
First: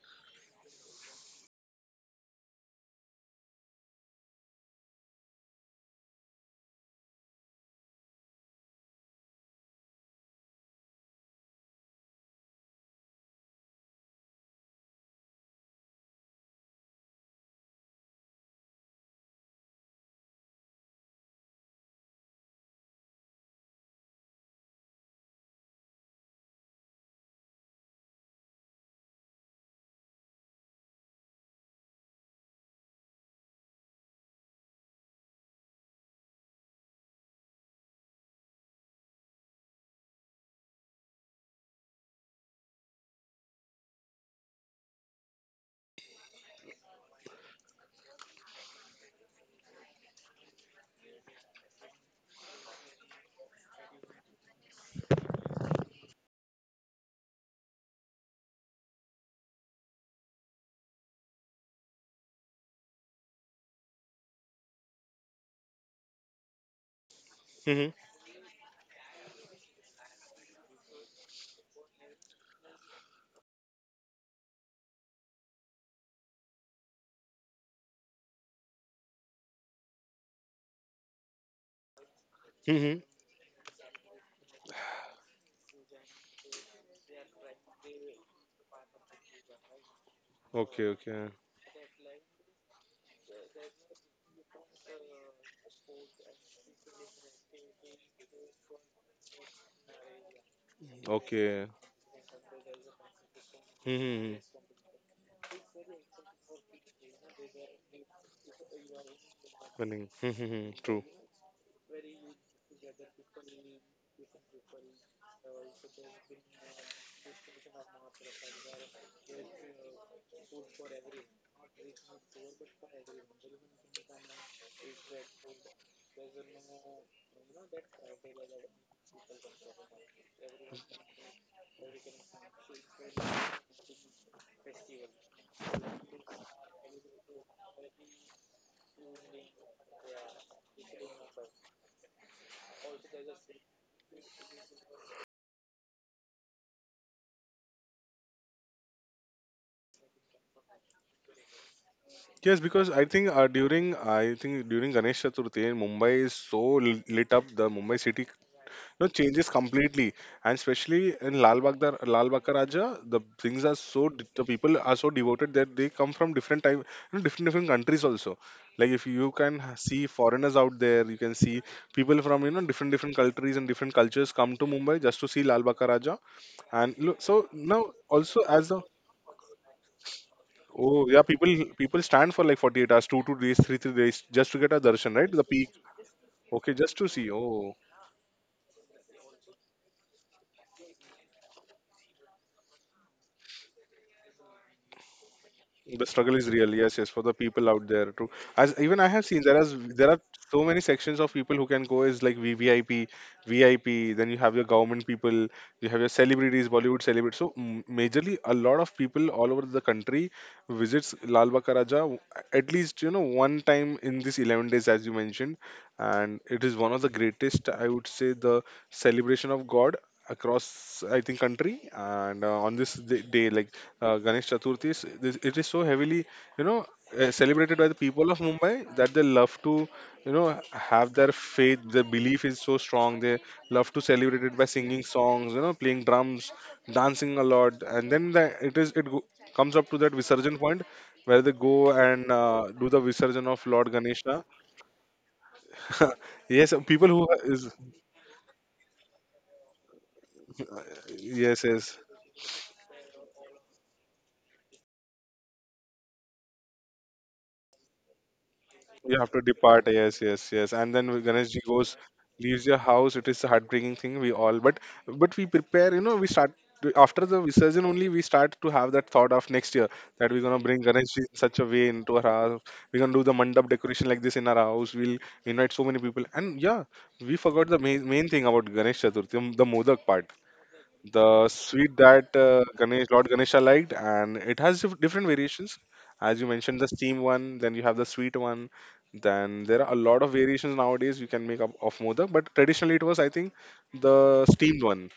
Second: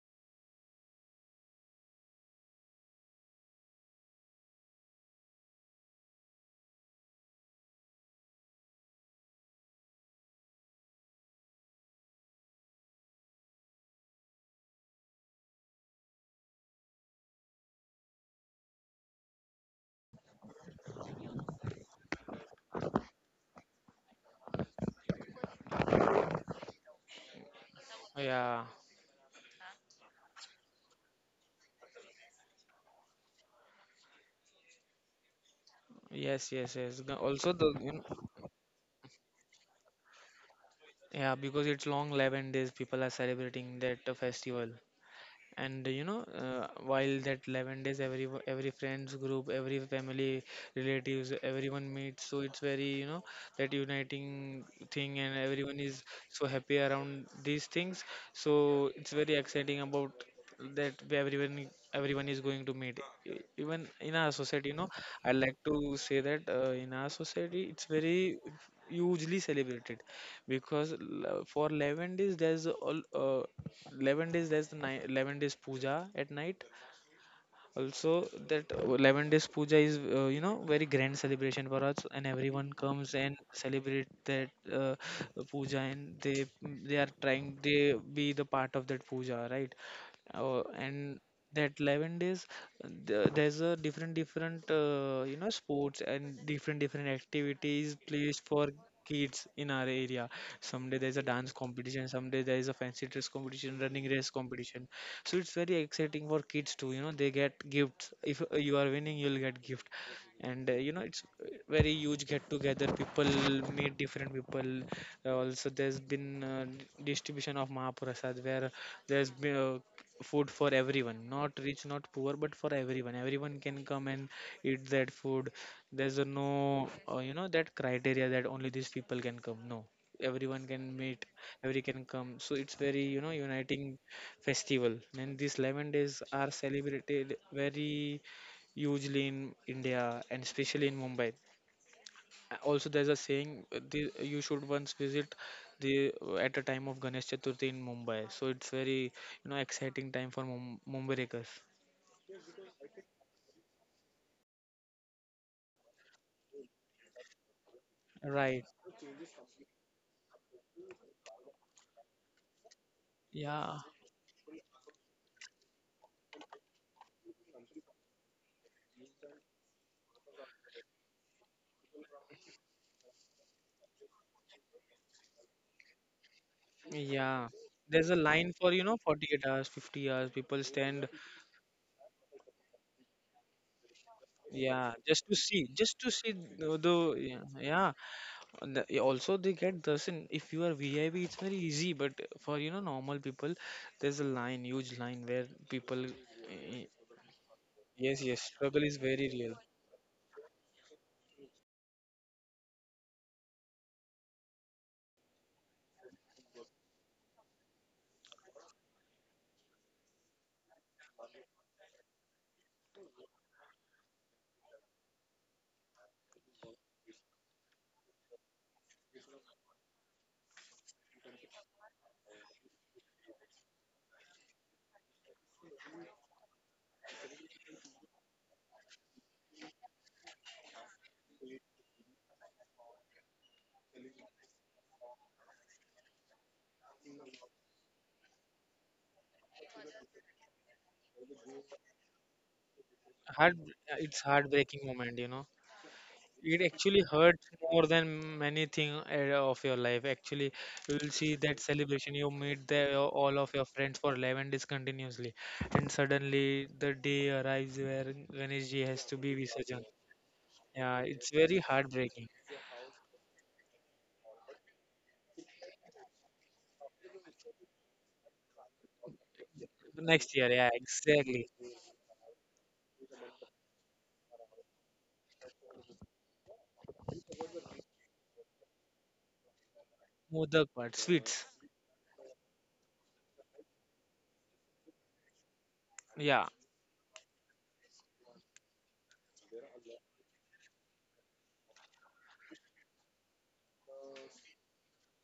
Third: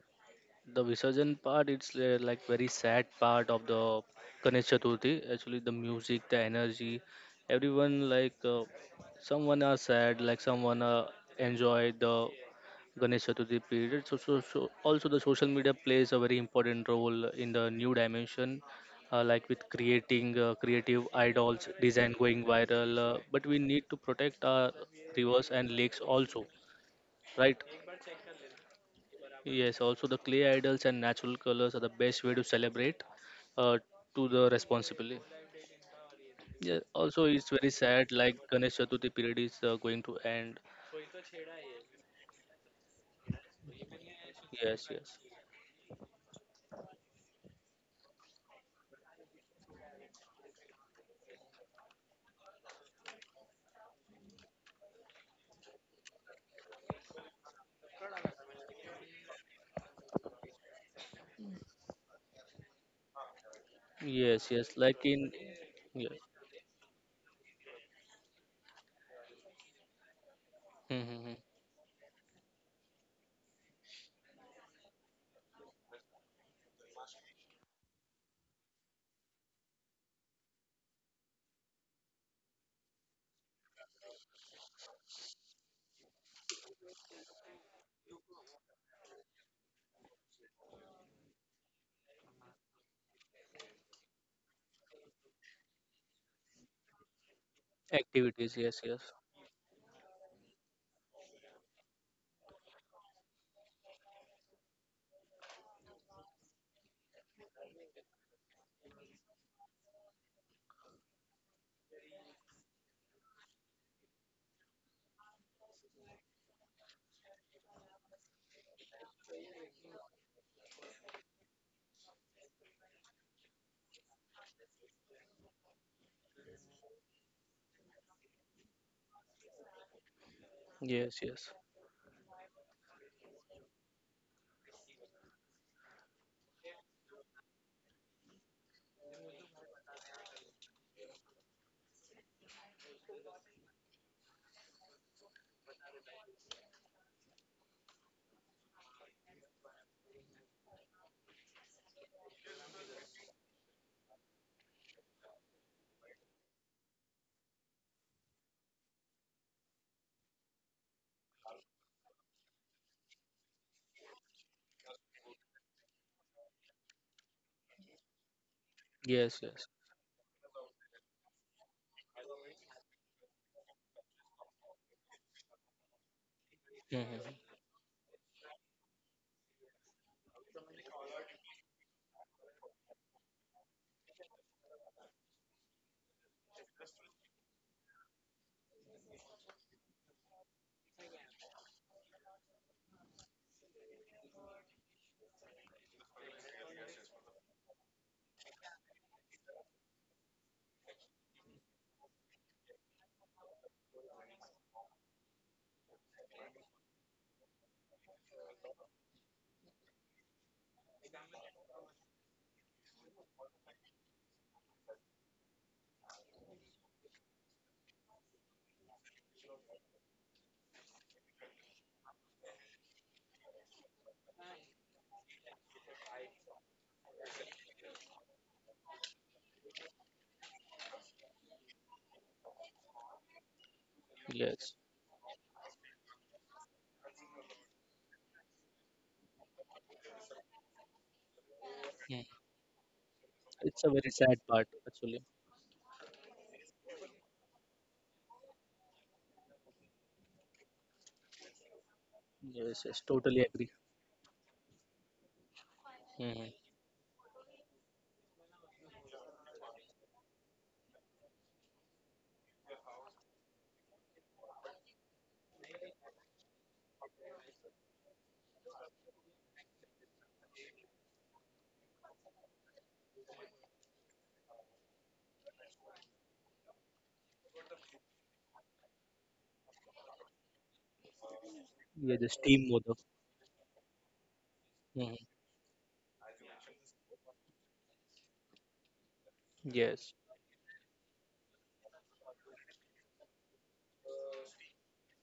Speaker 2: the Visarjan part, it's like very sad part of the Ganesh Chaturthi. Actually, the music, the energy, everyone like someone are sad, like someone enjoy the Ganesh Chaturthi period. So, so also the social media plays a very important role in the new dimension, like with creating creative idols, design going viral. But we need to protect our rivers and lakes also, right?
Speaker 3: Yeah.
Speaker 2: Yes. Also, the clay idols and natural colors are the best way to celebrate uh, to the responsibly.
Speaker 3: Yes, yes,
Speaker 2: Yeah.
Speaker 3: yes.
Speaker 2: Also,
Speaker 3: Also,
Speaker 2: it's very
Speaker 3: the, you know,
Speaker 2: sad. Like Ganesh Chaturthi period is going to end.
Speaker 3: yeah, because it's long 11 days, people are celebrating that, festival.
Speaker 2: Yes. Yes.
Speaker 3: And you know, while that 11 days, every friends group, every family, relatives, everyone meets. So it's very, you know, that uniting thing, and everyone is so happy around these things. So it's very exciting about that everyone, everyone is going to meet. Even in our
Speaker 2: Yes.
Speaker 3: society,
Speaker 2: Yes.
Speaker 3: you know,
Speaker 2: Like
Speaker 3: I
Speaker 2: in.
Speaker 3: like to say
Speaker 2: Yes.
Speaker 3: that, in our society it's
Speaker 1: Mm-hmm.
Speaker 3: very hugely celebrated because,
Speaker 2: Mm-hmm. Mm-hmm.
Speaker 3: for 11 days there's all, 11 days there's the, 11 days puja at night also. That, 11 days puja is, you know, very grand celebration for us, and everyone
Speaker 1: Mm-hmm.
Speaker 3: comes and celebrate that, uh, puja, and they are trying, they be the part of that puja, right? Oh,
Speaker 1: Okay,
Speaker 3: and
Speaker 1: okay,
Speaker 3: that 11 days, there's a different, different, you know, sports and different, different activities placed
Speaker 2: Activities,
Speaker 3: for
Speaker 2: yes, yes,
Speaker 3: kids in our area. Someday there's a dance
Speaker 1: okay.
Speaker 3: competition, someday there is a fancy dress competition, running race
Speaker 1: Mm-hmm.
Speaker 3: competition. So it's very exciting for kids too, you know, they get gifts. If, you are winning, you'll get gift.
Speaker 1: Mm-hmm.
Speaker 3: And,
Speaker 1: Mm-hmm.
Speaker 3: you know,
Speaker 1: True.
Speaker 3: it's, very huge get together. People meet different people. Also, there's been, distribution of Mahaprasad, where there's been, food for everyone, not rich, not poor, but for everyone. Everyone can come and eat that food. There's a no, you know, that criteria that only these people can come. No, everyone can meet,
Speaker 2: yes, yes,
Speaker 3: every can come. So it's very, you know, uniting festival, and these 11 days are celebrated very hugely in India, and especially in Mumbai. Also, there's a saying, you should once visit the, at a time of Ganesh Chaturthi in Mumbai. So it's very, you know, exciting time for Mumbaikers.
Speaker 1: Yes, because I think during Ganesh Chaturthi, Mumbai is so lit up. The Mumbai city,
Speaker 3: Right.
Speaker 1: changes completely, and especially in Lal Bagh Ka Raja, the things
Speaker 3: Yeah.
Speaker 1: are so the people are so devoted that they come from different type, different different countries also. Like if you
Speaker 2: yes,
Speaker 1: can
Speaker 2: yes.
Speaker 1: see foreigners out there, you can see people from different different countries and different cultures come to Mumbai just to see Lal Bagh Ka Raja, and look,
Speaker 2: Hmm.
Speaker 3: Yeah.
Speaker 1: so now
Speaker 3: There's a
Speaker 1: also
Speaker 3: line for,
Speaker 1: as
Speaker 3: you
Speaker 1: a.
Speaker 3: know, 48 hours, 50 hours. People stand.
Speaker 1: Oh, yeah, people stand for like 48 hours, two days, three days, just to get a
Speaker 3: Yeah,
Speaker 1: darshan, right? The peak.
Speaker 3: just to see the,
Speaker 1: Okay,
Speaker 3: the
Speaker 1: just to see.
Speaker 3: yeah,
Speaker 1: Oh,
Speaker 3: yeah. And also, they get this in, if you are VIP, it's very easy. But for, you know, normal people, there's a line, huge line where people.
Speaker 1: the struggle is
Speaker 3: Eh,
Speaker 1: real. Yes, yes, for the people out
Speaker 3: yes,
Speaker 1: there too.
Speaker 3: yes, struggle
Speaker 1: As
Speaker 3: is
Speaker 1: even I
Speaker 3: very
Speaker 1: have
Speaker 3: real.
Speaker 1: seen, there are so many sections of people who can go is like VVIP, VIP. Then you have your government people, you have your celebrities, Bollywood celebrities. So majorly, a lot of people all over the country visits Lal Bagh Ka Raja, at least one time in these 11 days, as you mentioned, and it is one of the greatest, I would say, the celebration of God across, I think, country. And on this day, like Ganesh Chaturthi is, this, it is so heavily you know celebrated by the people of Mumbai that they love to have their faith. Their belief is so strong, they love to celebrate it
Speaker 2: Yes.
Speaker 1: by singing songs, playing drums, dancing a lot. And then the, it is it go, comes up to that Visarjan point where they go and
Speaker 2: Hmm.
Speaker 1: do the
Speaker 3: Heart,
Speaker 1: Visarjan of
Speaker 2: It's a
Speaker 1: Lord
Speaker 2: very
Speaker 3: it's
Speaker 2: sad
Speaker 1: Ganesha.
Speaker 2: part
Speaker 3: heartbreaking moment, you
Speaker 2: actually.
Speaker 3: know. It
Speaker 1: Yes,
Speaker 3: actually
Speaker 1: people who
Speaker 3: hurts
Speaker 1: is.
Speaker 3: more than many thing, of your life. Actually, you will see that
Speaker 1: Yes, yes.
Speaker 3: celebration. You meet the,
Speaker 2: Yes, yes,
Speaker 3: your, all
Speaker 2: totally
Speaker 3: of your
Speaker 2: agree.
Speaker 3: friends for 11 days continuously, and suddenly
Speaker 2: Hmm.
Speaker 3: the day arrives where Ganeshji has to
Speaker 1: You
Speaker 3: be
Speaker 1: have to
Speaker 3: Visarjan.
Speaker 1: depart. Yes, yes, yes.
Speaker 3: Yeah,
Speaker 1: And then
Speaker 3: it's
Speaker 1: when
Speaker 3: very
Speaker 1: Ganeshji goes,
Speaker 3: heartbreaking.
Speaker 1: leaves your house, it is a heartbreaking thing. We all, but we prepare. You know, we start after the visurgin only. We start to have that thought of next year,
Speaker 3: Next
Speaker 1: that
Speaker 3: year,
Speaker 1: we're
Speaker 3: yeah,
Speaker 1: gonna bring Ganeshji in
Speaker 3: exactly.
Speaker 1: such a way into our house. We're gonna do the mandap decoration like this in our house. We'll invite so many people. And yeah, we forgot the main thing about Ganesh Chaturthi, the modak part,
Speaker 3: Modak part, sweets.
Speaker 1: the sweet
Speaker 2: Yeah, the
Speaker 1: that
Speaker 2: steam modak.
Speaker 1: Ganesh, Lord Ganesha liked, and it has
Speaker 2: Hmm.
Speaker 1: different variations.
Speaker 3: Yeah,
Speaker 1: As you mentioned, the steam one, then you have the sweet one. Then there are a
Speaker 2: Yes,
Speaker 1: lot of variations nowadays you can make up of modak, but traditionally it was, I think, the steamed one,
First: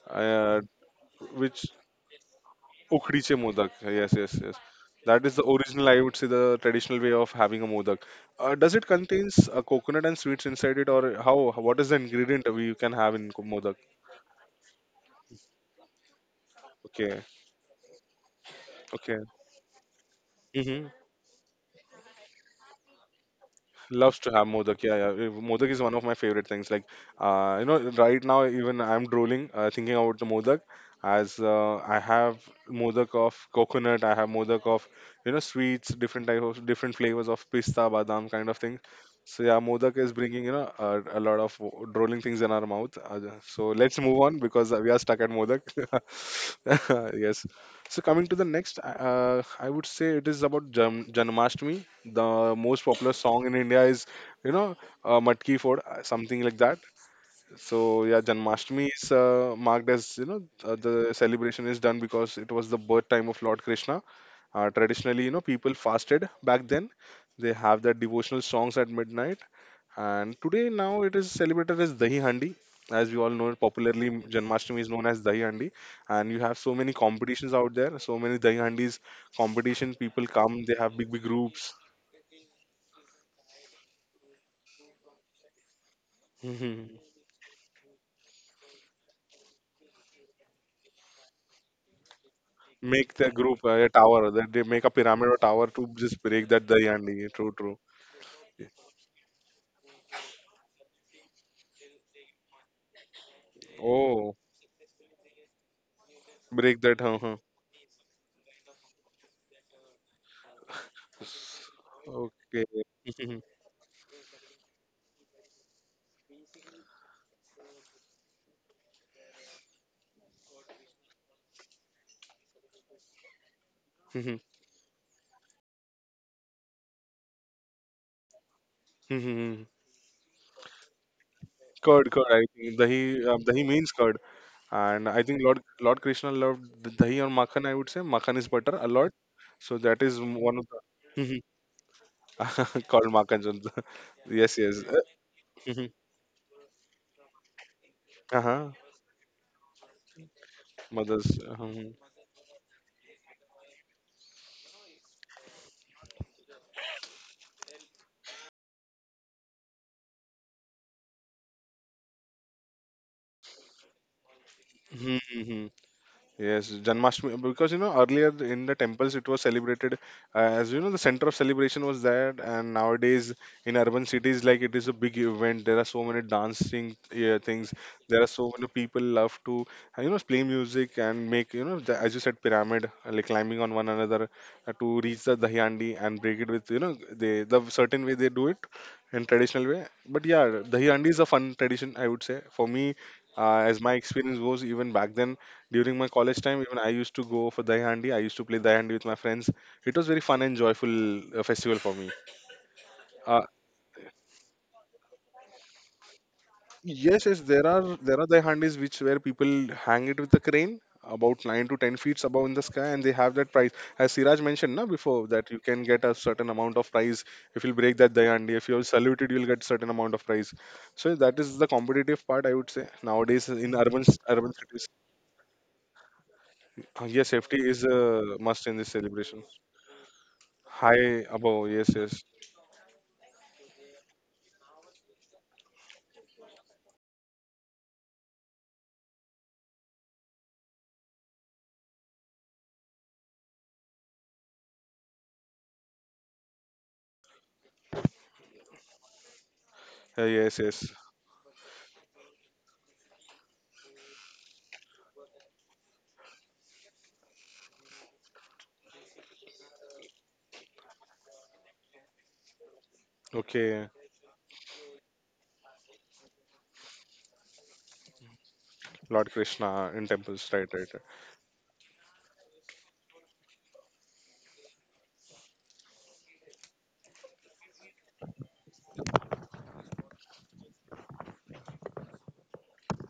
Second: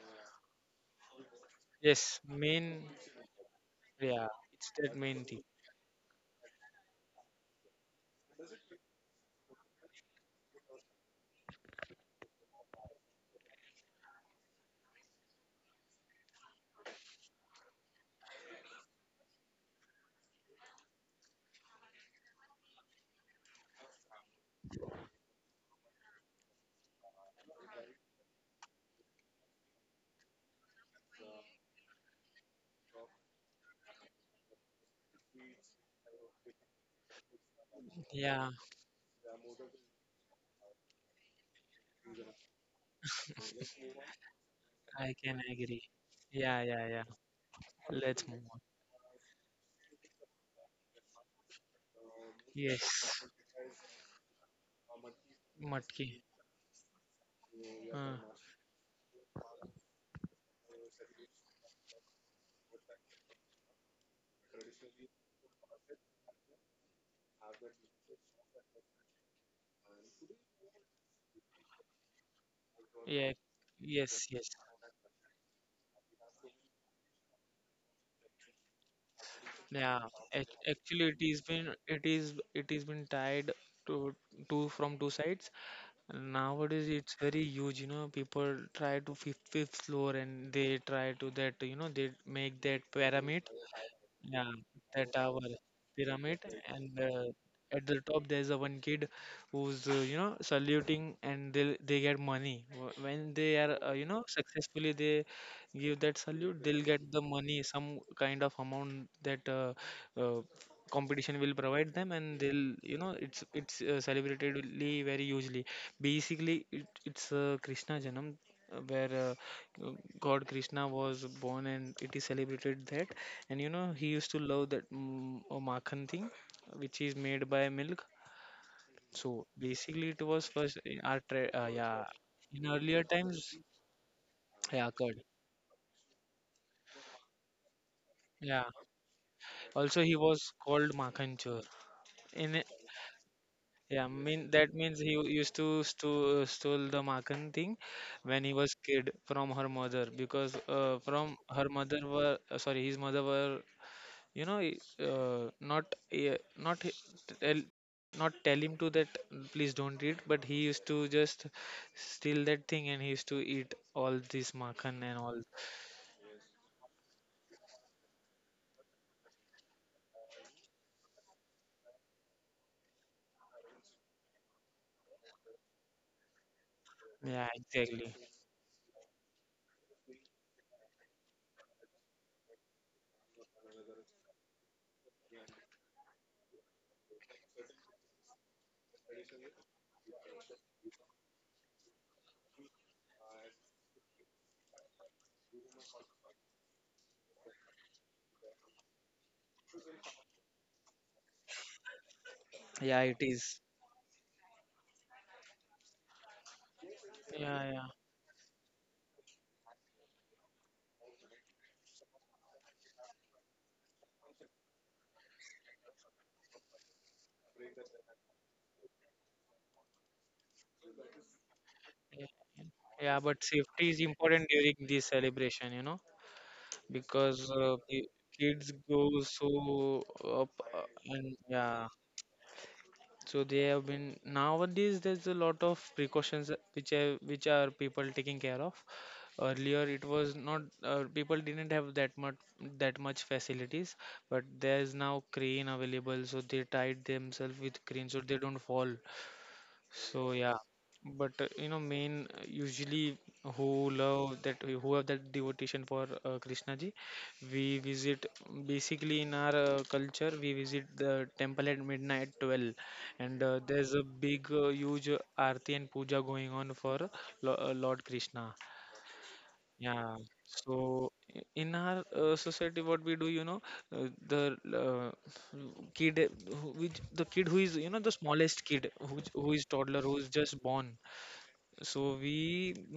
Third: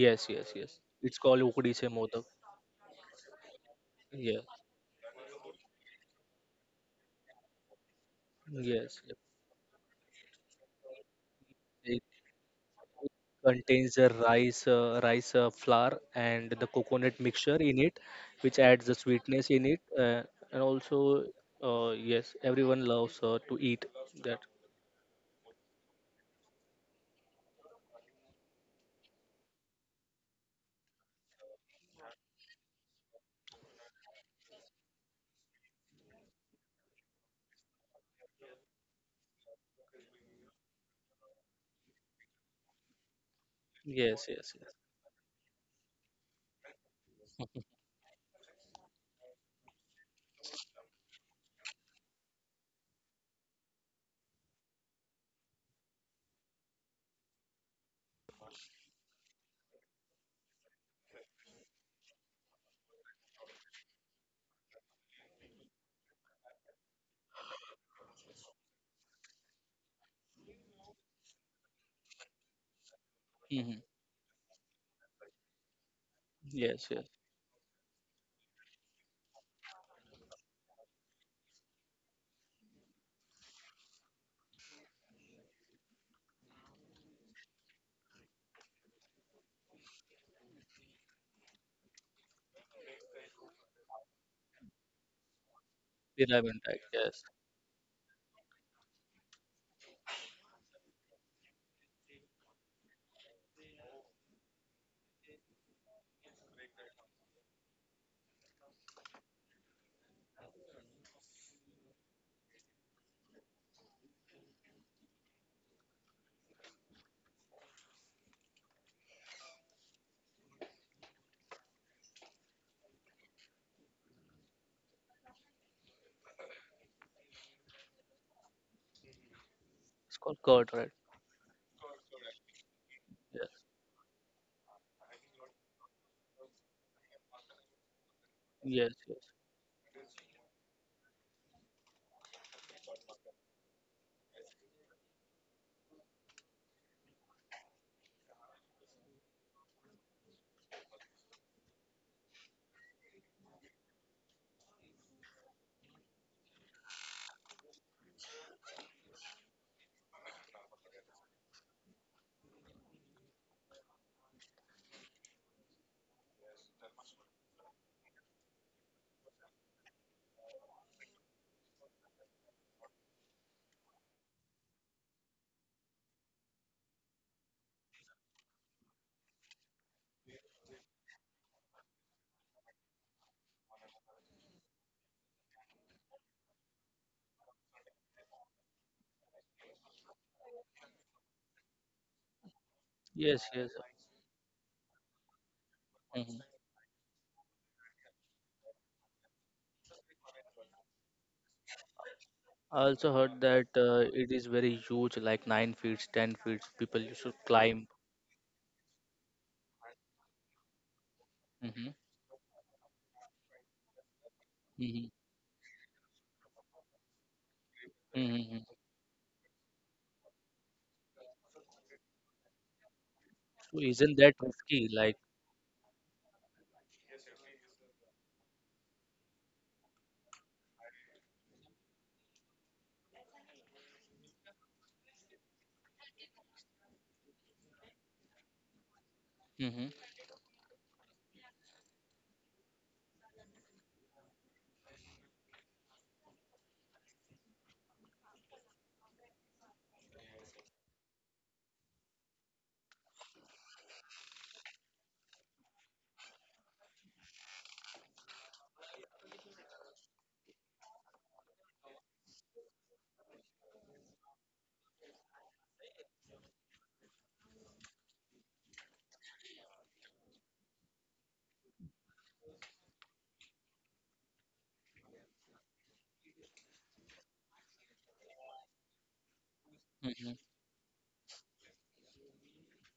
Speaker 2: yes, yes,
Speaker 1: uh,
Speaker 2: yes, it's called
Speaker 1: which
Speaker 2: ukdi se
Speaker 3: yes,
Speaker 2: modak.
Speaker 3: main.
Speaker 1: ukdiche modak. Yes, yes,
Speaker 3: Yeah,
Speaker 2: Yeah,
Speaker 1: yes.
Speaker 3: it's that
Speaker 1: That
Speaker 3: main
Speaker 1: is the
Speaker 3: thing.
Speaker 1: original, I would say, the traditional way of having a modak. Does it
Speaker 2: yes, yes.
Speaker 1: contains coconut and sweets inside it, or how? What is the
Speaker 2: it
Speaker 1: ingredient we can have
Speaker 2: it
Speaker 1: in modak?
Speaker 2: contains the rice, rice flour and the
Speaker 1: Okay,
Speaker 2: coconut mixture in it, which adds the
Speaker 1: okay.
Speaker 2: sweetness in it, and
Speaker 1: Mm-hmm.
Speaker 2: also, yes, everyone loves to eat
Speaker 1: Loves to
Speaker 2: that.
Speaker 1: have modak. Yeah, yeah. Eh, modak is one of my favorite things. Like, right now even I'm drooling thinking about the modak, as I have modak of coconut, I have modak of you know sweets, different type of different flavors of pista, badam
Speaker 3: Yeah,
Speaker 1: kind of thing. So yeah, modak is bringing you know a lot of drooling things in our mouth. So let's
Speaker 2: Yes,
Speaker 1: move on
Speaker 2: yes, yes.
Speaker 1: because we are
Speaker 3: I
Speaker 1: stuck at
Speaker 3: can
Speaker 1: modak.
Speaker 3: agree. Yeah, yeah, yeah.
Speaker 1: Yes. So
Speaker 3: Let's
Speaker 1: coming to
Speaker 3: move
Speaker 1: the
Speaker 3: on.
Speaker 1: next, I would say it is about Janmashtami, the most popular
Speaker 3: Yes,
Speaker 1: song in India is, you know, Matki Ford,
Speaker 3: matki.
Speaker 1: something like that. So
Speaker 3: Uh,
Speaker 1: yeah, Janmashtami is marked as you know the celebration is done because it was the birth time of Lord Krishna. Traditionally, you know, people fasted back then. They have their devotional songs at midnight, and today now it is celebrated as Dahi Handi. As we all
Speaker 3: yeah,
Speaker 1: know,
Speaker 2: Mm-hmm.
Speaker 1: popularly
Speaker 3: yes, yes.
Speaker 1: Janmashtami is known as Dahi Handi, and you have so
Speaker 2: Yes,
Speaker 1: many
Speaker 2: yes.
Speaker 1: competitions out there. So many Dahi Handis competition.
Speaker 3: Yeah,
Speaker 1: People come. They have big
Speaker 3: actually,
Speaker 1: big
Speaker 3: it is
Speaker 1: groups.
Speaker 3: been tied to two from two sides. Nowadays, it's very huge. You know, people try to fifth floor and they try to that. You know, they make that
Speaker 1: Make the
Speaker 3: pyramid.
Speaker 1: group a tower.
Speaker 3: Yeah,
Speaker 1: That they make a
Speaker 3: the
Speaker 1: pyramid
Speaker 3: tower
Speaker 1: or tower to just
Speaker 3: pyramid,
Speaker 2: Reliable
Speaker 1: break
Speaker 2: tag.
Speaker 1: that
Speaker 3: and
Speaker 2: Yes.
Speaker 1: Dayandi. True, true.
Speaker 3: at the top there's a one kid who's saluting, and they get money. When they are
Speaker 1: Oh,
Speaker 3: successfully they give that salute,
Speaker 1: break
Speaker 3: they'll
Speaker 1: that.
Speaker 3: get
Speaker 1: Huh,
Speaker 3: the
Speaker 1: huh.
Speaker 3: money, some kind of amount that uh, competition will provide them, and
Speaker 1: Okay.
Speaker 3: they'll, you know, it's celebratedly very hugely. Basically, it's Krishna Janam, where. Uh, god Krishna was born and it is celebrated that. And you know he used to love that makhan thing, which is made by milk. So
Speaker 2: It's
Speaker 3: basically it
Speaker 2: called
Speaker 3: was
Speaker 2: curd,
Speaker 3: first
Speaker 2: right?
Speaker 3: in our
Speaker 1: Curd,
Speaker 3: yeah,
Speaker 1: curd. I think
Speaker 3: in
Speaker 1: dahi,
Speaker 3: earlier
Speaker 2: Yes,
Speaker 1: dahi
Speaker 3: times.
Speaker 1: means curd.
Speaker 3: Yeah,
Speaker 1: And I
Speaker 3: curd.
Speaker 1: think Lord Krishna loved the dahi or makhan. I would say makhan is butter
Speaker 3: Yeah,
Speaker 1: a
Speaker 2: yes,
Speaker 1: lot.
Speaker 2: yes.
Speaker 1: So that
Speaker 3: also
Speaker 1: is
Speaker 3: he
Speaker 1: one of
Speaker 3: was
Speaker 1: the
Speaker 3: called makhan chor. in a-
Speaker 1: called makhan. Chandra.
Speaker 3: yeah,
Speaker 1: Yes,
Speaker 3: mean
Speaker 1: yes.
Speaker 3: that means he used to stole the makhan thing when he
Speaker 1: Uh-huh.
Speaker 3: was kid from her mother because
Speaker 1: Mothers.
Speaker 3: from her
Speaker 1: Uh-huh.
Speaker 3: mother were sorry his mother were, you know, not uh, not h- tell, not tell him to that please don't eat, but he used to just steal that thing and he used to eat all this
Speaker 1: Hmm,
Speaker 3: makan and
Speaker 1: hmm,
Speaker 3: all.
Speaker 1: hmm. Yes, Janmashtami, because you know earlier in the temples it was celebrated as you know the center of celebration was there, and nowadays in urban cities like it is a big event. There are so many dancing
Speaker 3: Yeah,
Speaker 1: things. There are
Speaker 3: exactly.
Speaker 1: so many people love to play music and make you know the, as you said pyramid like climbing on one another to reach the dahyandi and break it with you know they the certain way they do it in traditional way. But yeah, dahyandi is a fun tradition I would say for me
Speaker 2: Yes, yes.
Speaker 1: as my experience was even back then during my college
Speaker 2: Mm-hmm.
Speaker 1: time, even I used to go for Dai Handi. I used to play Dai Handi with my friends. It was very fun and joyful festival for me.
Speaker 2: I
Speaker 3: Yeah,
Speaker 2: also
Speaker 3: it
Speaker 1: Uh,
Speaker 2: heard that
Speaker 3: is.
Speaker 2: it is very huge, like 9 feet, 10 feet. People
Speaker 1: yes,
Speaker 2: used
Speaker 1: yes,
Speaker 2: to
Speaker 1: there
Speaker 3: Yeah,
Speaker 1: are
Speaker 2: climb.
Speaker 3: yeah.
Speaker 1: there are Dai Handis which where people hang it with the crane about nine to ten
Speaker 2: Mm-hmm.
Speaker 1: feet above in the sky, and they have that prize. As Siraj mentioned, na
Speaker 2: Mm-hmm.
Speaker 1: before that you can get a certain amount of prize if you break that Dai Handi.
Speaker 2: Mm-hmm.
Speaker 1: If you are saluted, you'll get certain amount of prize. So that is the competitive part
Speaker 3: Yeah,
Speaker 1: I would say
Speaker 3: yeah,
Speaker 1: nowadays
Speaker 3: but
Speaker 1: in
Speaker 2: So
Speaker 3: safety
Speaker 1: urban
Speaker 3: is
Speaker 2: isn't that
Speaker 1: urban
Speaker 3: important
Speaker 1: cities.
Speaker 3: during
Speaker 2: risky?
Speaker 3: this
Speaker 2: Like.
Speaker 3: celebration, you know,
Speaker 1: Yes, safety
Speaker 3: because
Speaker 1: is a must in
Speaker 3: kids
Speaker 1: this
Speaker 3: go
Speaker 1: celebration.
Speaker 3: so up,
Speaker 1: High
Speaker 3: and
Speaker 1: above, yes,
Speaker 3: yeah.
Speaker 1: yes.
Speaker 3: So they have been nowadays. There's a lot of precautions which are people taking care of. Earlier,
Speaker 2: Mm-hmm.
Speaker 3: it was not. People didn't have that much facilities, but there's now crane available. So they tied themselves with crane so they don't fall. So
Speaker 1: Yes,
Speaker 3: yeah,
Speaker 1: yes.
Speaker 3: but you know, main usually who love that, who have that devotion for Krishna ji, we visit, basically in our culture we visit the temple at midnight 12, and
Speaker 1: Okay,
Speaker 3: there's a big, huge aarti and puja going on for Lord Krishna.
Speaker 1: Lord Krishna in
Speaker 3: Yeah,
Speaker 1: temples, right,
Speaker 3: so
Speaker 1: right. Right.
Speaker 3: in our society, what we do, you know, uh, the uh, the kid who is, you know, the smallest kid, who is toddler, who is
Speaker 2: Mm-hmm.
Speaker 3: just born. So we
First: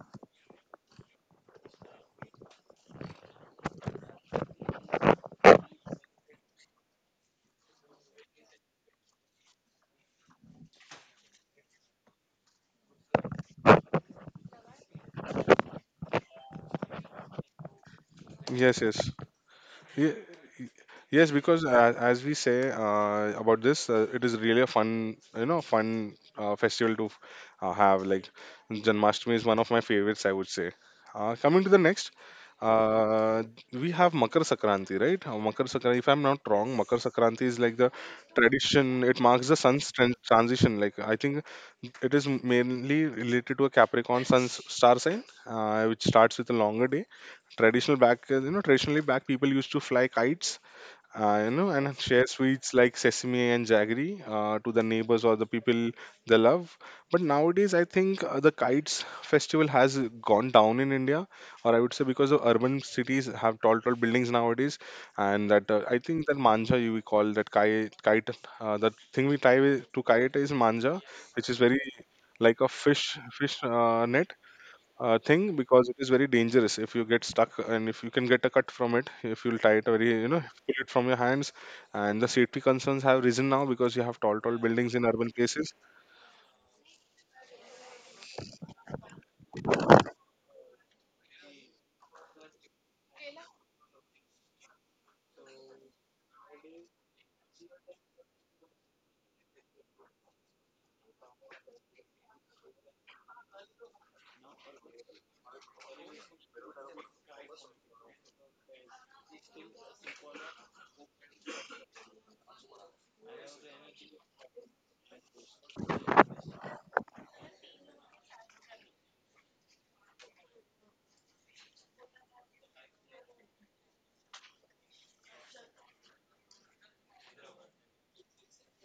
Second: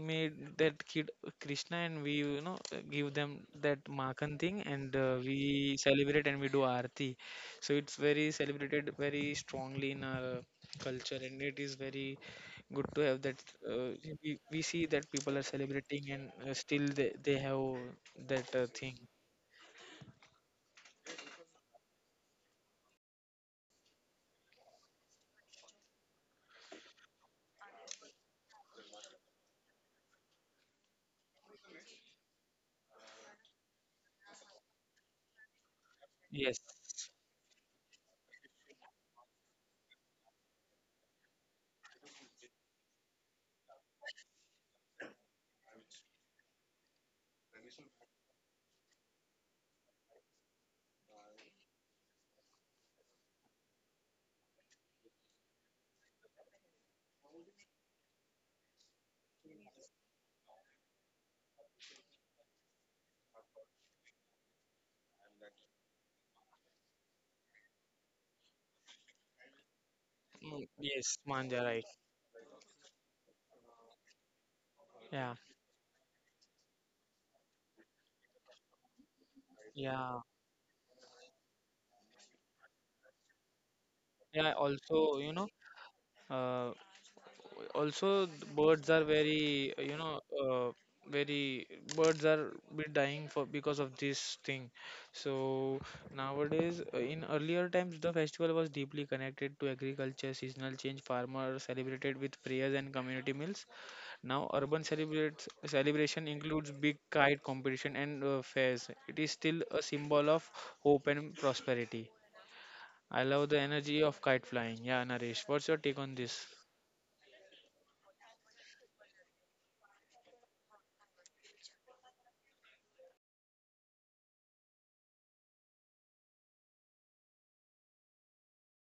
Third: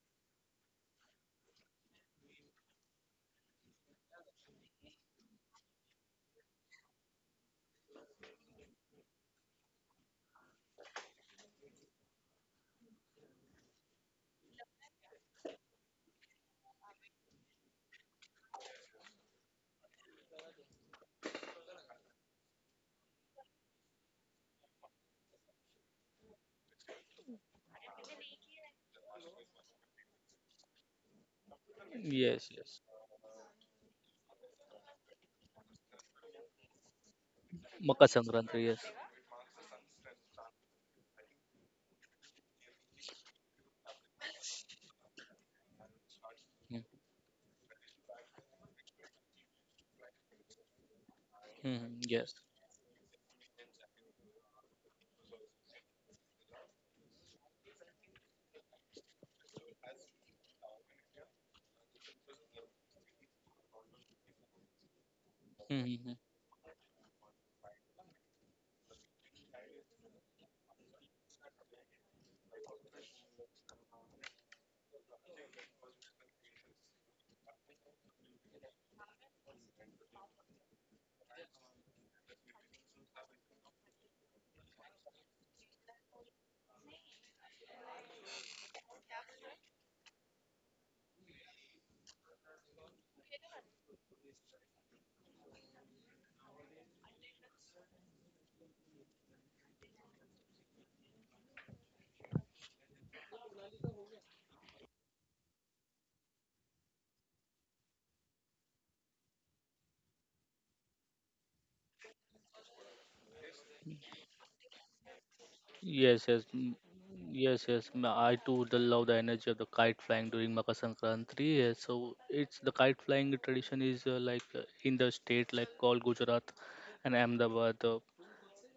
Speaker 3: made that kid Krishna and we, you know, give them that Makan thing and we celebrate and we do Aarti. So it's very celebrated very strongly in our culture and it is very good to have that. Uh, we see that people are celebrating and still they have that
Speaker 1: Yes,
Speaker 3: thing.
Speaker 1: yes. Ye- Yes, because as we say about this, it is really a fun, you know, fun festival to have. Like Janmashtami is one of my favorites, I would say. Coming to the next,
Speaker 2: Yes, yes.
Speaker 1: uh, we have Makar Sakranti, right? Makar Sakranti, if I'm not
Speaker 3: Yes.
Speaker 1: wrong, Makar Sakranti is like the
Speaker 2: Makar Sankranti. Yes.
Speaker 1: tradition. It marks the sun's transition. Like I think it is mainly related to a Capricorn sun star sign, which starts with a longer
Speaker 2: Mm-hmm.
Speaker 1: day. Traditional back you know traditionally back, people used to fly kites you know and
Speaker 2: Mm-hmm.
Speaker 1: share
Speaker 2: Yes.
Speaker 1: sweets like sesame and jaggery to the neighbors or the people they love, but nowadays I think the kites festival has gone down in India, or I would say because of urban cities have tall buildings nowadays. And that I
Speaker 2: Mm-hmm.
Speaker 1: think that manja, you, we call that kite the thing we tie to kite is
Speaker 3: Mm.
Speaker 1: manja,
Speaker 3: Yes,
Speaker 1: which is
Speaker 3: Manja,
Speaker 1: very
Speaker 3: right.
Speaker 1: like a fish fish net
Speaker 3: Yeah.
Speaker 1: thing, because it is very dangerous if you get stuck and if you can get a cut from it if you'll tie it very
Speaker 3: Yeah.
Speaker 1: you know pull it from your hands, and the safety concerns have risen now because you have tall
Speaker 3: Yeah,
Speaker 1: tall buildings in
Speaker 3: also,
Speaker 1: urban
Speaker 3: you know,
Speaker 1: places.
Speaker 3: uh, also the birds are very very birds are be dying for because of this thing. So nowadays, in earlier times the festival was deeply connected to agriculture, seasonal change. Farmers celebrated with prayers and community meals. Now urban celebrates celebration includes big kite competition and fairs. It is still a symbol of hope and prosperity. I love the energy of kite flying. Yeah, Naresh, what's your take on
Speaker 2: Yes,
Speaker 3: this?
Speaker 2: yes, mm, yes, yes. I too the love the energy of the kite flying during Makar Sankranti. Yes, so it's the kite flying tradition is like in the state like called Gujarat and Ahmedabad.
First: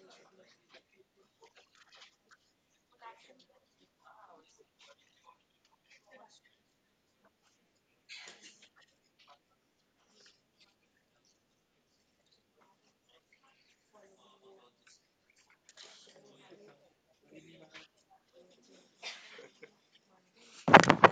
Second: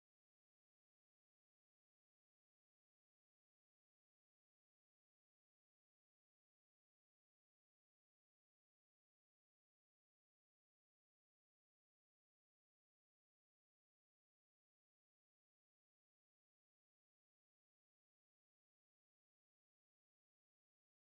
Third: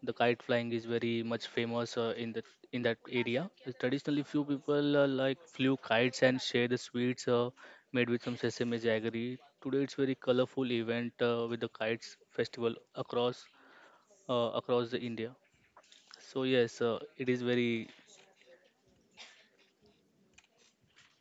Speaker 2: The kite flying is very much famous uh, in that area. Traditionally, few people like flew kites and share the sweets, made with some sesame jaggery. Today, it's very colorful event with the kites festival across the India. So yes, it is very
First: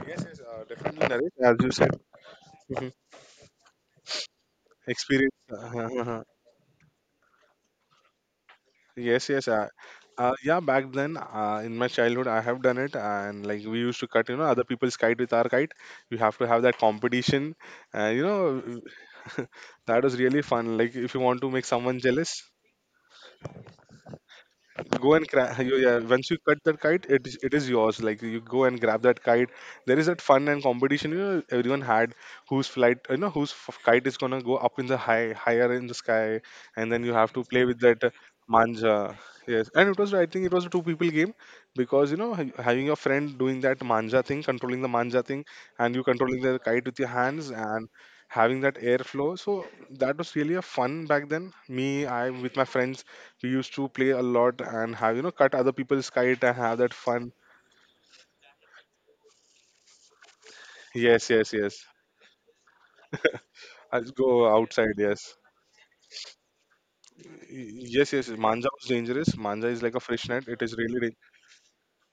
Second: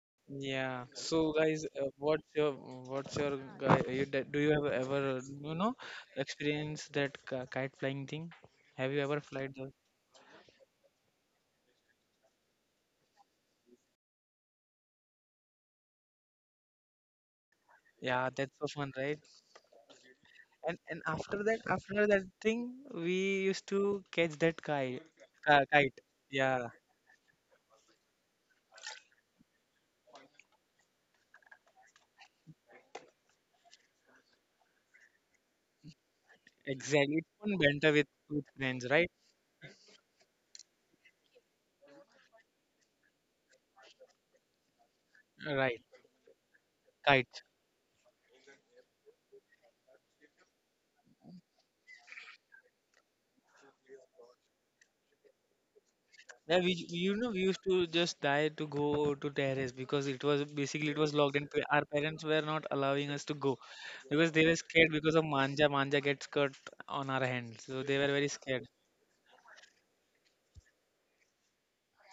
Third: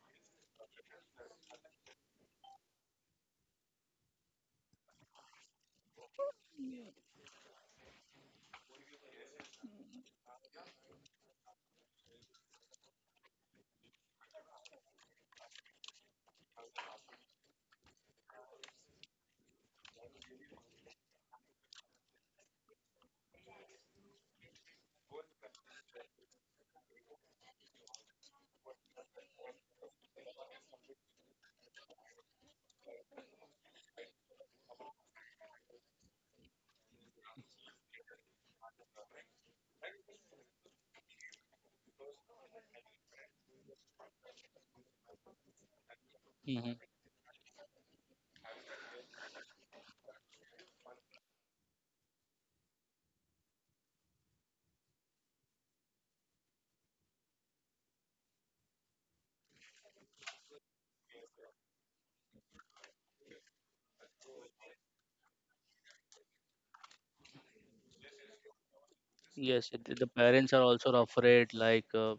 Speaker 1: Yes, yes,
Speaker 3: Yeah.
Speaker 1: definitely
Speaker 3: So,
Speaker 1: Naresh, as
Speaker 3: guys,
Speaker 1: you said. Mhm.
Speaker 3: what's your guy? Do you have ever,
Speaker 1: Experience.
Speaker 3: you know, experience that kite flying thing? Have you ever
Speaker 1: Yes, yes,
Speaker 3: flied the?
Speaker 1: yeah, back then in my childhood I have done it, and like we used to cut you know other people's kite with our kite. We have to have that competition, uh, you
Speaker 3: Yeah, that's
Speaker 1: know
Speaker 3: so fun, right?
Speaker 1: that was really
Speaker 3: And
Speaker 1: fun.
Speaker 3: and
Speaker 1: Like if you want to make someone
Speaker 3: after that
Speaker 1: jealous,
Speaker 3: thing, we used to catch that kite.
Speaker 1: go and
Speaker 3: Kite.
Speaker 1: yeah, once you cut
Speaker 3: Yeah,
Speaker 1: that kite it is yours, like you go and grab that kite. There is that fun and competition you know everyone had, whose flight you know whose kite is gonna go up in the high higher in the sky. And then you
Speaker 3: exactly. It's
Speaker 1: have to
Speaker 3: fun
Speaker 1: play with
Speaker 3: banter
Speaker 1: that
Speaker 3: with friends, right?
Speaker 1: manja. Yes, and it was I think it was a two people game, because you know having your friend doing that manja thing controlling the manja thing,
Speaker 3: Right.
Speaker 1: and you controlling the
Speaker 2: hmm.
Speaker 1: kite with your
Speaker 3: Kite.
Speaker 1: hands and having that airflow, so that was really a fun back then me I with my friends. We used to play a lot and have, you know, cut other people's kite and
Speaker 3: Yeah,
Speaker 1: have that
Speaker 3: you know
Speaker 1: fun.
Speaker 3: we used to just die to go to terrace because it was basically it was
Speaker 1: Yes,
Speaker 3: locked and
Speaker 1: yes, yes.
Speaker 3: our parents were not allowing us to go
Speaker 1: I'll
Speaker 3: because they
Speaker 1: go
Speaker 3: were scared
Speaker 1: outside,
Speaker 3: because of
Speaker 1: yes.
Speaker 3: manja. Manja gets cut on our hand, so they
Speaker 1: Yes,
Speaker 3: were
Speaker 1: yes.
Speaker 3: very scared.
Speaker 1: Manja was dangerous.
Speaker 2: Yes,
Speaker 1: Manja is
Speaker 2: it-
Speaker 1: like a
Speaker 2: the
Speaker 1: fresh net.
Speaker 2: parents are
Speaker 1: It is
Speaker 2: also
Speaker 1: really
Speaker 2: afraid, like,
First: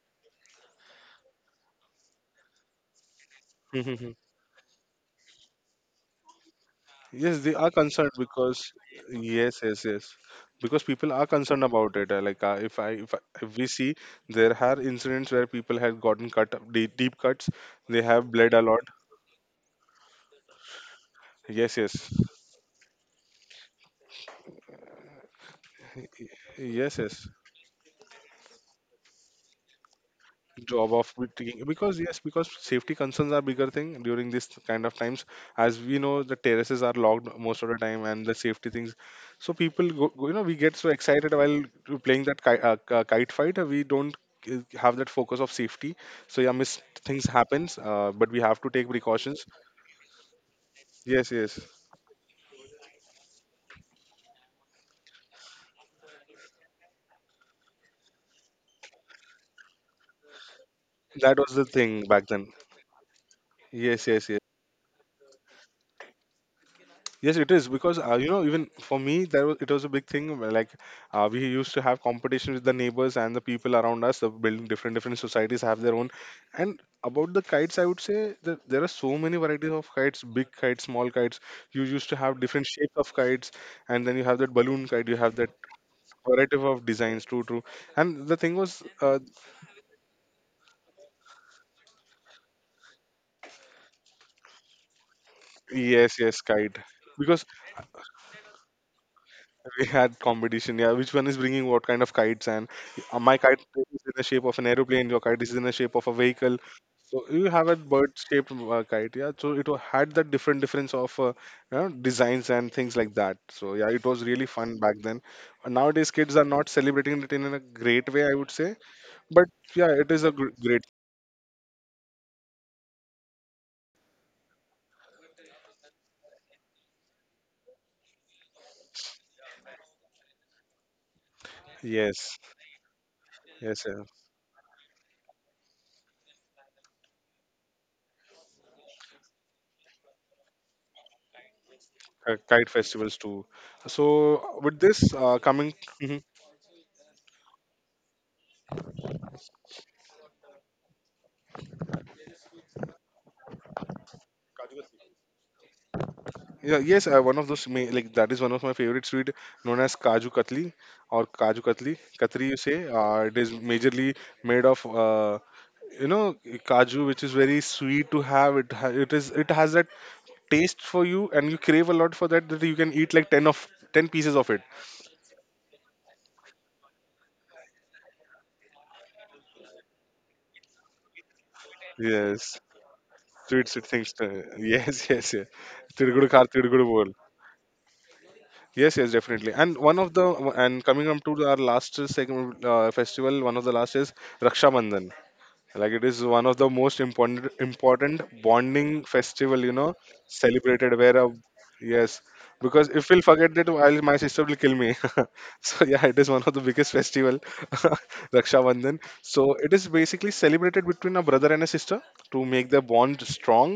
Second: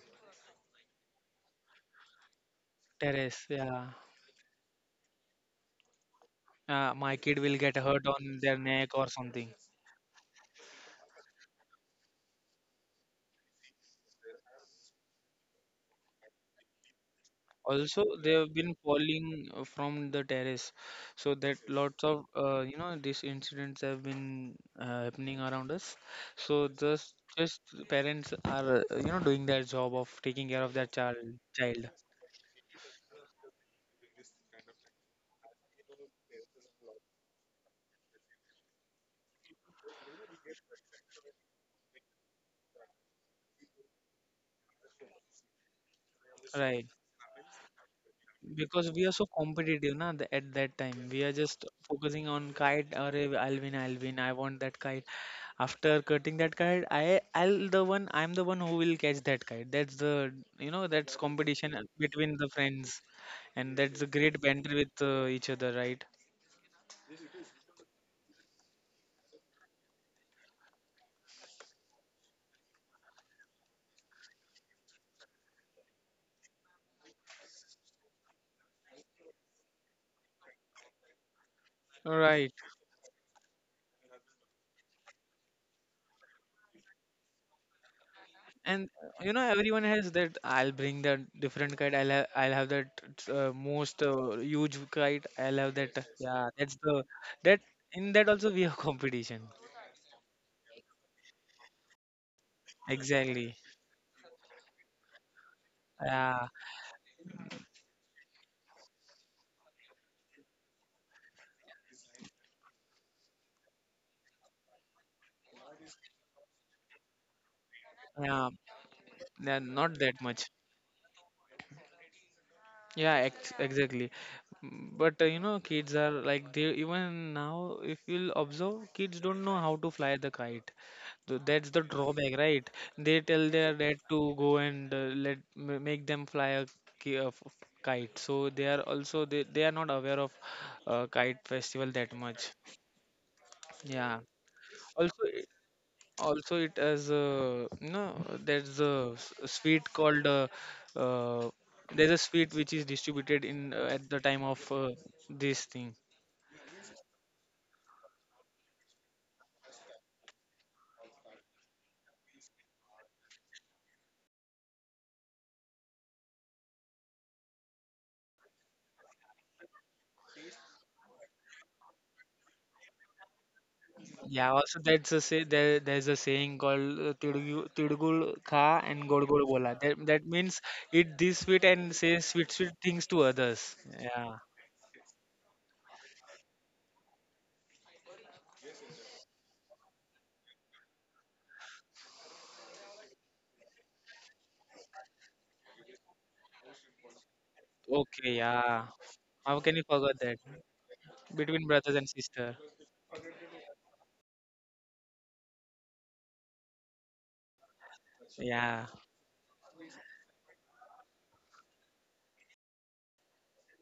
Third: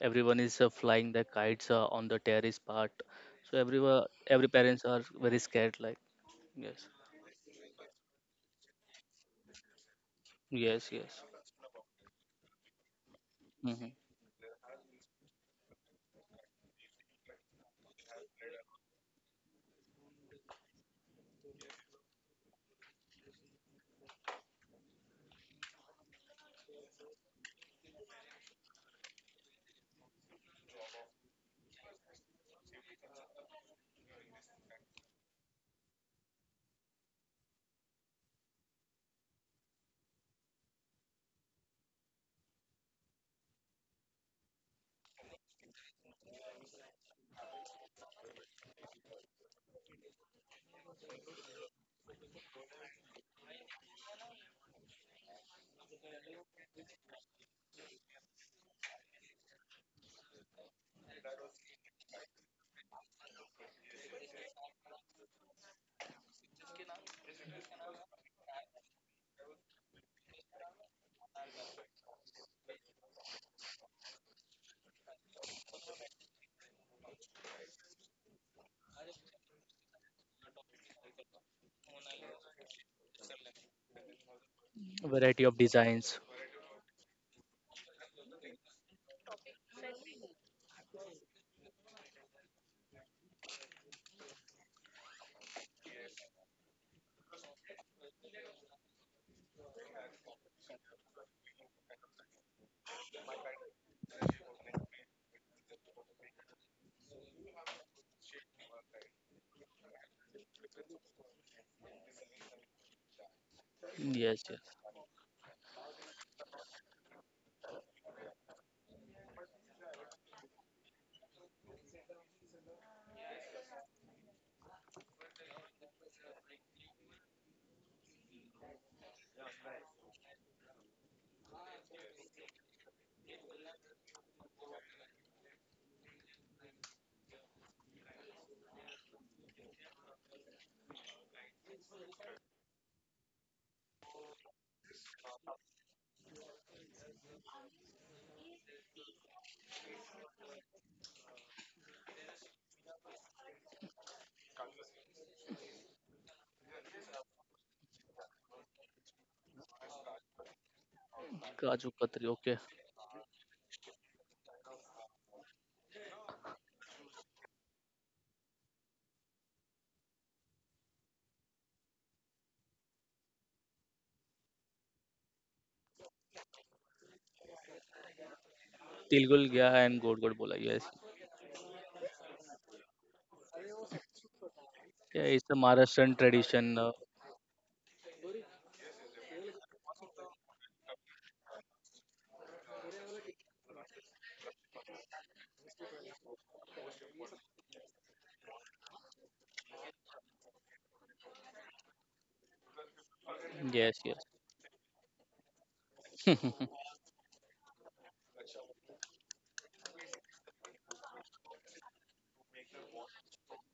Speaker 2: everyone is flying their kites on the terrace part.
Speaker 3: Terrace,
Speaker 2: So
Speaker 3: yeah.
Speaker 2: everyone,
Speaker 1: dangerous.
Speaker 2: every parents are very scared, like, yes,
Speaker 3: Uh, my kid
Speaker 1: Yes,
Speaker 3: will
Speaker 1: they
Speaker 3: get
Speaker 1: are
Speaker 3: hurt
Speaker 1: concerned
Speaker 3: on their
Speaker 1: because
Speaker 3: neck or something.
Speaker 1: yes, yes, yes, because
Speaker 2: yes,
Speaker 1: people
Speaker 2: yes.
Speaker 1: are concerned about it. Like if I if we
Speaker 2: Hmm.
Speaker 1: see there are incidents where people had gotten cut deep cuts,
Speaker 3: Also,
Speaker 1: they
Speaker 3: they
Speaker 1: have
Speaker 3: have
Speaker 1: bled a
Speaker 3: been
Speaker 1: lot.
Speaker 3: falling from the terrace, so that
Speaker 1: Yes,
Speaker 3: lots
Speaker 1: yes,
Speaker 3: of you know these incidents have been happening around us. So
Speaker 1: Y- yes,
Speaker 3: just
Speaker 1: yes.
Speaker 3: just parents are, you know, doing their job of taking care of their
Speaker 1: Job of
Speaker 3: child,
Speaker 1: taking,
Speaker 3: child,
Speaker 1: because yes, because safety concerns are bigger thing during this kind of times. As we know the terraces are locked most of the time, and the safety things, so people go, you know we get so excited while we playing that kite, kite fight, we don't have that focus of safety, so yeah miss
Speaker 3: right?
Speaker 1: things happens, but we have to
Speaker 3: Because
Speaker 1: take
Speaker 3: we are so
Speaker 1: precautions.
Speaker 3: competitive na, at that time. We are
Speaker 1: Yes, yes,
Speaker 3: just focusing on kite. Or I'll win, I'll win. I want that kite. After cutting that kite, I'll the one. I'm the one who will catch that kite. That's the, you know, that's
Speaker 1: that was the
Speaker 3: competition
Speaker 1: thing back
Speaker 3: between the
Speaker 1: then.
Speaker 3: friends, and that's a
Speaker 1: Yes, yes,
Speaker 3: great
Speaker 1: yes.
Speaker 3: banter with each other, right?
Speaker 1: Yes, it is because you know even for me that was it was a big thing. Where, like we used to have competition with the neighbors and the people around us. The building different societies have their own. And about the kites, I would say that there are so many varieties of kites: big kites, small kites. You used to have
Speaker 3: Right.
Speaker 1: different shapes of kites, and then you have that balloon kite. You have
Speaker 2: Variety
Speaker 1: that
Speaker 2: of designs.
Speaker 1: variety of designs. True, true. And the thing was,
Speaker 3: And you know everyone has that. I'll bring that different kite. I'll have that most huge kite. I'll have that.
Speaker 1: yes, yes,
Speaker 3: Yeah, that's
Speaker 1: kite.
Speaker 3: the
Speaker 1: Because
Speaker 3: that, in that also we have competition.
Speaker 1: we had competition, yeah. Which one is bringing what kind of kites? And my
Speaker 3: Exactly.
Speaker 1: kite is in the shape of an aeroplane. Your kite is in the shape of a
Speaker 3: Yeah,
Speaker 1: vehicle. So you have a bird-shaped kite, yeah. So it had that different difference of you know, designs and things like that. So yeah, it was really
Speaker 2: Yes, yes.
Speaker 1: fun back then. And nowadays, kids are not celebrating it in a great way, I
Speaker 3: yeah,
Speaker 1: would say.
Speaker 3: yeah,
Speaker 1: But
Speaker 3: not that
Speaker 1: yeah,
Speaker 3: much.
Speaker 1: it is a gr great.
Speaker 3: Yeah, ex exactly. Mm. But you know, kids are like, they even now, if you'll observe, kids don't know how to fly the kite. So that's the drawback,
Speaker 1: Yes,
Speaker 3: right? They tell their
Speaker 1: yes,
Speaker 3: dad
Speaker 1: yeah.
Speaker 3: to go and let make them fly a ki- a f- f- kite. So they are also they are not aware of kite festival that much.
Speaker 1: Kite festivals too.
Speaker 3: Yeah.
Speaker 1: So with this
Speaker 3: Also,
Speaker 1: coming. Mm-hmm,
Speaker 3: also it has, you know, there's a sweet called uh, there's a sweet which is distributed in at the time of this thing.
Speaker 1: yeah, yes, one of those like that is one of my favorite sweet known as Kaju Katli, or Kaju Katli,
Speaker 2: Kaju Katri,
Speaker 1: Katri
Speaker 2: okay.
Speaker 1: you say. It is majorly made of you know kaju, which is very sweet to have. It ha- it is it has that taste for you, and you crave a lot for that. That you can eat like ten of ten pieces
Speaker 3: Yeah,
Speaker 1: of it.
Speaker 3: also that's a say, there's a saying called "Tidugu- tidgul kha and gol gol
Speaker 2: Tilgul
Speaker 3: bola,"
Speaker 2: Gya
Speaker 3: that,
Speaker 2: and
Speaker 3: that
Speaker 2: God God
Speaker 3: means
Speaker 2: Bola, yes.
Speaker 3: eat this sweet and say sweet
Speaker 1: Yes,
Speaker 3: sweet things to others.
Speaker 1: sweet things.
Speaker 3: Yeah,
Speaker 1: To- yes,
Speaker 2: Yeah,
Speaker 1: yes,
Speaker 2: it's
Speaker 1: yes.
Speaker 2: a Maharashtrian
Speaker 1: Tirigudu kar,
Speaker 2: tradition.
Speaker 1: tirigudu bol. Yes, yes, definitely. And one of the, and coming up to our last segment festival, one of the last is Raksha Bandhan. Like it is one of the most important
Speaker 3: okay.
Speaker 1: important
Speaker 3: Yeah,
Speaker 1: bonding
Speaker 3: how can
Speaker 1: festival
Speaker 3: you
Speaker 1: you know
Speaker 3: forget that,
Speaker 1: celebrated where a,
Speaker 3: between brothers and
Speaker 1: yes
Speaker 3: sister?
Speaker 1: because if we'll forget that
Speaker 2: Yes,
Speaker 1: my
Speaker 2: yes,
Speaker 1: sister will kill me. So yeah, it is one of the biggest festival. Raksha
Speaker 3: Yeah.
Speaker 1: Bandhan. So it is basically celebrated between a brother and a sister, to make their bond strong.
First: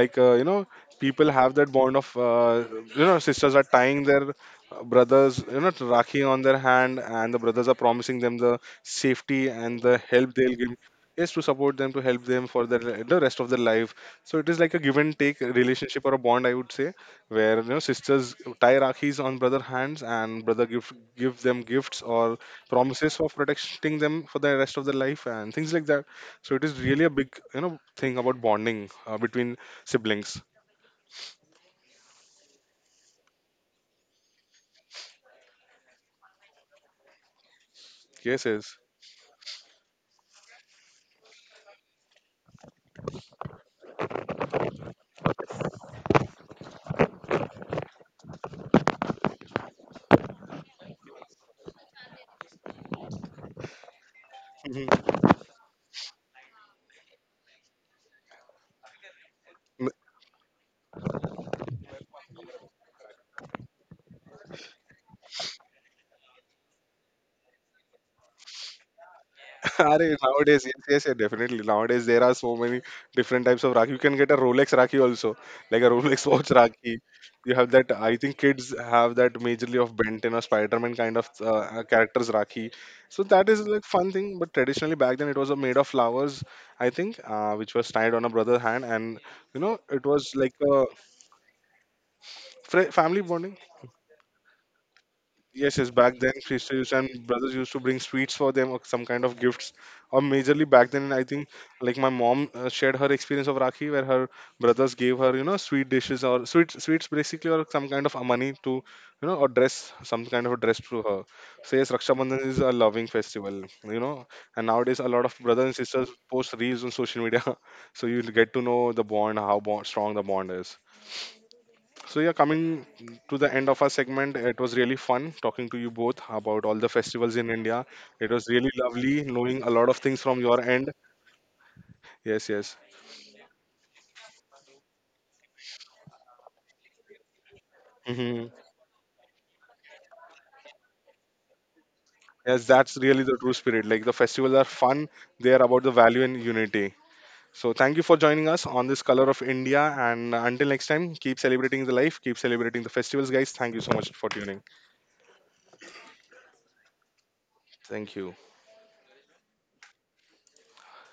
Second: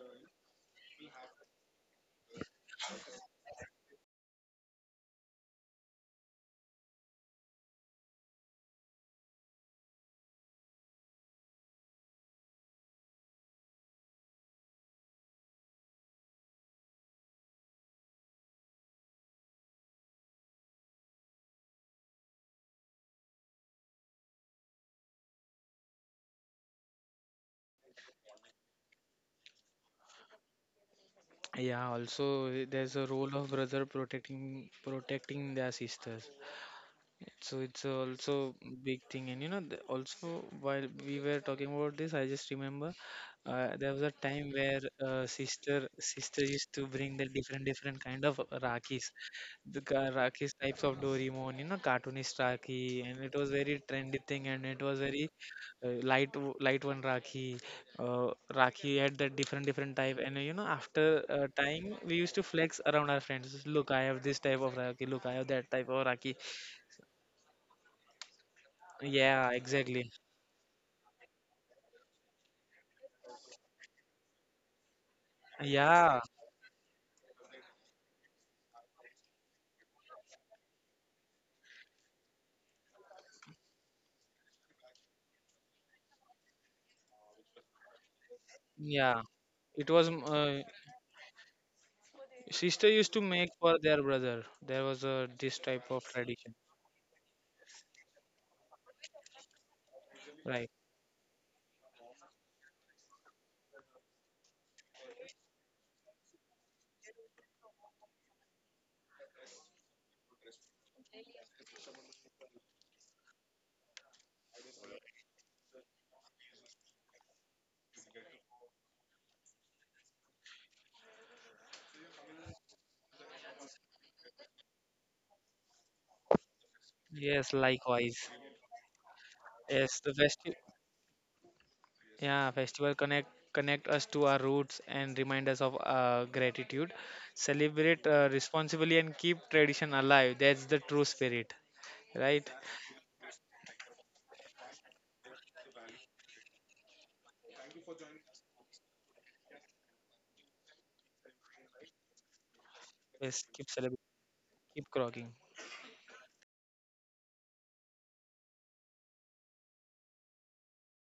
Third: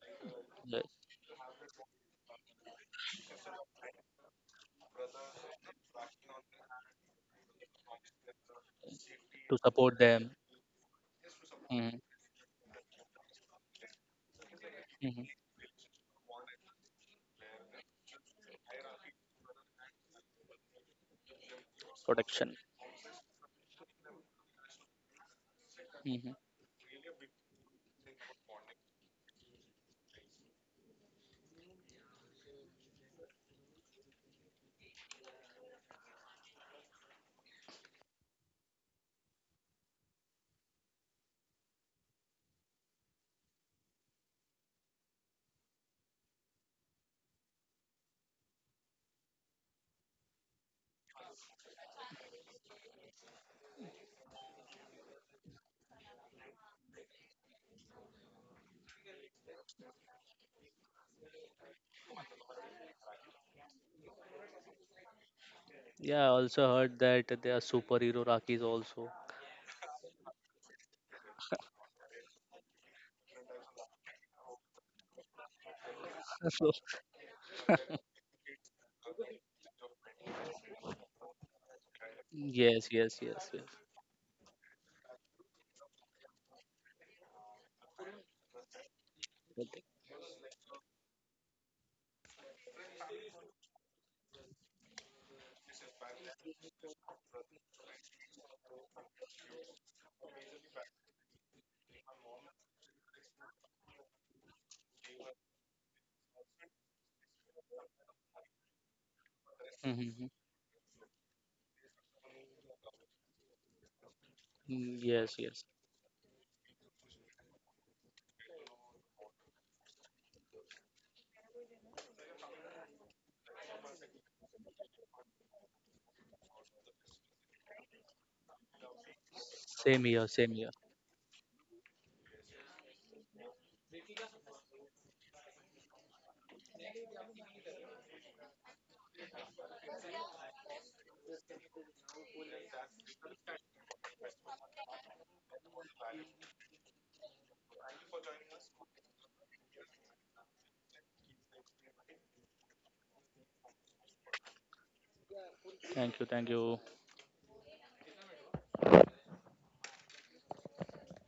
Speaker 1: Like you know
Speaker 2: yes.
Speaker 1: people have that bond of you know sisters are tying their brothers you know to rakhi on their hand, and the brothers are promising them the safety
Speaker 2: To
Speaker 1: and the
Speaker 2: support
Speaker 1: help
Speaker 2: them.
Speaker 1: they'll give, is to support them,
Speaker 2: Hmm.
Speaker 1: to help them for the, the rest of their life. So it is like a give and
Speaker 2: Hmm.
Speaker 1: take relationship or a bond I would say, where you know sisters tie rakhis on brother hands and brother give them gifts or
Speaker 2: Protection.
Speaker 1: promises of protecting them for the rest of their life and things like that.
Speaker 2: Hmm.
Speaker 1: So it is really a big you know thing about bonding between siblings.
Speaker 3: Yeah, also there's a role of brother protecting their sisters. So it's
Speaker 1: Yes,
Speaker 3: also
Speaker 1: yes.
Speaker 3: big thing, and you know, also while we were talking about this, I just remember there was a time where sister used to bring the different different kind of rakis, the rakis types of Doraemon, you know, cartoonist Raki, and it was very trendy thing, and it was
Speaker 1: Mhm.
Speaker 3: very light one Rakhi, Rakhi had that different different type, and you know after time we used to flex around our friends. Look, I have this type of Rakhi. Look, I have that type of
Speaker 2: Yeah, I
Speaker 3: Rakhi.
Speaker 2: also heard that there are superhero Rakis also.
Speaker 3: Yeah,
Speaker 1: Arey,
Speaker 3: exactly.
Speaker 1: nowadays, yes, yes, yeah, definitely. Nowadays, there are so many different types of Rakhi. You can get a Rolex Rakhi also, like a
Speaker 3: Yeah,
Speaker 1: Rolex watch Rakhi. You have that. I think kids have that majorly of Benton or Spider-Man kind of characters Rakhi.
Speaker 2: Yes,
Speaker 1: So
Speaker 2: yes,
Speaker 1: that
Speaker 2: yes,
Speaker 1: is like fun thing. But traditionally back then, it was made of flowers, I think, which was tied on a brother hand, and
Speaker 3: yeah.
Speaker 1: you know,
Speaker 2: yes.
Speaker 3: It
Speaker 1: it
Speaker 3: was
Speaker 1: was like a
Speaker 3: sister used to
Speaker 1: family
Speaker 3: make
Speaker 1: bonding.
Speaker 3: for their brother. There was a this
Speaker 1: Yes,
Speaker 3: type
Speaker 1: yes.
Speaker 3: of
Speaker 1: Back then,
Speaker 3: tradition,
Speaker 1: sisters and brothers used to bring sweets for them or some kind of gifts. Or
Speaker 3: right?
Speaker 1: majorly back then, I think like my mom shared her experience of Rakhi, where her brothers gave her, you know, sweet dishes or sweet sweets basically, or some kind of money to, you know, or
Speaker 2: Mm-hmm.
Speaker 1: dress
Speaker 2: Mm-hmm.
Speaker 1: some kind of a dress to her. So yes, Raksha Bandhan is a loving festival, you know. And
Speaker 2: Mm,
Speaker 1: nowadays, a
Speaker 2: yes,
Speaker 1: lot of
Speaker 2: yes.
Speaker 1: brothers and sisters post reels on social media, so you'll get to know the bond, how bond, strong the bond is. So yeah, coming to the end of our segment, it was really fun talking to you both about all the festivals
Speaker 3: Yes,
Speaker 1: in India.
Speaker 3: likewise.
Speaker 1: It was really lovely knowing a lot
Speaker 3: Yes,
Speaker 2: Same
Speaker 1: of
Speaker 3: the
Speaker 2: here,
Speaker 1: things from
Speaker 2: same
Speaker 3: festival.
Speaker 1: your
Speaker 2: here.
Speaker 1: end.
Speaker 3: Yeah,
Speaker 1: Yes, yes.
Speaker 3: festival connect us to our roots and remind us of gratitude. Celebrate
Speaker 1: Hmm.
Speaker 3: responsibly and keep tradition alive. That's the true spirit, right?
Speaker 1: Yes, that's really the true spirit. Like the festivals are fun, they are about the value and unity. So thank you for joining us on this Color of India. And until next time, keep celebrating the life, keep celebrating the festivals,
Speaker 3: Yes,
Speaker 1: guys.
Speaker 3: keep
Speaker 1: Thank you
Speaker 3: celebrating,
Speaker 1: so much for tuning.
Speaker 3: keep crocking.
Speaker 2: Thank you, thank you.
Speaker 1: Thank you.